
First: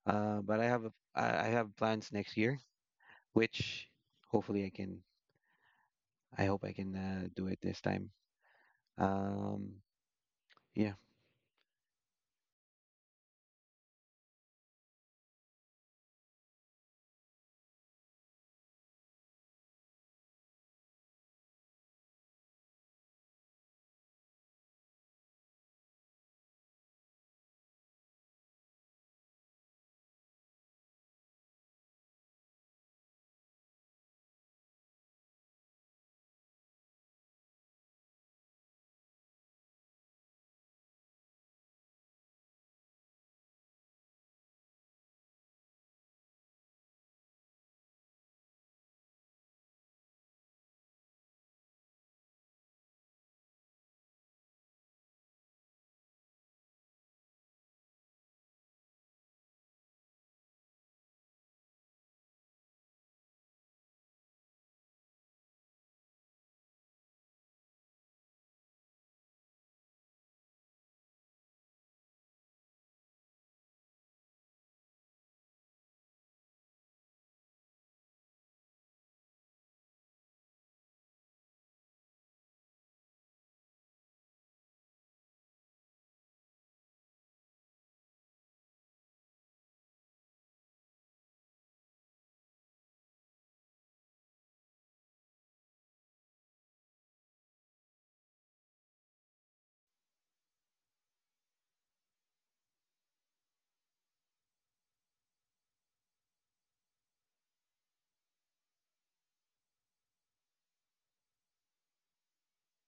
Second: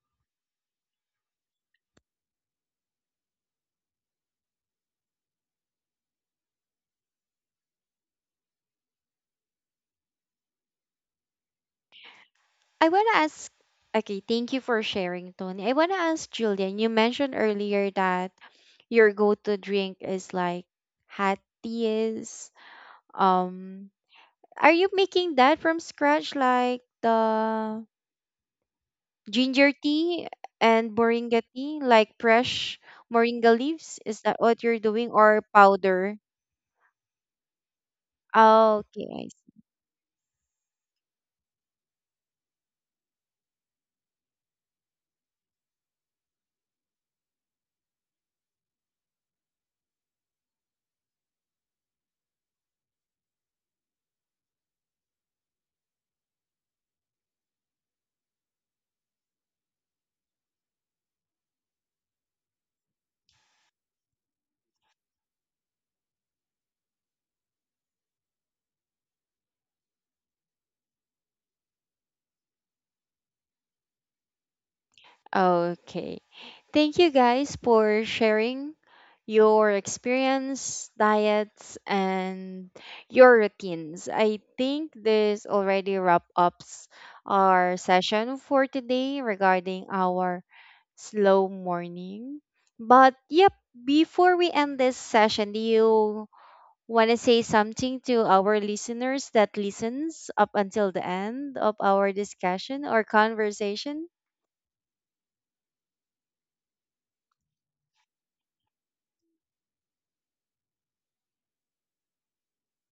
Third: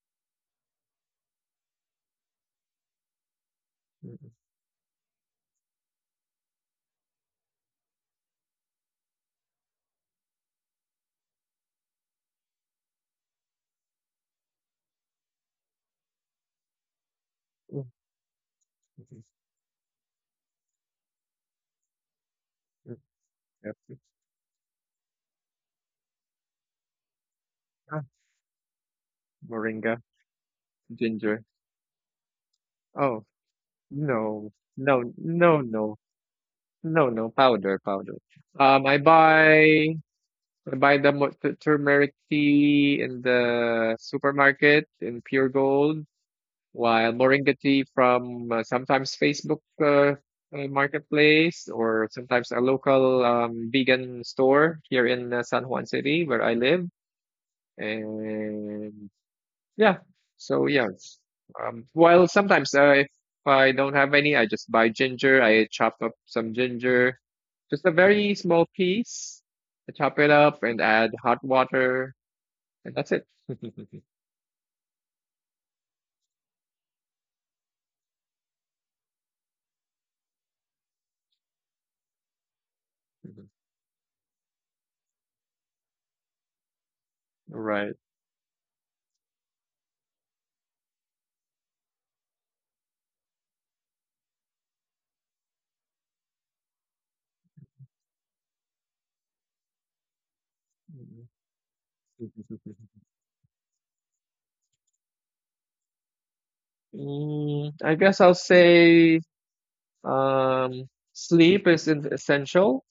B: Uh, but I have. A, I I have plans next year, which
C: Mhm.
B: hopefully I can. I hope I can uh, do it this time. Um. Yeah.
A: I want to ask Okay, thank you for sharing, Tony. I want to ask Julian. You mentioned
C: Mhm.
A: earlier that your
C: Mhm.
A: go-to drink is like hot teas.
C: Yep.
A: Um, are you making that from scratch, like the
C: Ah,
A: ginger
C: Moringa,
A: tea and moringa
C: ginger.
A: tea, like fresh
C: Oh,
A: moringa leaves? Is that
C: no,
A: what you're
C: no,
A: doing, or
C: no, no,
A: powder?
C: no, no, powder, powder.
A: Oh,
C: Um, I
A: Okay, I
C: buy, I buy the mo- t- turmeric tea in the supermarket in Pure Gold, while Moringa tea from uh, sometimes Facebook uh, uh, marketplace, or sometimes a local um, vegan store here in uh, San Juan City where I live. And yeah, so yeah. Um, Well, sometimes uh, if I don't have any, I just buy ginger. I chop up some ginger, just a very small piece. I chop it up and add hot water, and that's it.
A: see. Okay. Thank you guys for sharing your experience, diets, and your routines. I think this already wrap up our
C: Right.
A: session for today regarding our slow morning. But yep, before we end this session, do you want to say something to our listeners that listens up until the end of our discussion or conversation?
C: Mm, I guess I'll say um, sleep is in- essential.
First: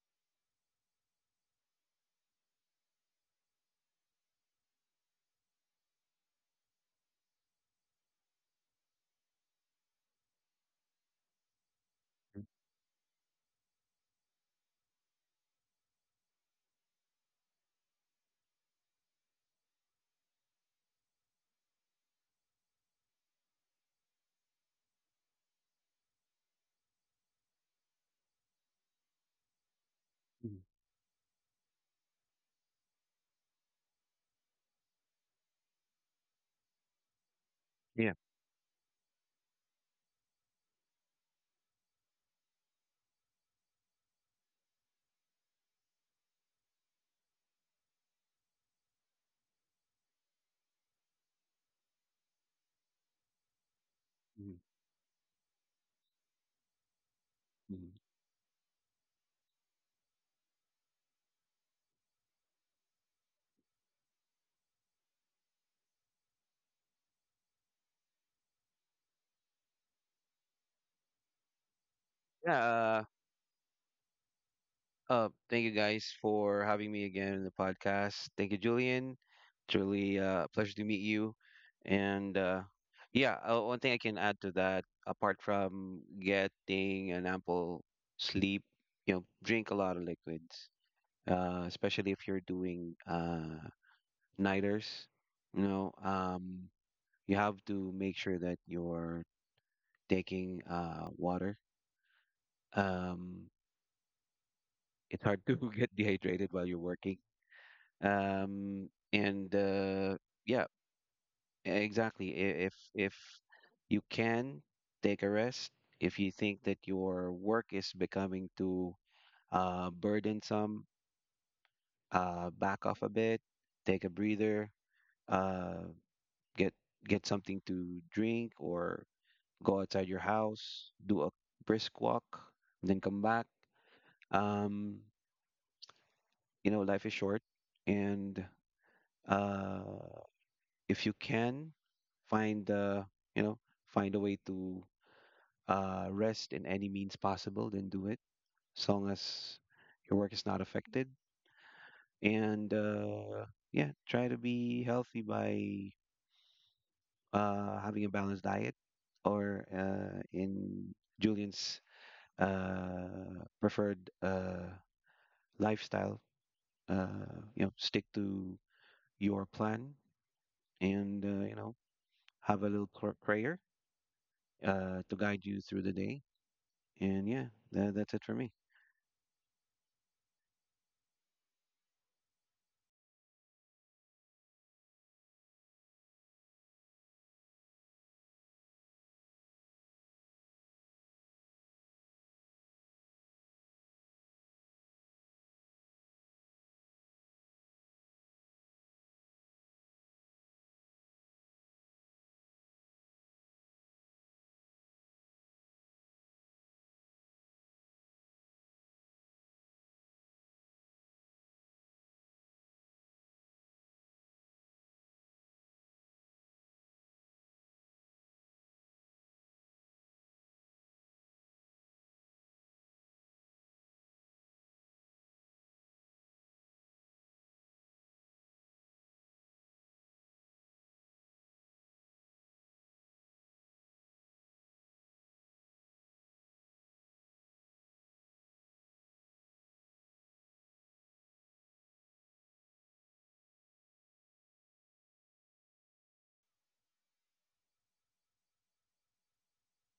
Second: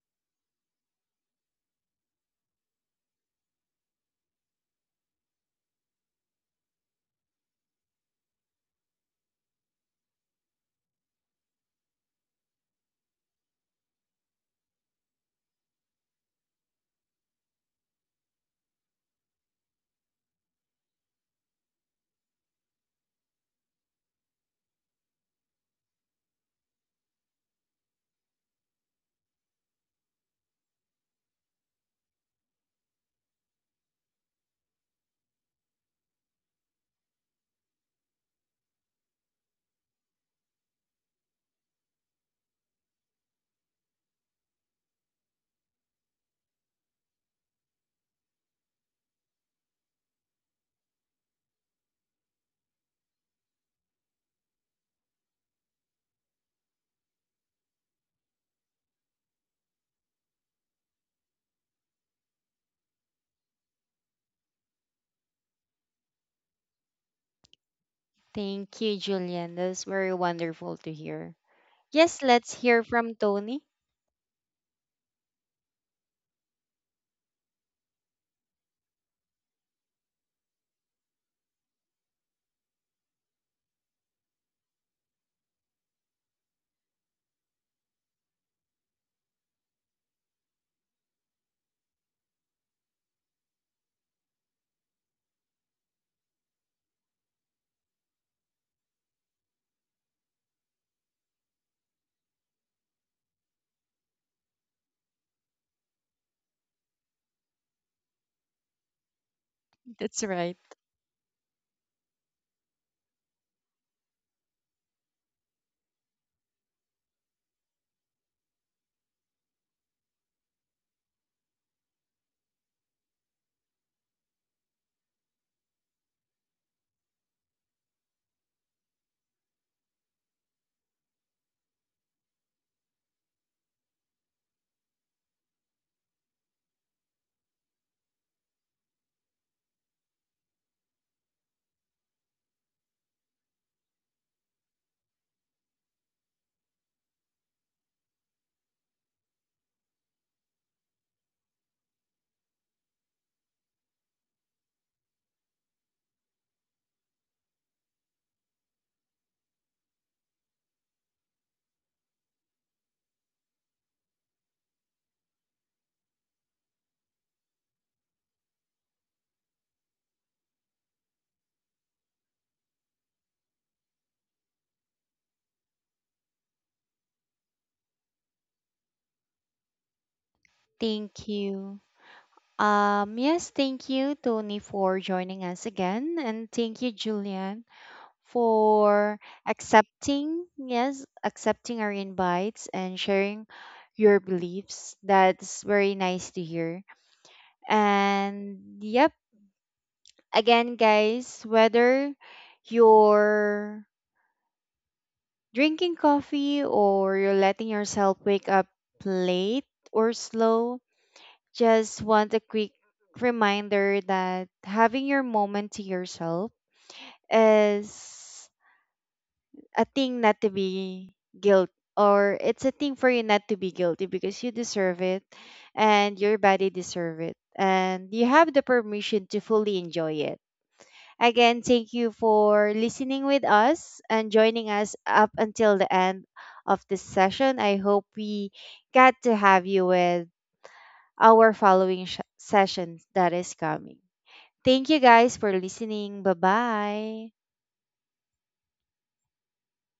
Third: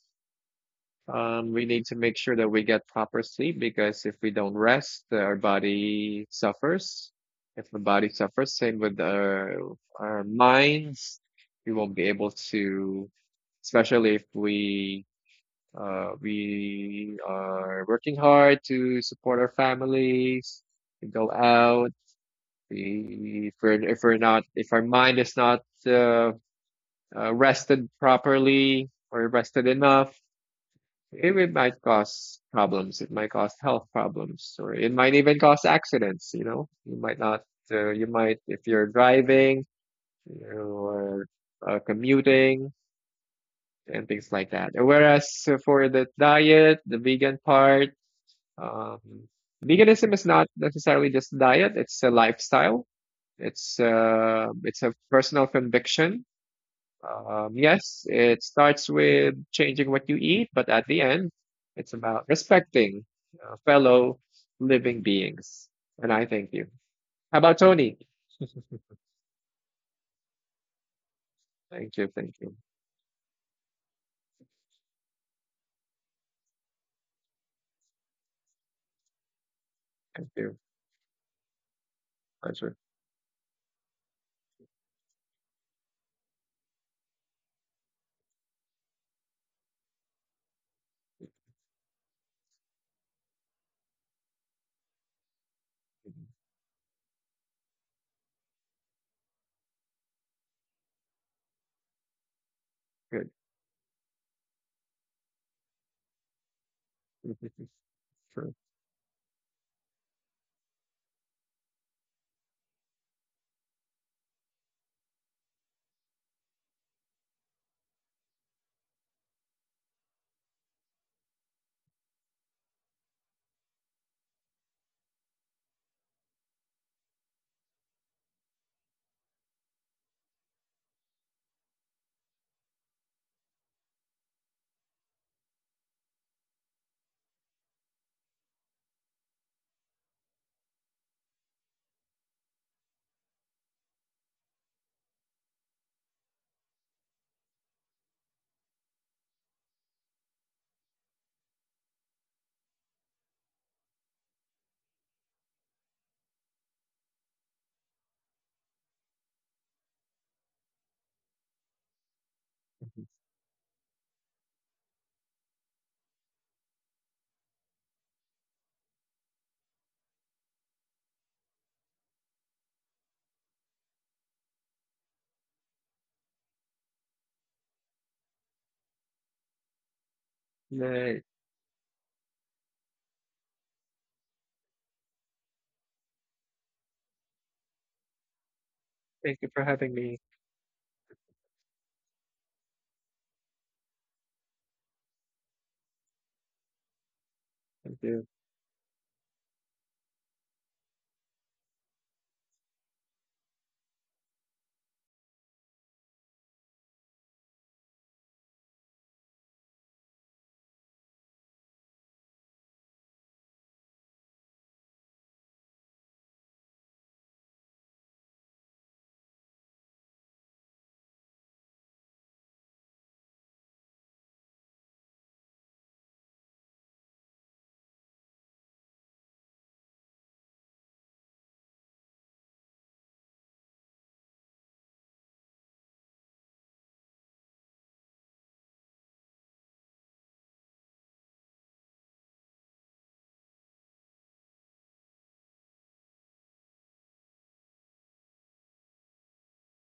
C: Um, we need to make sure that we get proper sleep because if we don't rest, our body suffers. If the body suffers, same with our, our minds, we won't be able to, especially if we uh, we are working hard to support our families, to go out, we- if we're if we're not, if our mind is not uh, uh, rested properly or rested enough,
B: Mhm.
C: it, it might cause problems, it might cause health problems, or it might even cause accidents, you know. You might not uh, you
B: Yeah.
C: might, if you're driving or uh, commuting and things like that, whereas uh, for the diet, the vegan part, um, veganism is not necessarily just diet; it's a lifestyle. It's uh,
B: Mhm.
C: it's a personal conviction. Um,
B: Mhm.
C: yes, it starts with changing what you eat, but at the end, it's about respecting uh, fellow living beings. And I thank you. How about Tony?
A: Thank you, Julian. That's very wonderful to hear.
C: Thank you,
A: Yes,
C: thank
A: let's
C: you,
A: hear
B: Yeah.
A: from Tony.
B: Uh, thank you guys for having me again in the podcast. Thank you, Julian. It's really
C: thank
B: uh, a
C: you.
B: pleasure to meet you. And uh,
C: Pleasure.
B: yeah, uh, one thing I can add to that, apart from getting an ample sleep, you know, drink a lot of liquids, uh, especially if you're doing uh, nighters. You know, um, you have to make sure that you're taking uh, water.
C: Good.
B: Um, it's hard to get dehydrated while you're working.
C: Sure.
B: um and uh
A: That's right.
B: yeah e-, exactly, I- if if you can, take a rest if you think that your work is becoming too uh burdensome. Uh back off a bit, take a breather. uh get get something to drink, or go outside your house, do a brisk walk, then come back. um you know, life is short, and uh if you can find the you know find a way to uh, rest in any means possible, then do it, as long as your work is not affected. And uh, yeah, try to be healthy by uh, having a balanced diet, or uh, in Julian's uh, preferred uh, lifestyle. Uh, you know stick to your plan, and uh, you know have a little pr- prayer uh, to guide you through the day. And yeah, that, that's it for me.
C: Nice.
A: Thank you. Um, yes, thank you, Tony, for joining us again. And thank you, Julian, for
C: Thank you for having me.
A: accepting, yes, accepting our invites and sharing your beliefs. That's very nice to hear.
C: Thank you.
A: And yep, again, guys, whether you're drinking coffee or you're letting yourself wake up late or slow, just want a quick reminder that having your moment to yourself is a thing not to be guilt, or it's a thing for you not to be guilty because you deserve it and your body deserve it and you have the permission to fully enjoy it. Again, thank you for listening with us and joining us up until the end of this session. I hope we get to have you with our following sh- session that is coming. Thank you guys for listening. Bye bye.